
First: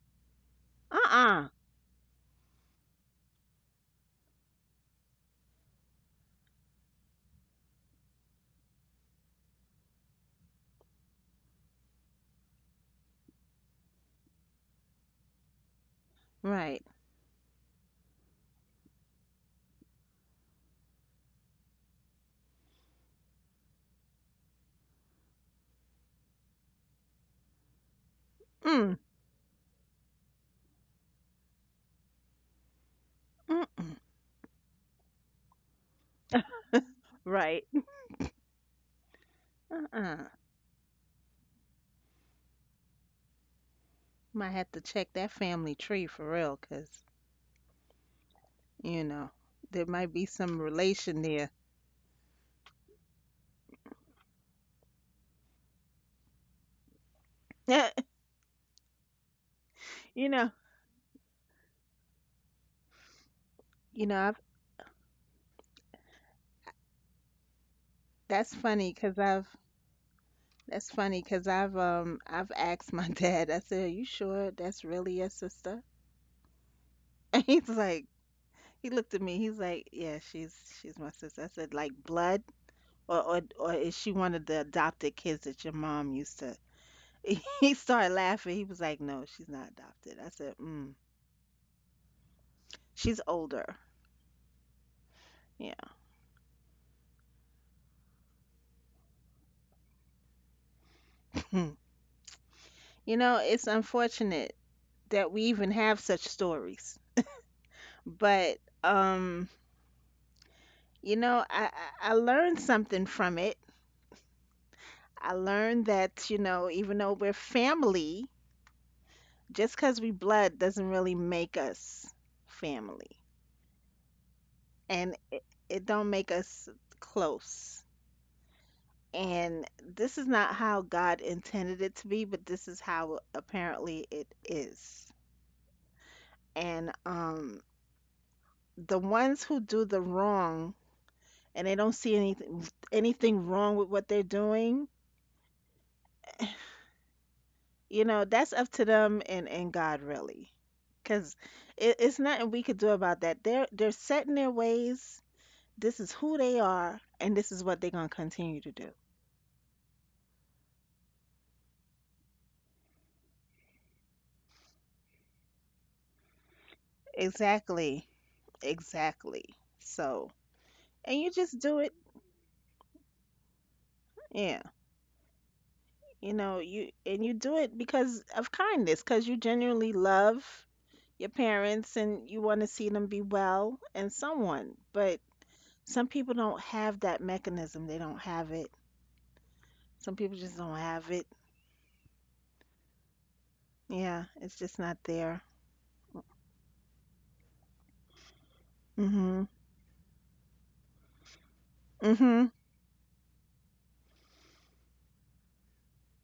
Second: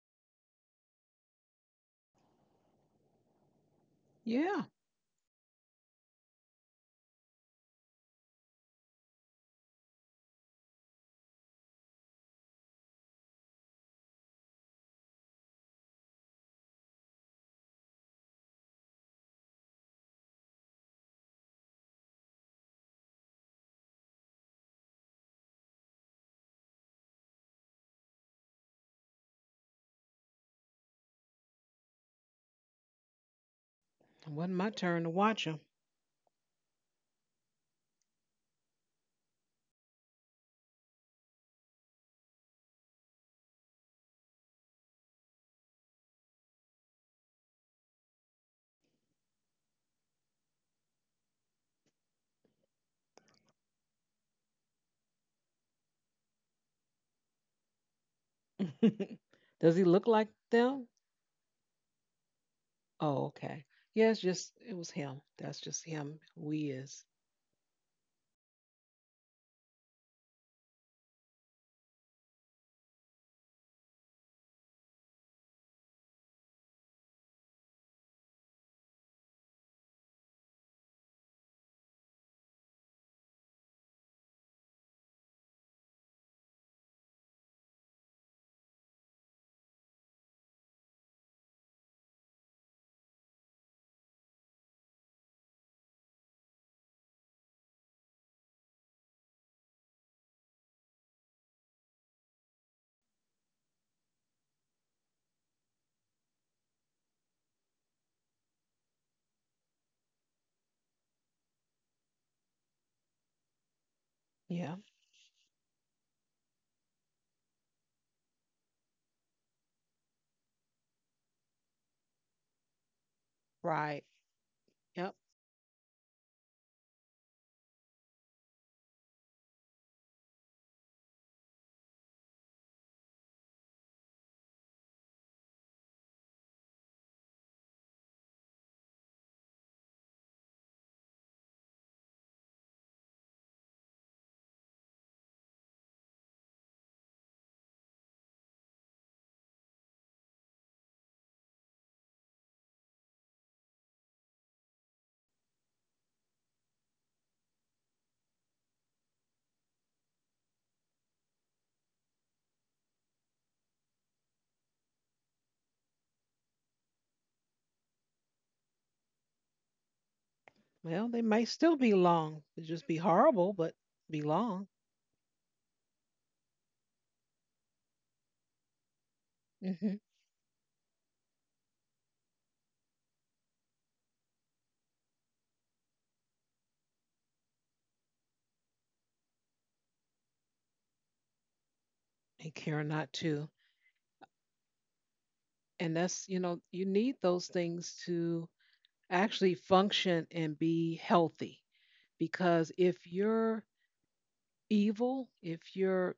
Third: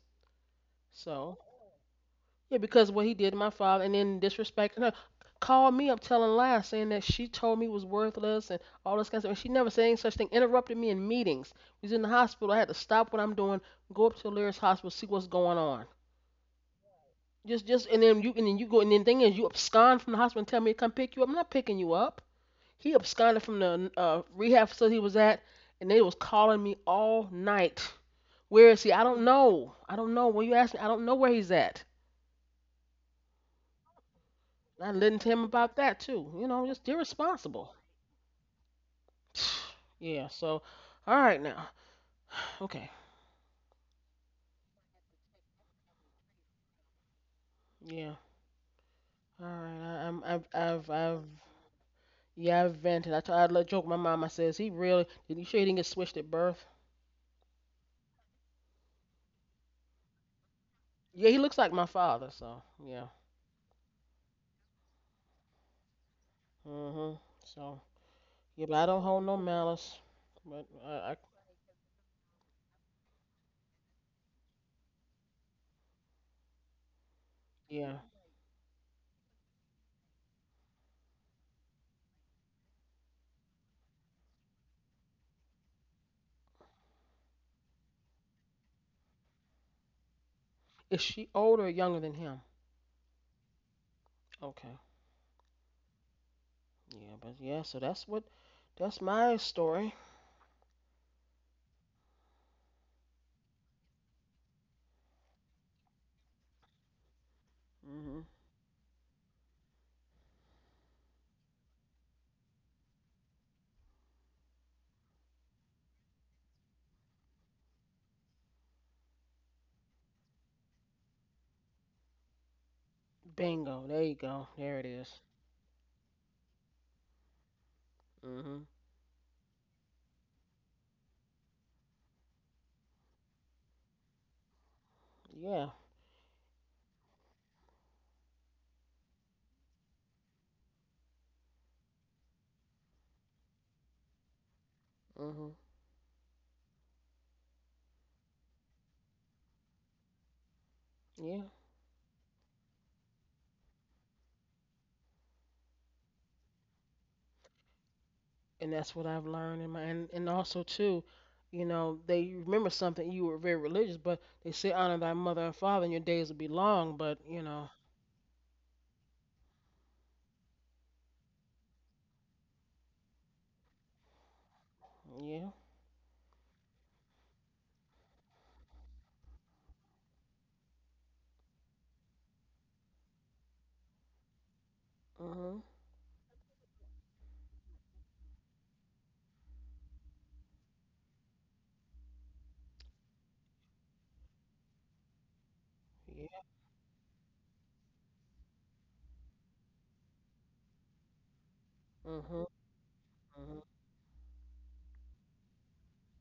[SPEAKER 2] So.
[SPEAKER 3] Uh-uh.
[SPEAKER 2] Yeah, because what he did to my father and then
[SPEAKER 1] yeah,
[SPEAKER 2] disrespecting her. Called me up telling lies, saying that she told me was worthless and all this kind of stuff. And she never said any such thing. Interrupted me in meetings. We was in the hospital. I had to stop what I'm doing, go up to Lyris Hospital, see what's going on.
[SPEAKER 3] Right.
[SPEAKER 2] Just, just, and then you, and then you go, and then the thing is, you abscond from the hospital and tell me to come pick you up. I'm not picking you up. He absconded from the uh, rehab facility he was at, and they was calling me all night. Where is he?
[SPEAKER 3] Mm.
[SPEAKER 2] I don't know. I don't know. When you ask me, I don't know where he's at.
[SPEAKER 3] Mm.
[SPEAKER 1] it wasn't my
[SPEAKER 2] I
[SPEAKER 1] turn to
[SPEAKER 2] listened to him
[SPEAKER 1] watch him.
[SPEAKER 2] about that too. You know, just
[SPEAKER 3] Right.
[SPEAKER 2] irresponsible.
[SPEAKER 3] Uh-uh.
[SPEAKER 2] Yeah. So, all right now. Okay.
[SPEAKER 3] Might have to check that family tree for real, 'cause,
[SPEAKER 2] Yeah.
[SPEAKER 3] you know,
[SPEAKER 2] All right.
[SPEAKER 3] there
[SPEAKER 2] I,
[SPEAKER 3] might
[SPEAKER 2] I'm.
[SPEAKER 3] be
[SPEAKER 2] I've.
[SPEAKER 3] some
[SPEAKER 2] I've.
[SPEAKER 3] relation
[SPEAKER 2] I've.
[SPEAKER 3] there.
[SPEAKER 2] Yeah. I've vented. I told. I let joke my mom. I says he really. Did you sure he didn't get switched at birth?
[SPEAKER 1] Does he look
[SPEAKER 3] You
[SPEAKER 1] like
[SPEAKER 3] know,
[SPEAKER 1] them?
[SPEAKER 2] Yeah. He looks like my father. So yeah.
[SPEAKER 1] Oh, okay.
[SPEAKER 3] you
[SPEAKER 1] Yeah,
[SPEAKER 3] know,
[SPEAKER 1] it's
[SPEAKER 3] I've,
[SPEAKER 1] just it was him. That's just him. We is.
[SPEAKER 2] Mhm. So
[SPEAKER 3] that's
[SPEAKER 2] yeah. But I
[SPEAKER 3] funny
[SPEAKER 2] don't
[SPEAKER 3] 'cause
[SPEAKER 2] hold no
[SPEAKER 3] I've
[SPEAKER 2] malice. But
[SPEAKER 3] that's
[SPEAKER 2] I. I
[SPEAKER 3] funny 'cause I've um I've asked my dad. I said, "Are you sure that's really your sister?" And he's
[SPEAKER 2] Yeah.
[SPEAKER 3] like, he looked at me. He's like, "Yeah, she's she's my sister." I said, "Like blood, or or or is she one of the adopted kids that your mom used to?" He started laughing. He was like, "No, she's not adopted." I said, "Mm,
[SPEAKER 2] Is she older or younger than him?
[SPEAKER 3] she's older."
[SPEAKER 2] Okay.
[SPEAKER 3] Yeah.
[SPEAKER 2] Yeah. But yeah. So that's what. That's my story.
[SPEAKER 3] You know, it's unfortunate that we even have such stories,
[SPEAKER 2] Mhm.
[SPEAKER 3] but um, you know, I, I I learned something from it.
[SPEAKER 1] Yeah.
[SPEAKER 3] I learned that, you know, even though we're family, just 'cause we blood doesn't really make us family,
[SPEAKER 2] Bingo. There
[SPEAKER 1] Right.
[SPEAKER 2] you go. There it is.
[SPEAKER 3] and
[SPEAKER 1] Yep.
[SPEAKER 2] is.
[SPEAKER 3] it, it don't make us close.
[SPEAKER 2] Mhm.
[SPEAKER 3] And this is not how God intended it to be, but this is how apparently it is.
[SPEAKER 2] Yeah.
[SPEAKER 3] And um, The ones who do the wrong and they don't see anything anything wrong with what they're doing,
[SPEAKER 2] Mhm.
[SPEAKER 3] you know, that's up to them and and God really, because
[SPEAKER 2] Yeah.
[SPEAKER 3] it, it's nothing we could do about that. They're they're set in their ways. This is who they are, and this is what they're gonna continue to
[SPEAKER 2] And
[SPEAKER 3] do.
[SPEAKER 2] that's what I've learned in my and, and also too, you know, they remember something you were very religious, but they say honor thy mother and father and your days will be long, but you know,
[SPEAKER 3] Exactly, exactly. So, and
[SPEAKER 1] Well, they
[SPEAKER 3] you
[SPEAKER 1] may
[SPEAKER 3] just do
[SPEAKER 1] still
[SPEAKER 3] it.
[SPEAKER 1] be long. It'd just be horrible, but be
[SPEAKER 3] Yeah,
[SPEAKER 1] long.
[SPEAKER 2] yeah.
[SPEAKER 3] you know, you and you do it because of kindness, because you genuinely
[SPEAKER 1] Hmm.
[SPEAKER 3] love your parents and you want to see them be well and someone, but
[SPEAKER 2] Mhm.
[SPEAKER 3] some people don't have that mechanism. They don't have it. Some people just don't have it.
[SPEAKER 1] And care not to.
[SPEAKER 3] Yeah, it's just not there.
[SPEAKER 1] And that's you
[SPEAKER 2] Yeah.
[SPEAKER 1] know you need those things to
[SPEAKER 3] Mm-hmm.
[SPEAKER 1] actually function and be healthy.
[SPEAKER 3] Mm-hmm.
[SPEAKER 2] Mhm.
[SPEAKER 1] Because if
[SPEAKER 2] Mhm.
[SPEAKER 1] you're evil, if you're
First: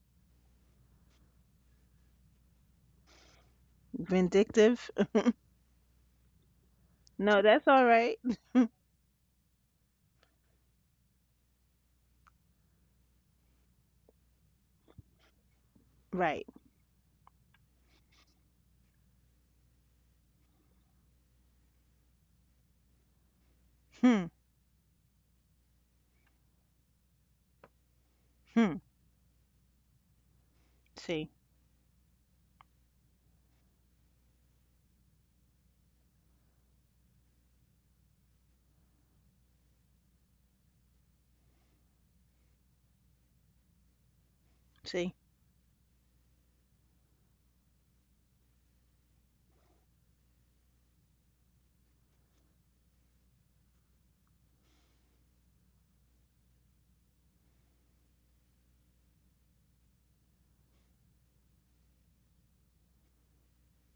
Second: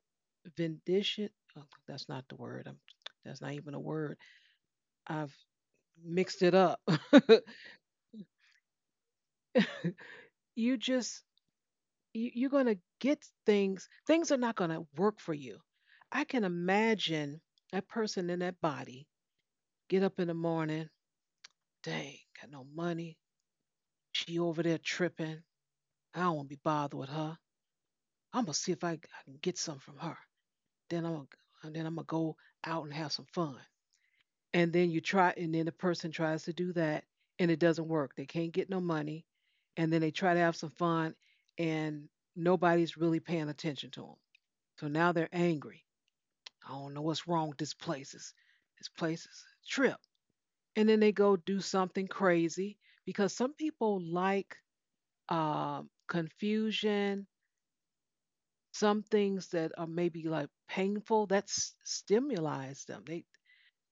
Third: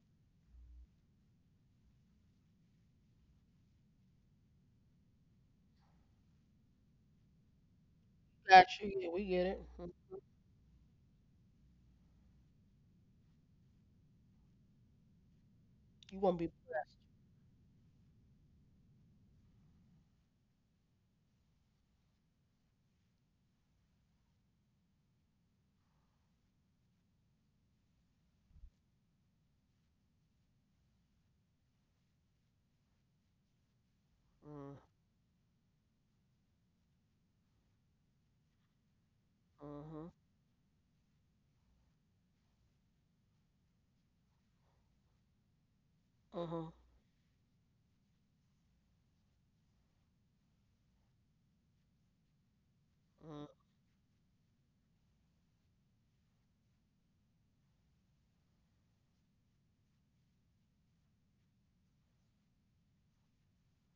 [SPEAKER 1] vindictive, oh, that's not the word. I'm, that's not even a word.
[SPEAKER 3] Vindictive.
[SPEAKER 1] I've mixed it up.
[SPEAKER 3] No, that's all right.
[SPEAKER 2] Got you. Yeah, we get it. Mhm.
[SPEAKER 1] You just you, you're going to get things. Things are not going to work for you.
[SPEAKER 2] You
[SPEAKER 1] I
[SPEAKER 2] won't
[SPEAKER 3] Right.
[SPEAKER 2] be
[SPEAKER 1] can imagine that person in that body get up in the morning. Dang, got no money.
[SPEAKER 3] Hmm.
[SPEAKER 1] She over there tripping. I don't want to be bothered with her. I'm gonna see
[SPEAKER 3] Hmm.
[SPEAKER 1] if I, I can get some from her. Then I'm
[SPEAKER 3] See.
[SPEAKER 1] gonna- then I'm gonna go out and have some fun. And
[SPEAKER 2] mm,
[SPEAKER 1] then you try, and then the person tries to do that, and it doesn't work. They can't get no money, and then they
[SPEAKER 2] Mhm.
[SPEAKER 1] try to have some fun, and nobody's really paying attention to them. So now
[SPEAKER 3] See.
[SPEAKER 1] they're angry. I
[SPEAKER 2] Mhm.
[SPEAKER 1] don't know what's wrong with this place. It's, this place is a trip. And then they go do something crazy because
[SPEAKER 2] Mm,
[SPEAKER 1] some people like um, confusion, some things that are maybe like painful, that s- stimulates them. They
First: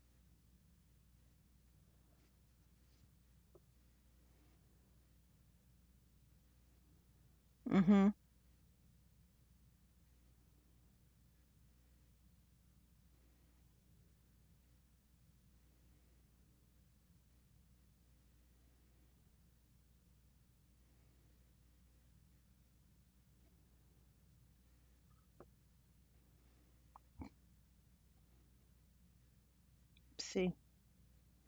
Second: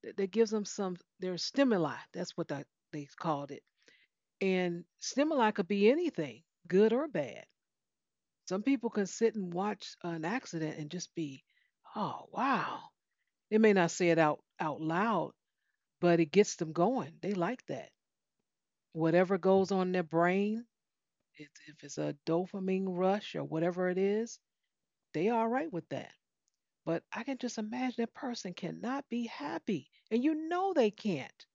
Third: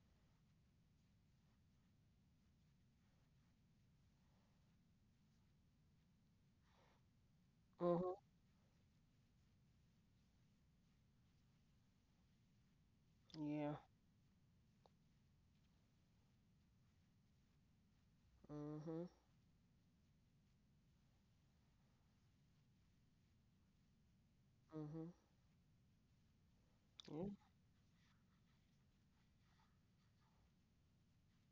[SPEAKER 1] That, that gives them some their stimuli. That's what that, they called it. And stimuli could be anything, good or bad.
[SPEAKER 3] Mm-hmm.
[SPEAKER 2] Mhm.
[SPEAKER 1] Some people can sit and watch an accident and just be, oh wow. They may
[SPEAKER 2] Yeah.
[SPEAKER 1] not say it out out loud, but it gets them going. They like that.
[SPEAKER 2] Mhm.
[SPEAKER 1] Whatever goes on in their brain, if if it's a dopamine rush or whatever it is,
[SPEAKER 2] Mhm.
[SPEAKER 1] they are all right with that. But I
[SPEAKER 2] Yeah.
[SPEAKER 1] can just imagine that person cannot be happy, and you
[SPEAKER 3] See.
[SPEAKER 1] know they can't.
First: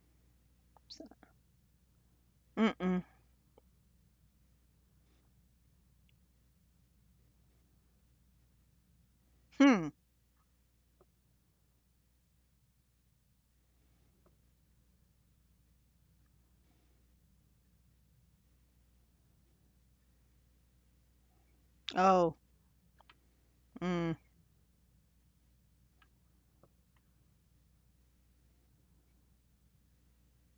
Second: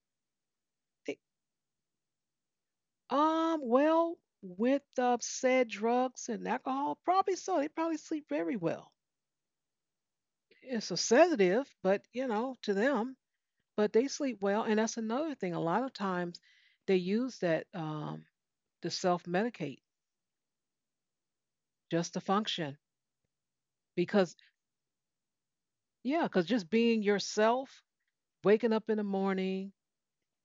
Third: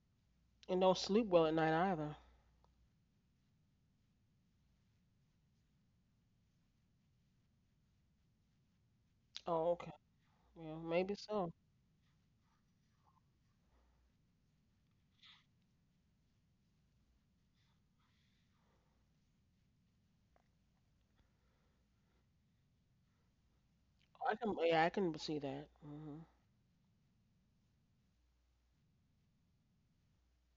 [SPEAKER 2] And don't
[SPEAKER 3] So-
[SPEAKER 1] They,
[SPEAKER 2] sleep well at night either.
[SPEAKER 3] Mm-mm.
[SPEAKER 1] Um, well, with uh, said drugs and alcohol, probably so. They probably sleep very well.
[SPEAKER 2] Oh,
[SPEAKER 3] Hmm.
[SPEAKER 2] okay. Yeah,
[SPEAKER 1] It's a
[SPEAKER 2] maybe so.
[SPEAKER 1] sedative, but you know, to them, but they sleep well. And that's another thing. A lot of times they use that um, to self medicate just to
[SPEAKER 3] Oh.
[SPEAKER 1] function.
[SPEAKER 3] Mm.
[SPEAKER 2] I
[SPEAKER 1] Because,
[SPEAKER 2] can yeah, I can see that. Mhm.
[SPEAKER 1] yeah, because just being yourself, waking up in the morning,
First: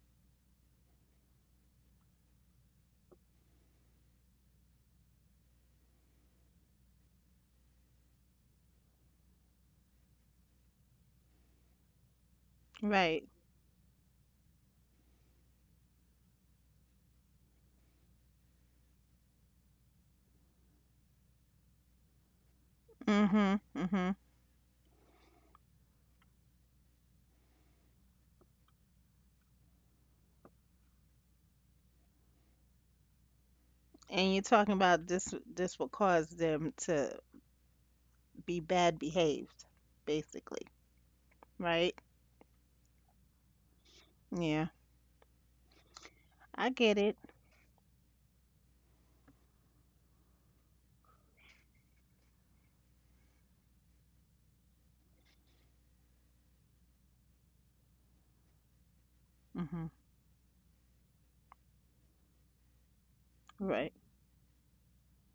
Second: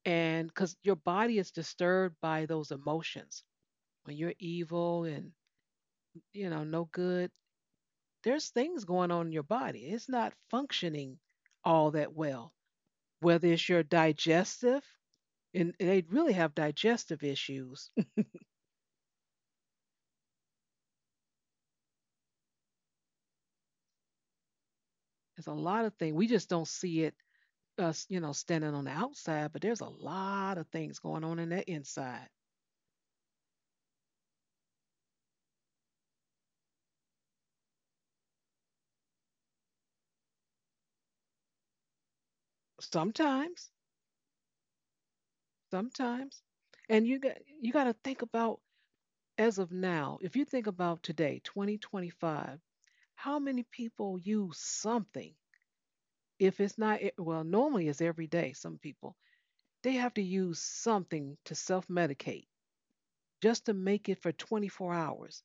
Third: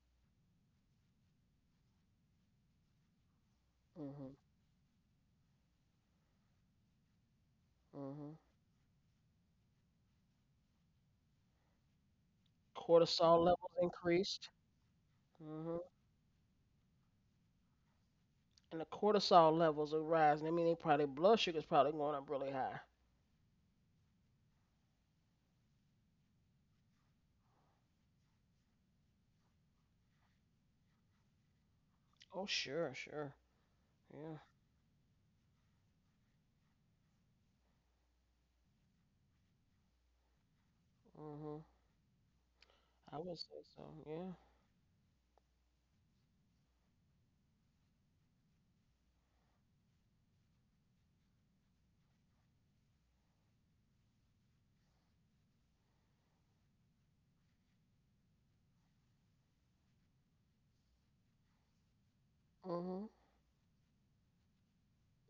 [SPEAKER 1] and because your body is disturbed by those emotions when you're
[SPEAKER 2] Mhm.
[SPEAKER 1] evil and, you know, no good
[SPEAKER 2] Mhm.
[SPEAKER 1] there's things going on in your body. It's not functioning all that well,
[SPEAKER 3] Right.
[SPEAKER 2] Cortisol
[SPEAKER 1] whether it's your
[SPEAKER 2] levels increased.
[SPEAKER 1] digestive, and
[SPEAKER 2] Hmm.
[SPEAKER 1] they really have digestive issues.
[SPEAKER 2] And the cortisol levels are rising. I mean, they probably blood sugar's probably going up really high.
[SPEAKER 3] Mm-hmm. Mm-hmm.
[SPEAKER 1] There's a lot of things. We just don't see it us, you know, standing on the outside, but there's a lot of things going on in the inside.
[SPEAKER 2] Oh, sure, sure.
[SPEAKER 3] And
[SPEAKER 2] Yeah.
[SPEAKER 3] you're talking about this this will cause them to be bad behaved, basically.
[SPEAKER 2] Hmm.
[SPEAKER 3] Right?
[SPEAKER 2] I would
[SPEAKER 1] Sometimes,
[SPEAKER 2] say so. Yeah.
[SPEAKER 3] Yeah.
[SPEAKER 1] sometimes.
[SPEAKER 3] I
[SPEAKER 1] And
[SPEAKER 3] get
[SPEAKER 1] you
[SPEAKER 3] it.
[SPEAKER 1] got you got to think about as of now, if you think about today, twenty twenty-five, how many people use something? If it's not e- well, normally it's every day some people they
[SPEAKER 3] Mm-hmm.
[SPEAKER 1] have to use something to self medicate
[SPEAKER 2] Hmm.
[SPEAKER 1] just to
[SPEAKER 3] Right.
[SPEAKER 1] make it for twenty-four hours.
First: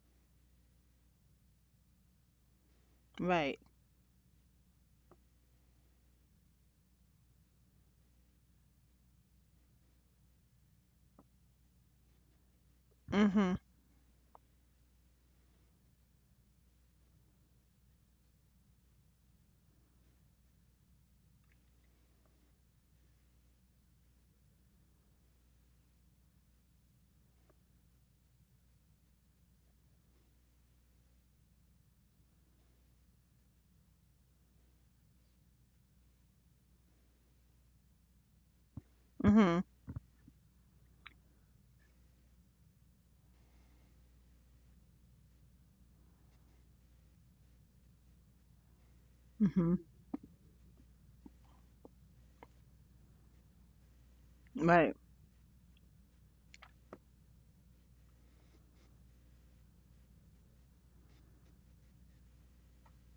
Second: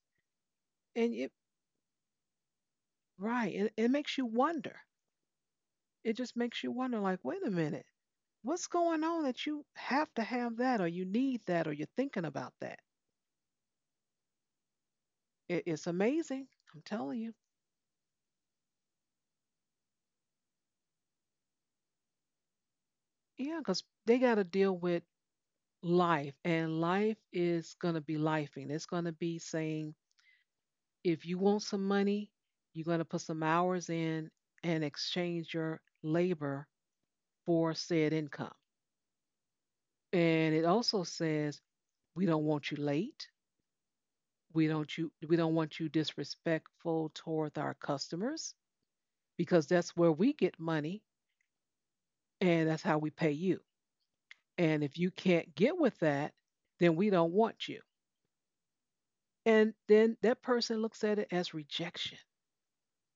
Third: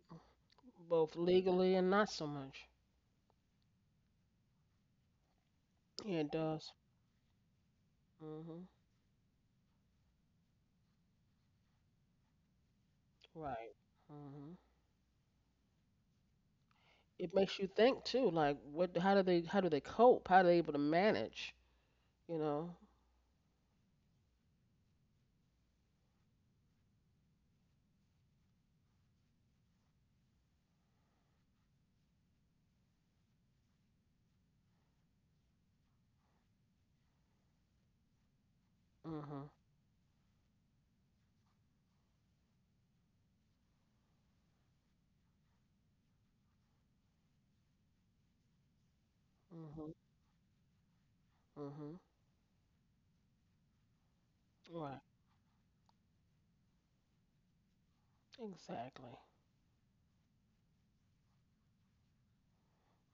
[SPEAKER 1] And
[SPEAKER 2] Both
[SPEAKER 1] it,
[SPEAKER 2] legally and not so much.
[SPEAKER 1] right,
[SPEAKER 3] Right.
[SPEAKER 1] it, it makes you wonder. It
[SPEAKER 2] Yeah, it
[SPEAKER 1] just makes you
[SPEAKER 2] does.
[SPEAKER 1] wonder, like, wait a minute, what's
[SPEAKER 2] Hmm.
[SPEAKER 1] going on that you have to have that or you need that or you're thinking about that?
[SPEAKER 3] Mhm.
[SPEAKER 2] Right. Hmm.
[SPEAKER 1] It, it's amazing. I'm telling you.
[SPEAKER 2] It makes you think too, like what? How do they? How do they cope? How are they able to manage? You know.
[SPEAKER 1] Yeah, because they got to deal with life, and life is going to be lifing. It's going to be saying, if you want some money, you're going to put some hours in and exchange your labor for said income.
[SPEAKER 2] Hmm.
[SPEAKER 3] Mhm.
[SPEAKER 1] And it also says we don't want you late. We don't you we don't want you disrespectful towards our customers because
[SPEAKER 3] Mhm.
[SPEAKER 2] Hmm.
[SPEAKER 1] that's where we get money
[SPEAKER 2] Hmm.
[SPEAKER 1] and that's how we pay you. And
[SPEAKER 3] Right.
[SPEAKER 1] if
[SPEAKER 2] Right.
[SPEAKER 1] you can't get with that, then we don't want you.
[SPEAKER 2] Exactly.
[SPEAKER 1] And then that person looks at it as rejection.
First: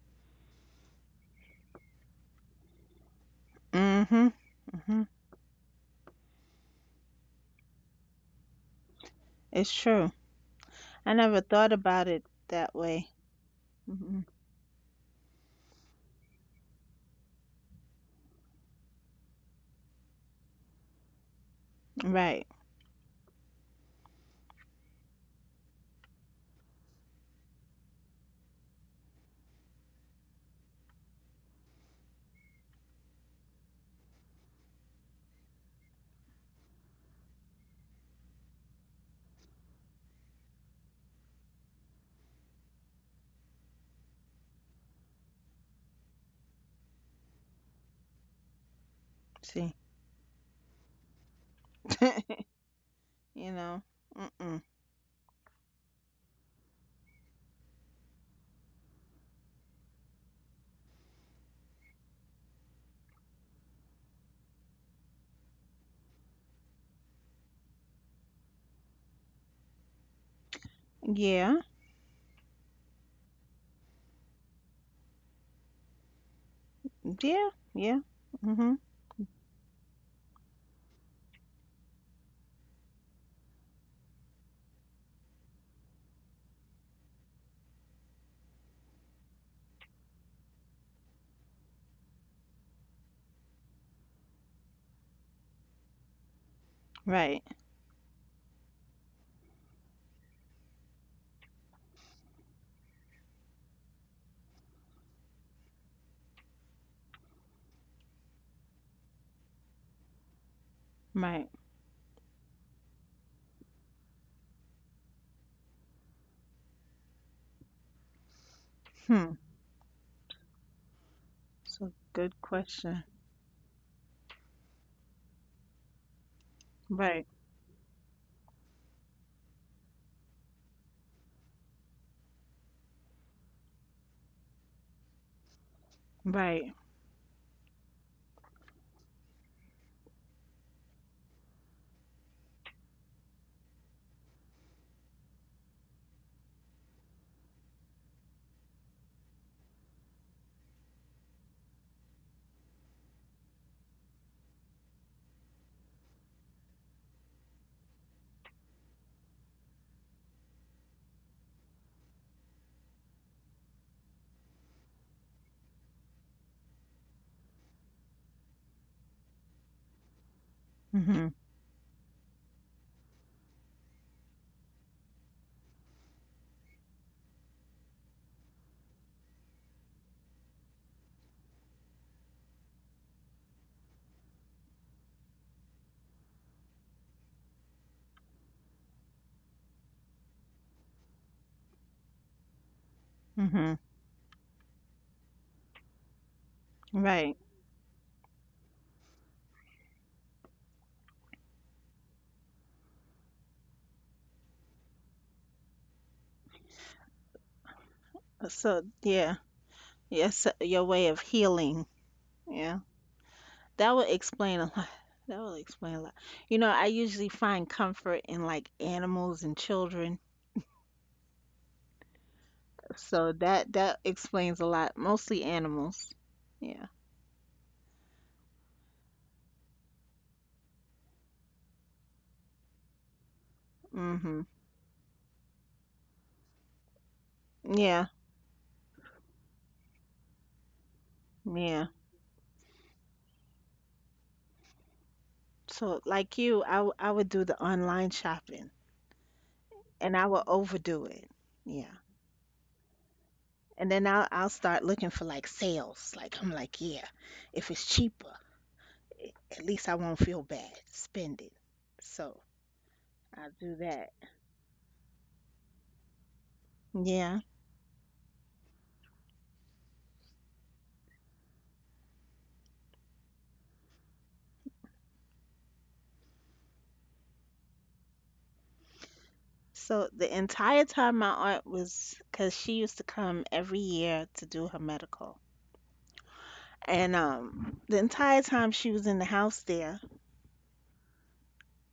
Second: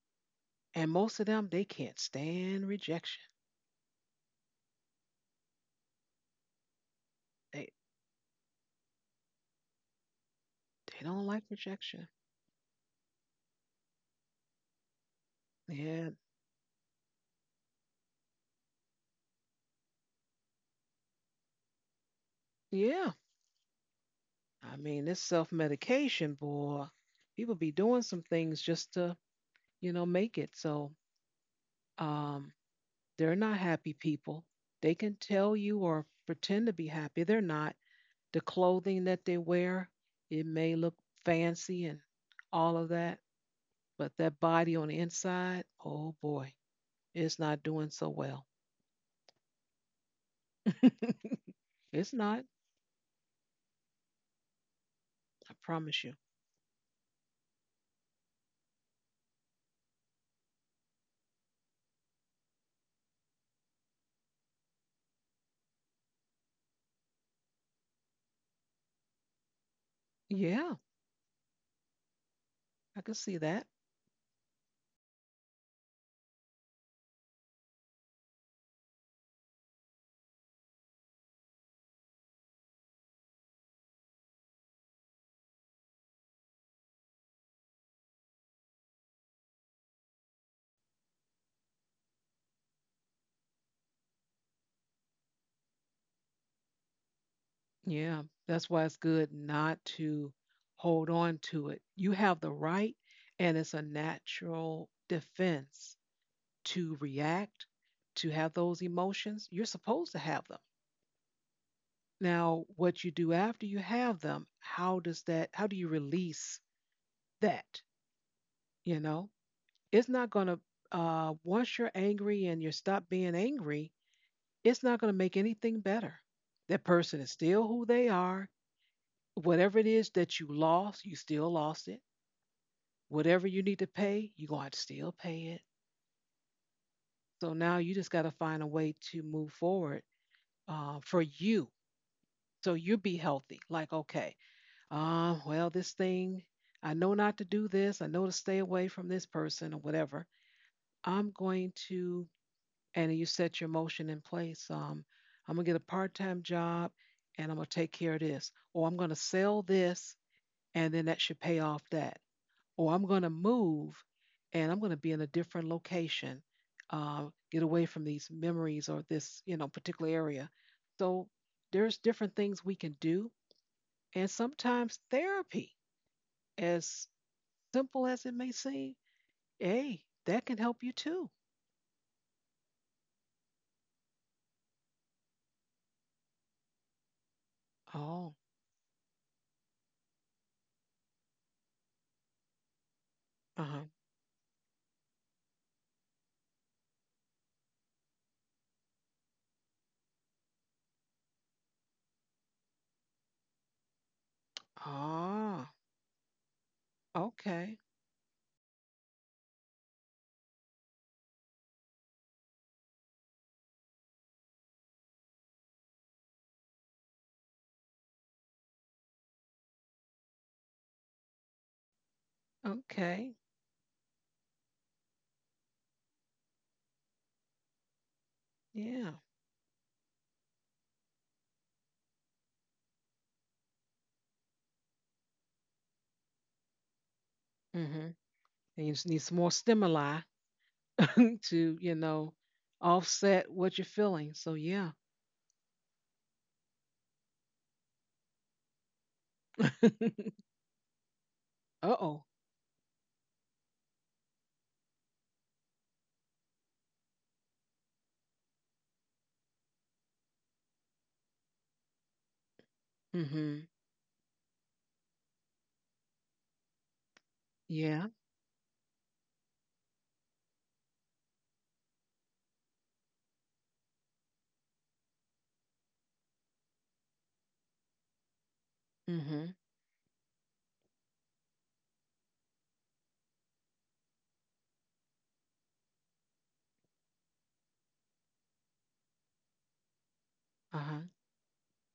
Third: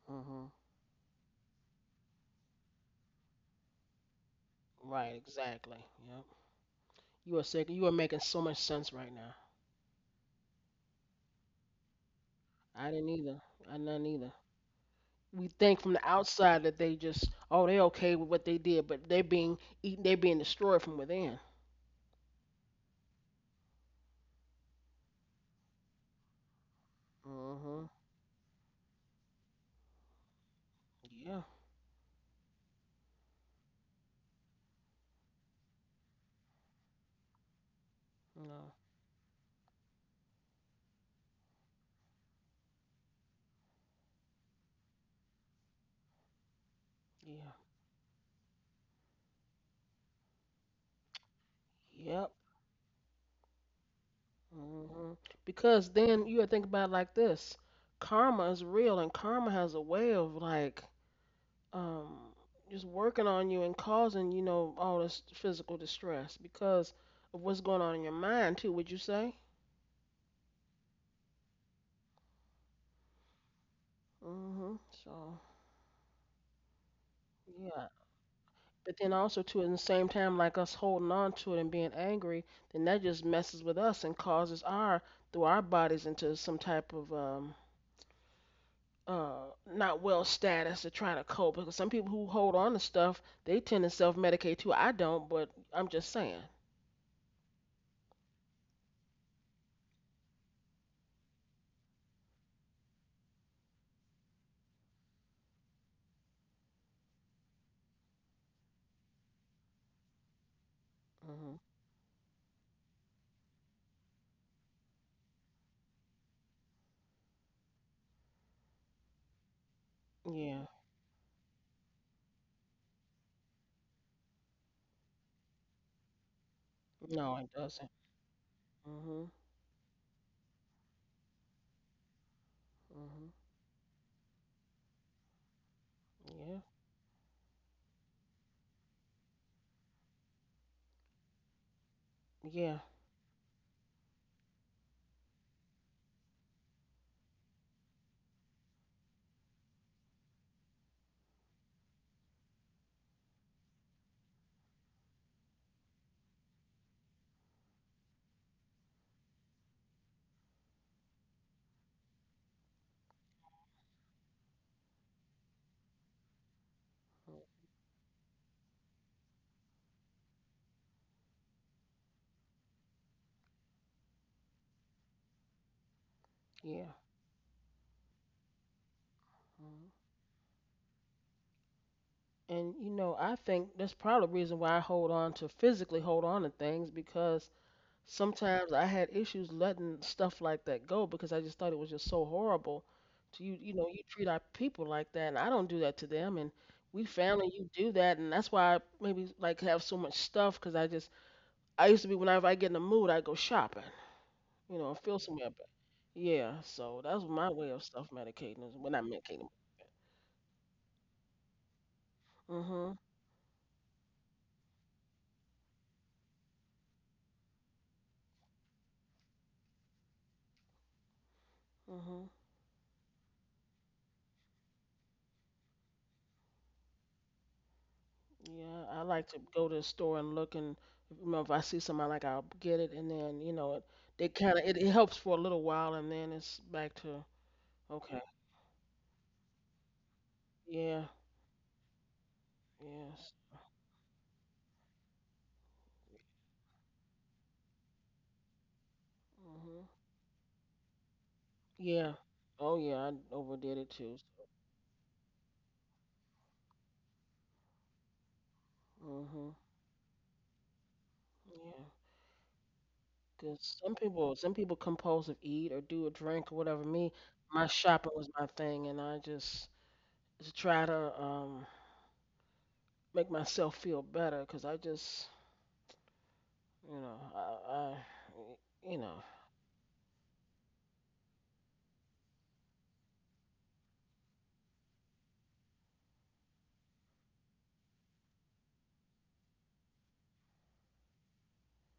[SPEAKER 2] Hmm.
[SPEAKER 1] And most of them they can't stand rejection.
[SPEAKER 3] Mhm. Mhm.
[SPEAKER 2] Right. Exactly. Yep. You are sick.
[SPEAKER 1] They
[SPEAKER 2] You are making so much sense right now.
[SPEAKER 3] It's true.
[SPEAKER 1] they
[SPEAKER 3] I
[SPEAKER 1] don't
[SPEAKER 3] never
[SPEAKER 1] like
[SPEAKER 3] thought
[SPEAKER 1] rejection.
[SPEAKER 3] about it that
[SPEAKER 2] I didn't
[SPEAKER 3] way.
[SPEAKER 2] either. I didn't
[SPEAKER 3] Mhm.
[SPEAKER 2] either. We think from the
[SPEAKER 1] And
[SPEAKER 2] outside that they just, oh, they're okay with what they did, but they're being eaten. They're being destroyed from within.
[SPEAKER 3] Right.
[SPEAKER 1] yeah, I mean this self medication, boy. People be
[SPEAKER 2] Hmm.
[SPEAKER 1] doing some things just to you know, make it. So
[SPEAKER 2] Yeah.
[SPEAKER 1] um, they're not happy people. They can tell you or pretend to be happy. They're not. The
[SPEAKER 2] No.
[SPEAKER 1] clothing that they wear, it may look fancy and all of that, but that body on the inside, oh boy, it's
[SPEAKER 2] Yeah.
[SPEAKER 1] not doing so well.
[SPEAKER 3] See.
[SPEAKER 1] it's
[SPEAKER 2] Yep.
[SPEAKER 1] not, I
[SPEAKER 3] You know. Mm-mm.
[SPEAKER 2] Hmm. Because
[SPEAKER 1] promise you.
[SPEAKER 2] then you gotta think about it like this: karma is real, and karma has a way of like, um, just working on you and causing, you know, all this physical distress because of what's going on in your mind too. Would you say?
[SPEAKER 1] Yeah,
[SPEAKER 3] Yeah.
[SPEAKER 1] I can see that.
[SPEAKER 2] Hmm. So.
[SPEAKER 3] Yeah.
[SPEAKER 2] Yeah,
[SPEAKER 3] Yeah. Mhm.
[SPEAKER 2] but then also too, at the same time, like us holding on to it and being angry, then that just messes with us and causes our through our bodies into some type of um uh not well status to try to cope. Because some people who hold on to stuff, they tend to self medicate too. I don't, but I'm just saying.
[SPEAKER 3] Right.
[SPEAKER 1] Yeah, that's why it's good not to hold on to it. You have the right, and it's a natural defense to react, to have those emotions. You're supposed to have them.
[SPEAKER 2] Hmm.
[SPEAKER 3] Right.
[SPEAKER 1] Now, what you do after you have them, how does that, how do you release that? You know,
[SPEAKER 3] Hmm.
[SPEAKER 1] it's not going to,
[SPEAKER 2] Yeah.
[SPEAKER 1] uh, once you're
[SPEAKER 3] So good
[SPEAKER 1] angry and you
[SPEAKER 3] question.
[SPEAKER 1] stop being angry, it's not going to make anything better. That person
[SPEAKER 3] Right.
[SPEAKER 1] is
[SPEAKER 2] No, it
[SPEAKER 1] still
[SPEAKER 2] doesn't.
[SPEAKER 1] who they are.
[SPEAKER 2] Mhm.
[SPEAKER 1] Whatever it is that you lost, you still lost it.
[SPEAKER 2] Mhm.
[SPEAKER 1] Whatever you need to pay, you're going to have to still pay it.
[SPEAKER 2] Yeah.
[SPEAKER 3] Right.
[SPEAKER 1] So now you just got to find a way to move forward uh, for you. So
[SPEAKER 2] Yeah.
[SPEAKER 1] you be healthy. Like, okay, uh, well, this thing, I know not to do this. I know to stay away from this person or whatever. I'm going to, and you set your motion in place. Um, I'm gonna get a part-time job, and I'm gonna take care of this, or I'm gonna sell this, and then that should pay off that, or I'm gonna move, and I'm gonna be in a different location, uh, get away from these memories or this, you know, particular area. So
[SPEAKER 3] Mhm.
[SPEAKER 1] there's different things we can do and sometimes therapy,
[SPEAKER 2] Yeah.
[SPEAKER 1] as simple as it may seem,
[SPEAKER 2] Mhm.
[SPEAKER 1] hey, that can help you too.
[SPEAKER 2] And you know, I think that's probably the reason why I hold on to physically hold on to things because
[SPEAKER 1] Oh,
[SPEAKER 2] sometimes I had issues letting stuff like that go because I just thought it was just so horrible. To you,
[SPEAKER 1] uh
[SPEAKER 2] you
[SPEAKER 3] Mhm.
[SPEAKER 2] know,
[SPEAKER 1] huh.
[SPEAKER 2] you treat our people like that, and I don't do that to them. And we found
[SPEAKER 3] Right.
[SPEAKER 2] that you do that, and that's why I maybe like have so much stuff because I just I used to be whenever I get in the mood, I go shopping, you know, and feel somewhere. But
[SPEAKER 1] Ah,
[SPEAKER 2] yeah, so that's my way of
[SPEAKER 1] okay.
[SPEAKER 2] self medicating is
[SPEAKER 3] So
[SPEAKER 2] when I
[SPEAKER 3] yeah.
[SPEAKER 2] medicating.
[SPEAKER 3] Yes. Your way of healing. Yeah.
[SPEAKER 2] Mhm,
[SPEAKER 3] That would explain a lot. That would explain a lot. You know, I usually find comfort in like animals and children.
[SPEAKER 2] mhm.
[SPEAKER 3] So
[SPEAKER 1] Okay.
[SPEAKER 3] that that explains a lot. Mostly animals. Yeah.
[SPEAKER 2] Yeah, I
[SPEAKER 1] Yeah.
[SPEAKER 2] like to go to the store and look, and you know, if I see something I like, I'll get it, and then you know, it they
[SPEAKER 3] Hmm.
[SPEAKER 2] kind of it, it helps for a little while, and then it's back to
[SPEAKER 3] Yeah.
[SPEAKER 1] Mm-hmm.
[SPEAKER 2] okay,
[SPEAKER 1] And you just need some more stimuli
[SPEAKER 2] yeah,
[SPEAKER 1] to,
[SPEAKER 3] Yeah.
[SPEAKER 1] you know,
[SPEAKER 2] yes,
[SPEAKER 1] offset what you're feeling. So, yeah.
[SPEAKER 3] So like you, I w- I would do the online shopping
[SPEAKER 2] mhm,
[SPEAKER 3] and I would overdo it. Yeah.
[SPEAKER 1] Uh
[SPEAKER 2] yeah,
[SPEAKER 1] oh.
[SPEAKER 2] oh yeah, I overdid it
[SPEAKER 3] And then
[SPEAKER 2] too.
[SPEAKER 3] I'll I'll start looking for like sales. Like I'm like, yeah, if it's cheaper,
[SPEAKER 2] Mhm,
[SPEAKER 3] at least I won't feel bad spending.
[SPEAKER 2] yeah,
[SPEAKER 3] So I'll
[SPEAKER 1] Mm-hmm.
[SPEAKER 2] 'cause
[SPEAKER 3] do
[SPEAKER 2] some
[SPEAKER 3] that.
[SPEAKER 2] people some people compulsive eat or do a drink or whatever. Me,
[SPEAKER 3] Yeah.
[SPEAKER 2] my shopping
[SPEAKER 1] Yeah.
[SPEAKER 2] was my thing, and I just to try to um make myself feel better, 'cause I just you know I, I you know.
[SPEAKER 1] Mm-hmm.
[SPEAKER 3] So the entire time my aunt was, because she used to come every year to do her medical. And um, the entire time she was in the house there,
[SPEAKER 1] Uh-huh.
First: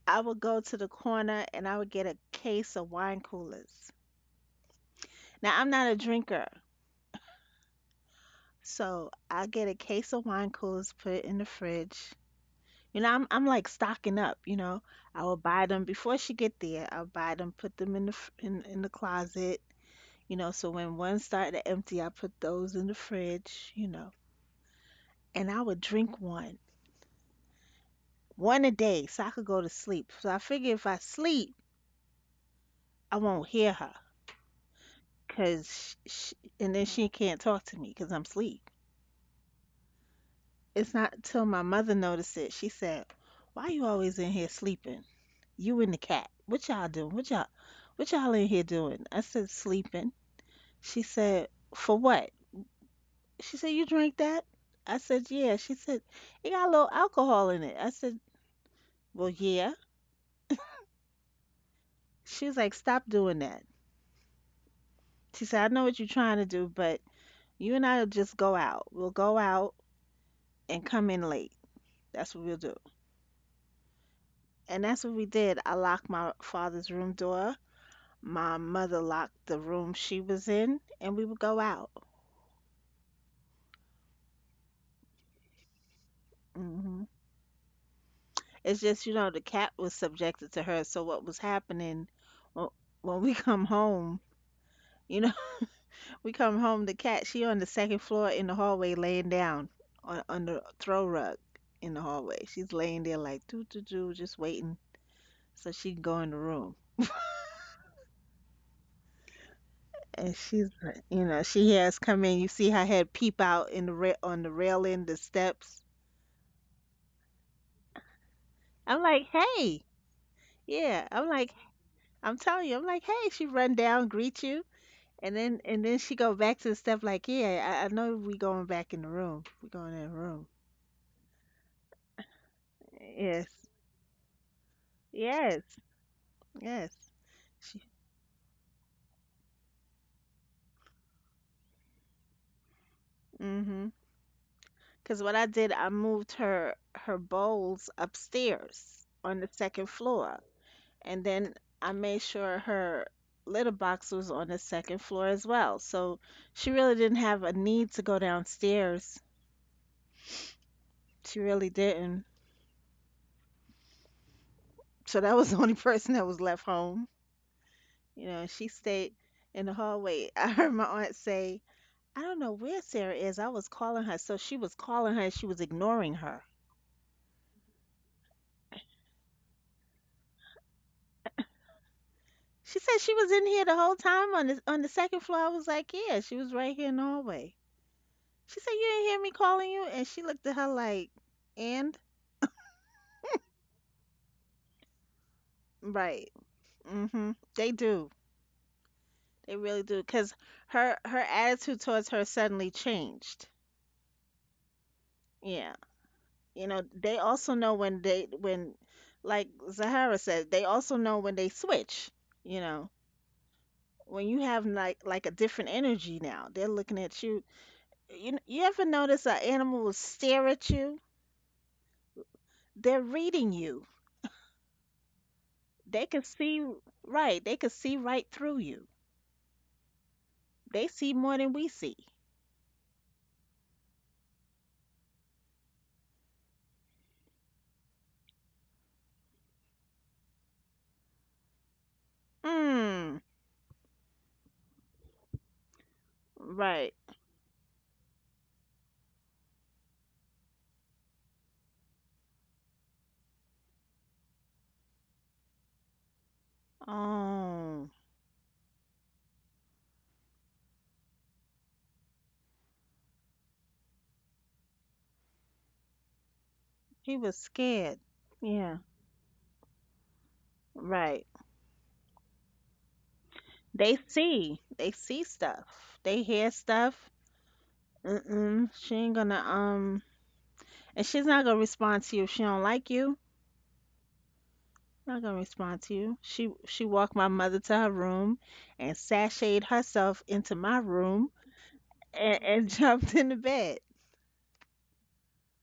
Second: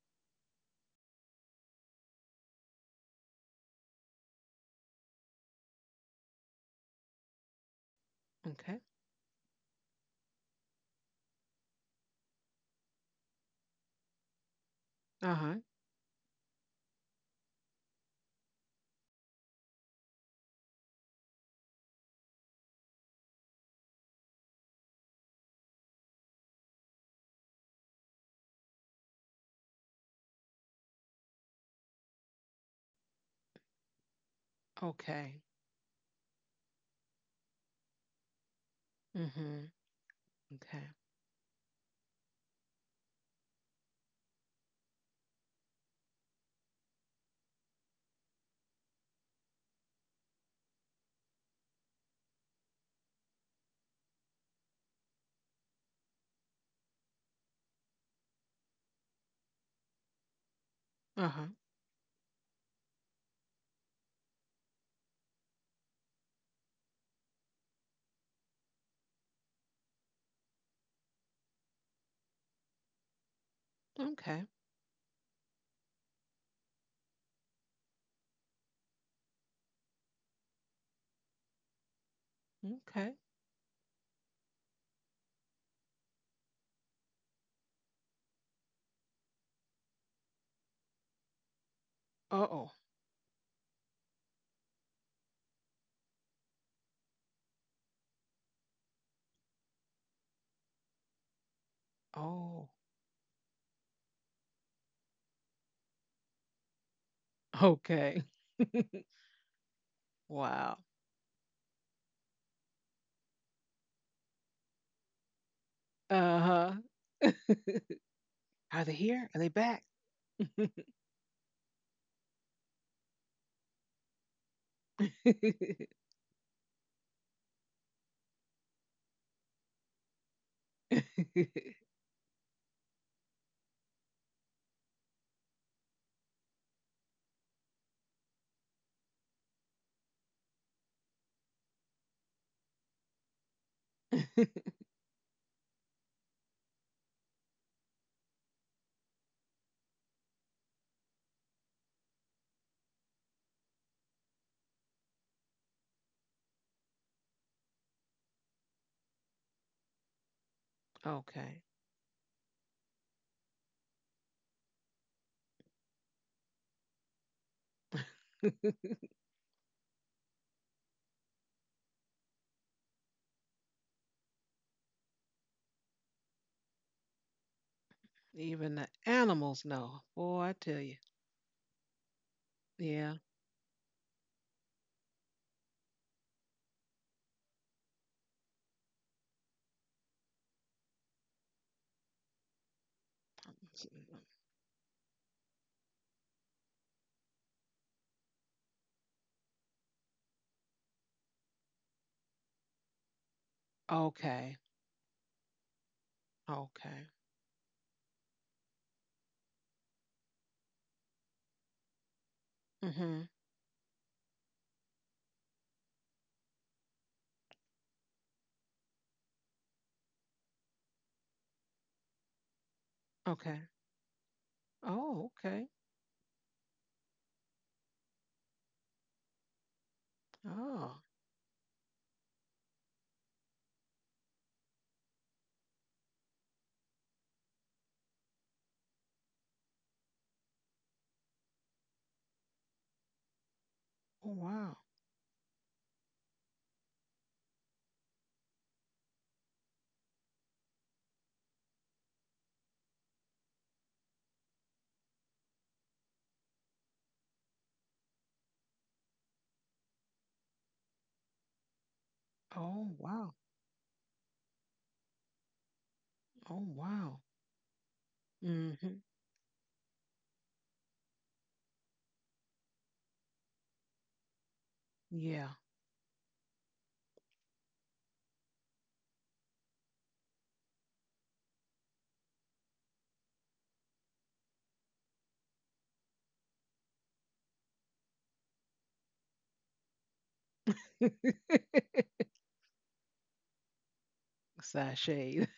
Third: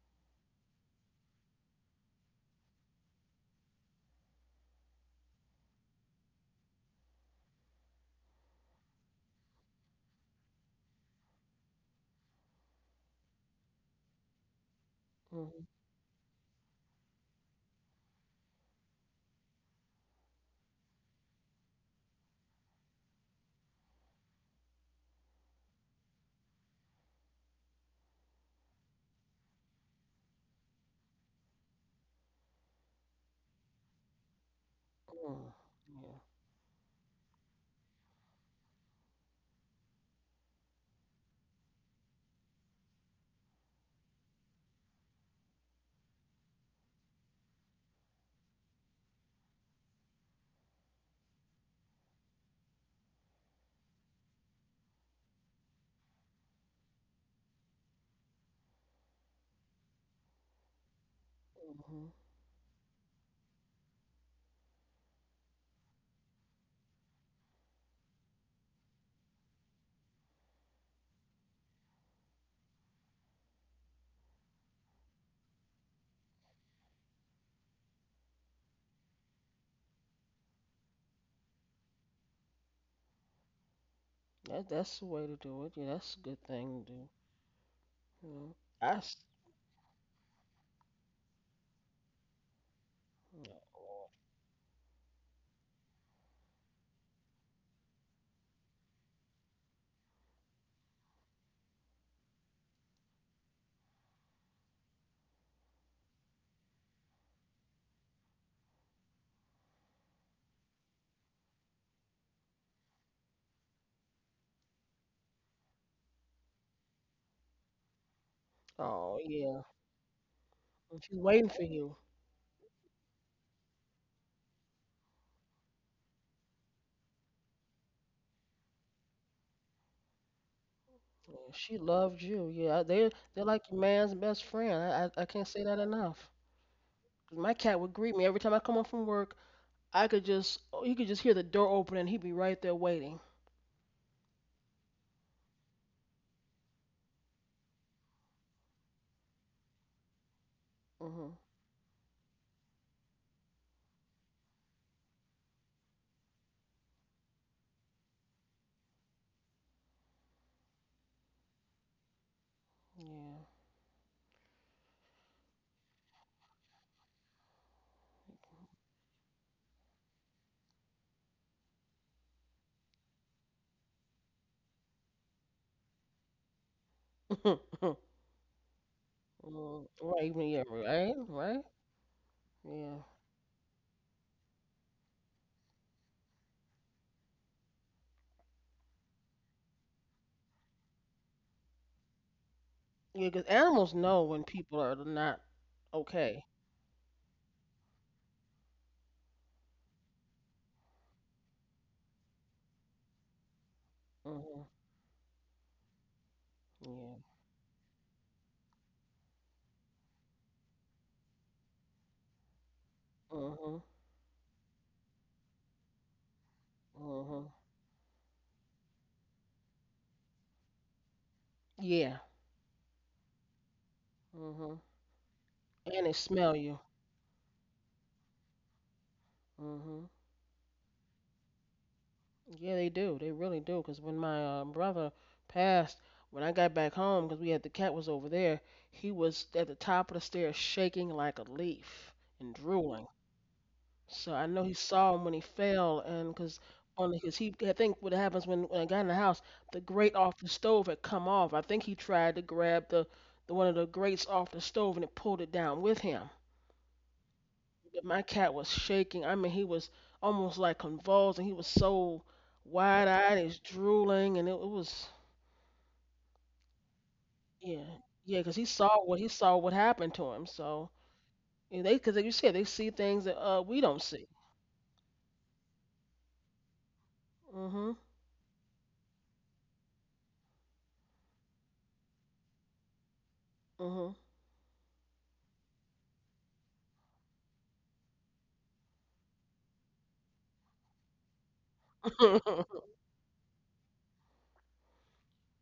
[SPEAKER 3] I would go to the corner and I would get a case of wine coolers. Now, I'm not a drinker,
[SPEAKER 1] Okay.
[SPEAKER 3] so I get a case of wine coolers, put it in the fridge. You know, I'm, I'm like stocking up, you know. I would
[SPEAKER 1] Uh-huh.
[SPEAKER 3] buy
[SPEAKER 2] Mm-hmm.
[SPEAKER 3] them before she get there. I'll buy them, put them in the fr- in, in the closet, you know, so when one started to empty, I put those in the fridge, you know. And I would drink one, one a day, so I could go to sleep. So I figure if I sleep, I won't hear her,
[SPEAKER 1] Okay.
[SPEAKER 2] Mm,
[SPEAKER 3] cause sh
[SPEAKER 2] yeah.
[SPEAKER 3] sh and then she can't talk to me, cause I'm asleep.
[SPEAKER 1] Mm-hmm. Okay.
[SPEAKER 3] It's not till my mother noticed it. She said, "Why you always in here sleeping? You and the cat. What y'all doing? What y'all, what y'all in here doing?" I said, "Sleeping." She said, "For what?" She said, "You drink that?" I said, "Yeah." She said, "It got a little alcohol in it." I said, "Well, yeah."
[SPEAKER 1] Uh-huh.
[SPEAKER 2] Hmm.
[SPEAKER 3] She was like, "Stop doing that." She said, I know what you're trying to do, but you and I will just go out. We'll go out and come in late. That's what we'll do.
[SPEAKER 1] Okay.
[SPEAKER 3] And that's what we did. I locked my father's room door. My mother locked the room she was in, and we would go out.
[SPEAKER 1] Okay.
[SPEAKER 2] That that's the way to do it. Yeah, that's a good thing to do.
[SPEAKER 3] Hmm.
[SPEAKER 2] You know,
[SPEAKER 3] It's
[SPEAKER 2] I.
[SPEAKER 3] just,
[SPEAKER 2] s-
[SPEAKER 3] you know, the cat was subjected to her. So what was happening
[SPEAKER 1] Uh oh.
[SPEAKER 3] when, when we come home, you know, we come home, the cat, she on the second floor in the hallway laying down on, on the throw rug in the hallway.
[SPEAKER 1] Oh.
[SPEAKER 3] She's laying there like, doo doo doo, just waiting so she can go in the room.
[SPEAKER 1] Okay.
[SPEAKER 3] And she's,
[SPEAKER 1] Wow.
[SPEAKER 3] like- you know, she has come in. You see her head peep out in the ra- on the railing, the steps.
[SPEAKER 1] Uh huh. Are they
[SPEAKER 3] I'm
[SPEAKER 2] Oh
[SPEAKER 3] like,
[SPEAKER 1] here? Are they
[SPEAKER 2] yeah.
[SPEAKER 3] hey,
[SPEAKER 1] back?
[SPEAKER 2] And
[SPEAKER 3] yeah.
[SPEAKER 2] she's
[SPEAKER 3] I'm
[SPEAKER 2] waiting
[SPEAKER 3] like,
[SPEAKER 2] for you.
[SPEAKER 3] I'm telling you, I'm like, hey. She run down, greet you, and then and then she go back to the step. Like, yeah, I, I know we going back in the room. We going in the room.
[SPEAKER 2] Yeah, she loved you. Yeah, they they're
[SPEAKER 3] Yes,
[SPEAKER 2] like your man's best friend. I, I I can't
[SPEAKER 3] yes,
[SPEAKER 2] say that enough.
[SPEAKER 3] yes.
[SPEAKER 2] 'Cause my cat
[SPEAKER 3] She,
[SPEAKER 2] would greet me every time I come home from work. I could just oh, he could just hear the door open and he'd be right there waiting.
[SPEAKER 3] mm-hmm. Because what I did, I moved her her bowls upstairs on the second floor. And
[SPEAKER 2] Mhm.
[SPEAKER 3] then I made sure her litter box was on the second floor as well. So she really didn't have a need to go downstairs. She
[SPEAKER 1] Okay.
[SPEAKER 3] really didn't.
[SPEAKER 2] Yeah.
[SPEAKER 3] So that was the only person that was left home. You know, she stayed in the hallway. I heard my aunt say, I don't know where Sarah is. I was calling her. So she was calling her and she was ignoring her.
[SPEAKER 1] Even the animals
[SPEAKER 2] Mm,
[SPEAKER 1] know.
[SPEAKER 2] right.
[SPEAKER 1] Boy,
[SPEAKER 2] Even
[SPEAKER 1] I
[SPEAKER 2] yeah.
[SPEAKER 1] tell you.
[SPEAKER 2] Right. Right.
[SPEAKER 3] She said
[SPEAKER 2] Yeah.
[SPEAKER 1] Yeah.
[SPEAKER 3] she was in here the whole time on the, on the second floor. I was like, yeah, she was right here in the hallway. She said, you didn't hear me calling you? And she looked at her like, and?
[SPEAKER 2] Yeah. Because animals know when people are not
[SPEAKER 3] Right.
[SPEAKER 2] okay.
[SPEAKER 3] hmm They do. They really do. Cause her her attitude towards her suddenly changed.
[SPEAKER 1] Okay.
[SPEAKER 2] Mhm.
[SPEAKER 3] Yeah. You know,
[SPEAKER 1] Okay.
[SPEAKER 2] Yeah.
[SPEAKER 3] they also know when they when like Zahara said, they also know when they switch, you know.
[SPEAKER 1] Mhm.
[SPEAKER 2] Mhm.
[SPEAKER 3] When you have like like a different energy now, they're looking at you.
[SPEAKER 2] Mhm.
[SPEAKER 3] You you ever notice an animal will stare at you?
[SPEAKER 2] Yeah.
[SPEAKER 3] They're reading
[SPEAKER 1] Okay.
[SPEAKER 3] you.
[SPEAKER 2] Mhm.
[SPEAKER 1] Oh, okay.
[SPEAKER 3] They
[SPEAKER 2] And they
[SPEAKER 3] can
[SPEAKER 2] smell
[SPEAKER 3] see
[SPEAKER 2] you.
[SPEAKER 3] right. They can see right through you.
[SPEAKER 2] Mhm.
[SPEAKER 3] They
[SPEAKER 1] Oh.
[SPEAKER 3] see more than we see.
[SPEAKER 2] Yeah, they do. They really do. 'Cause when my uh, brother passed, when I got back home, 'cause we had the cat was over there, he was at the top of the stairs shaking like a leaf and drooling.
[SPEAKER 3] Mm.
[SPEAKER 2] So
[SPEAKER 1] Oh
[SPEAKER 2] I know he
[SPEAKER 1] wow.
[SPEAKER 2] saw him when he fell, and 'cause
[SPEAKER 3] Right.
[SPEAKER 2] on his he, I think what happens when, when I got in the house, the grate off the stove had come off. I think he tried to grab the, the one of the grates off the stove and it pulled it down with him.
[SPEAKER 3] Oh.
[SPEAKER 2] My cat was shaking. I mean, he was almost like convulsed, and he was so
[SPEAKER 1] Oh wow.
[SPEAKER 2] wide-eyed, he's drooling, and it, it was
[SPEAKER 1] Oh
[SPEAKER 3] She
[SPEAKER 1] wow.
[SPEAKER 3] was
[SPEAKER 2] yeah,
[SPEAKER 3] scared.
[SPEAKER 2] yeah, because he
[SPEAKER 3] Yeah,
[SPEAKER 2] saw
[SPEAKER 1] Mhm.
[SPEAKER 2] what he saw what happened to him. So
[SPEAKER 3] right.
[SPEAKER 2] and they, because like you said, they see things that uh we
[SPEAKER 3] They
[SPEAKER 2] don't see.
[SPEAKER 3] see. They see
[SPEAKER 1] Yeah.
[SPEAKER 3] stuff. They hear stuff.
[SPEAKER 2] Mhm,
[SPEAKER 3] Mm-mm. She ain't gonna um and she's not gonna respond to you if she don't like you.
[SPEAKER 2] mhm.
[SPEAKER 3] Not gonna respond to you. She she walked my mother to her room and sashayed herself into my room and, and jumped in the bed.
[SPEAKER 1] Sashayed.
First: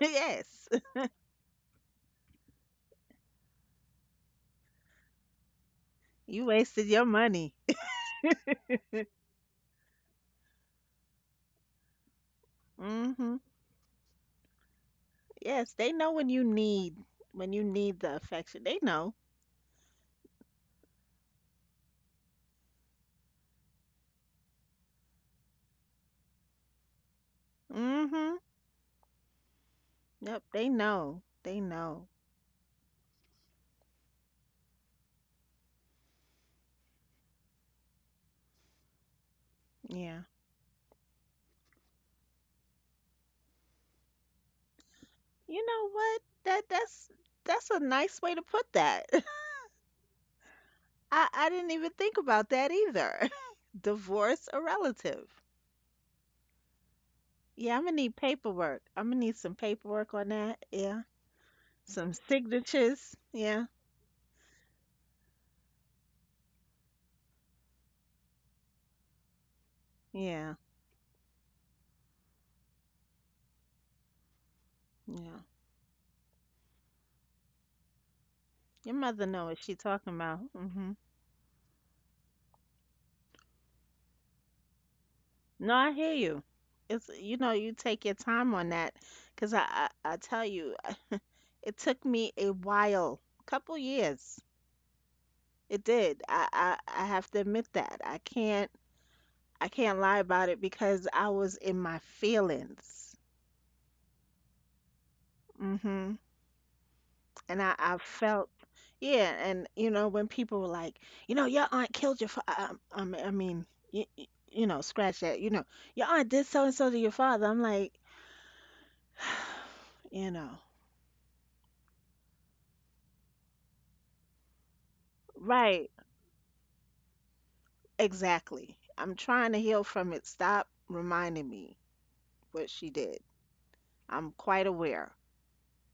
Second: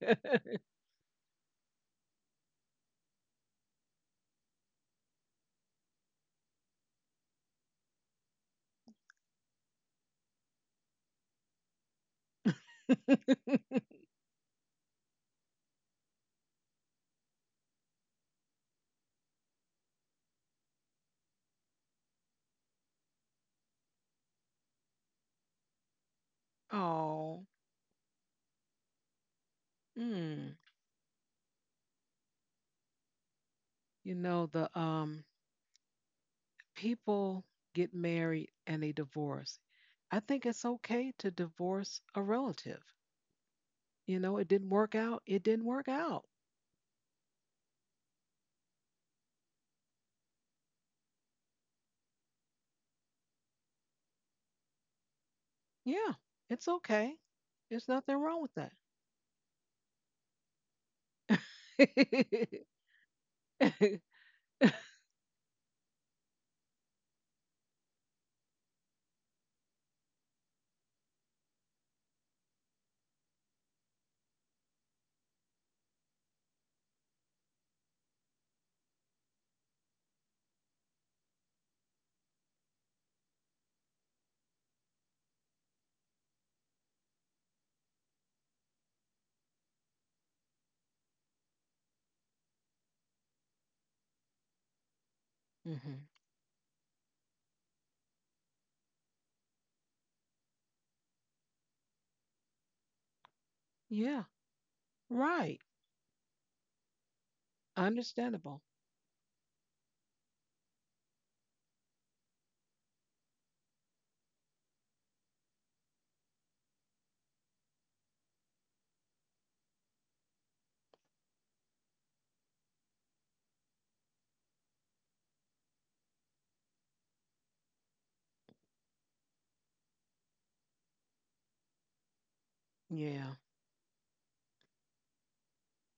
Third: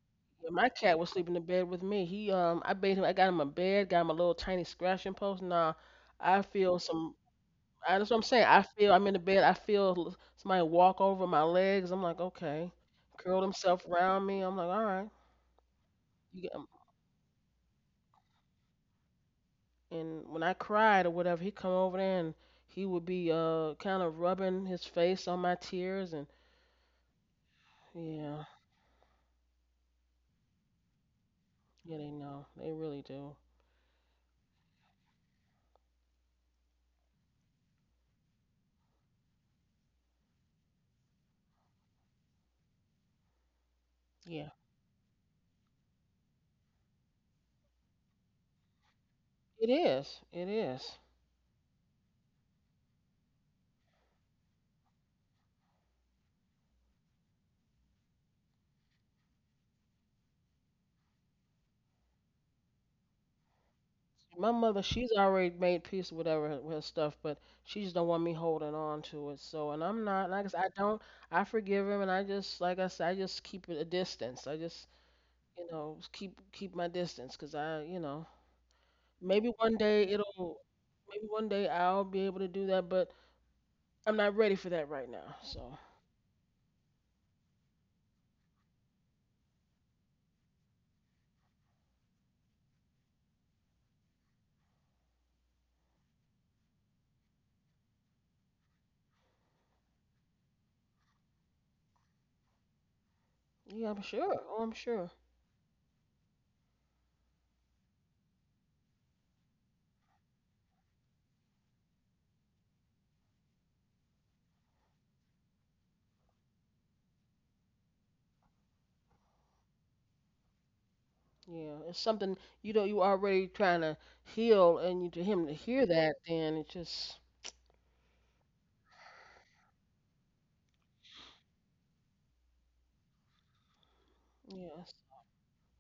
[SPEAKER 2] Yeah,
[SPEAKER 3] Yes.
[SPEAKER 2] my cat was sleeping in bed with me. He um, I made him, I got him a bed, got him a little tiny scratching post. Nah, I
[SPEAKER 3] You
[SPEAKER 2] feel
[SPEAKER 3] wasted your
[SPEAKER 2] some
[SPEAKER 3] money.
[SPEAKER 2] I, that's what I'm saying. I feel I'm in the bed. I feel l- somebody walk over my legs. I'm like, okay.
[SPEAKER 3] Mm-hmm.
[SPEAKER 2] Curl himself around me. I'm like, all right.
[SPEAKER 3] Yes, they know when you
[SPEAKER 2] You get, um,
[SPEAKER 3] need when you need the affection. They know.
[SPEAKER 2] and when I cried or whatever, he come over there and he would be uh kind of rubbing his face on my tears and
[SPEAKER 1] Oh,
[SPEAKER 3] Mm-hmm.
[SPEAKER 2] yeah,
[SPEAKER 3] Yep,
[SPEAKER 1] mm.
[SPEAKER 3] they know. They
[SPEAKER 2] yeah
[SPEAKER 3] know.
[SPEAKER 2] they know they really do.
[SPEAKER 1] You know, the um people get married and they divorce. I
[SPEAKER 3] Yeah.
[SPEAKER 1] think it's okay to divorce a relative. You know,
[SPEAKER 2] Yeah,
[SPEAKER 1] it didn't work out. It
[SPEAKER 3] You
[SPEAKER 1] didn't
[SPEAKER 3] know
[SPEAKER 1] work
[SPEAKER 3] what?
[SPEAKER 1] out.
[SPEAKER 3] That that's that's a nice way to put that.
[SPEAKER 2] it is. It is.
[SPEAKER 3] I I didn't even think about that either. Divorce a relative.
[SPEAKER 1] Yeah, it's okay.
[SPEAKER 3] Yeah, I'm
[SPEAKER 1] There's
[SPEAKER 3] gonna need
[SPEAKER 1] nothing wrong with that.
[SPEAKER 3] paperwork. I'm gonna need some paperwork on that. Yeah. Some signatures. Yeah.
[SPEAKER 2] And my mother, she's already made peace with whatever her- with her stuff, but she just don't want me holding on to it. So, and I'm not like I
[SPEAKER 3] Yeah.
[SPEAKER 2] said, I don't. I forgive him, and I just like I said, I just keep it a distance. I just
[SPEAKER 3] Yeah.
[SPEAKER 2] you know s- keep keep my distance, 'cause I you know
[SPEAKER 3] Your mother know
[SPEAKER 2] maybe
[SPEAKER 3] what she
[SPEAKER 2] one day
[SPEAKER 3] talking about.
[SPEAKER 2] it'll
[SPEAKER 3] hmm
[SPEAKER 2] maybe one day I'll be able to do that, but I'm not ready for that right now.
[SPEAKER 3] No,
[SPEAKER 2] So
[SPEAKER 3] I hear you. It's you know, you take your time on that 'cause I, I I tell you, it took me a while, couple years. It
[SPEAKER 1] Hmm.
[SPEAKER 3] did. I, I I have to admit that. I can't I can't lie about it because I was in my feelings.
[SPEAKER 2] yeah, I'm
[SPEAKER 1] Yeah,
[SPEAKER 2] sure. Oh, I'm sure.
[SPEAKER 1] right.
[SPEAKER 3] hmm And I, I felt
[SPEAKER 1] Understandable.
[SPEAKER 3] yeah, and you know when people were like, you know, your aunt killed your father. I, mean- I mean, you, you know, scratch that. You know, your aunt did so and so to your father. I'm like, you know,
[SPEAKER 2] Yeah, it's something you know you already trying to heal, and you to him to
[SPEAKER 3] right,
[SPEAKER 2] hear that, then it just
[SPEAKER 3] exactly. I'm trying to heal from it. Stop reminding me what she did.
[SPEAKER 1] Yeah,
[SPEAKER 3] I'm quite
[SPEAKER 2] yeah.
[SPEAKER 3] aware.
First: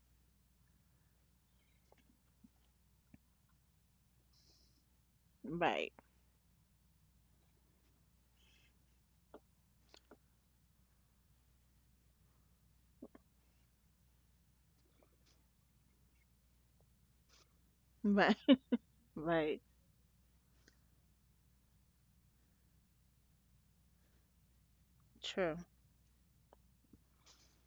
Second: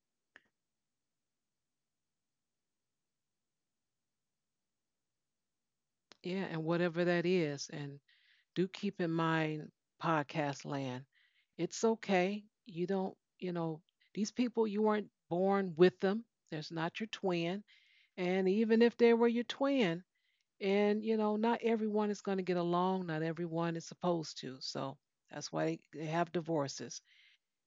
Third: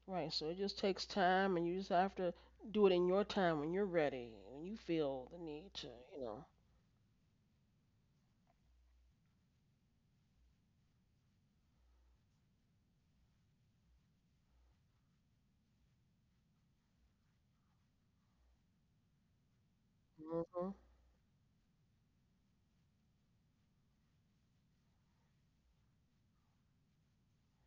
[SPEAKER 2] Right, so it just takes time, and you just have to do it in your time when you're ready, when you feel the need to,
[SPEAKER 3] Right.
[SPEAKER 2] you
[SPEAKER 1] yeah,
[SPEAKER 2] know.
[SPEAKER 1] and whatever that is, and do keep in mind podcast land. It's okay. You don't, you know, these people, you weren't born with them. There's not your twin.
[SPEAKER 3] Right.
[SPEAKER 1] And even if they were your
[SPEAKER 3] Right.
[SPEAKER 1] twin,
[SPEAKER 2] Hmm.
[SPEAKER 1] and, you know, not everyone is going to get along. Not everyone is supposed to. So that's
[SPEAKER 3] True.
[SPEAKER 1] why they, have divorces.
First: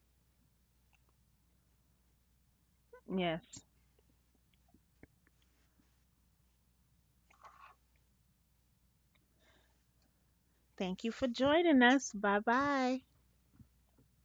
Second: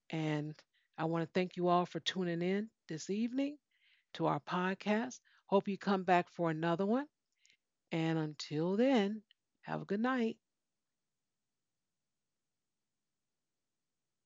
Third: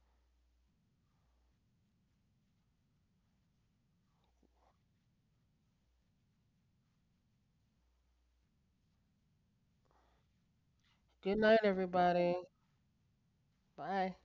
[SPEAKER 1] And I want to thank you all for tuning in this evening
[SPEAKER 3] Yes.
[SPEAKER 1] to our podcast. Hope you come back for another one. And until then, have a good night.
[SPEAKER 3] Thank you for
[SPEAKER 2] Good night,
[SPEAKER 3] joining us.
[SPEAKER 2] everybody.
[SPEAKER 3] Bye bye.
[SPEAKER 2] Bye.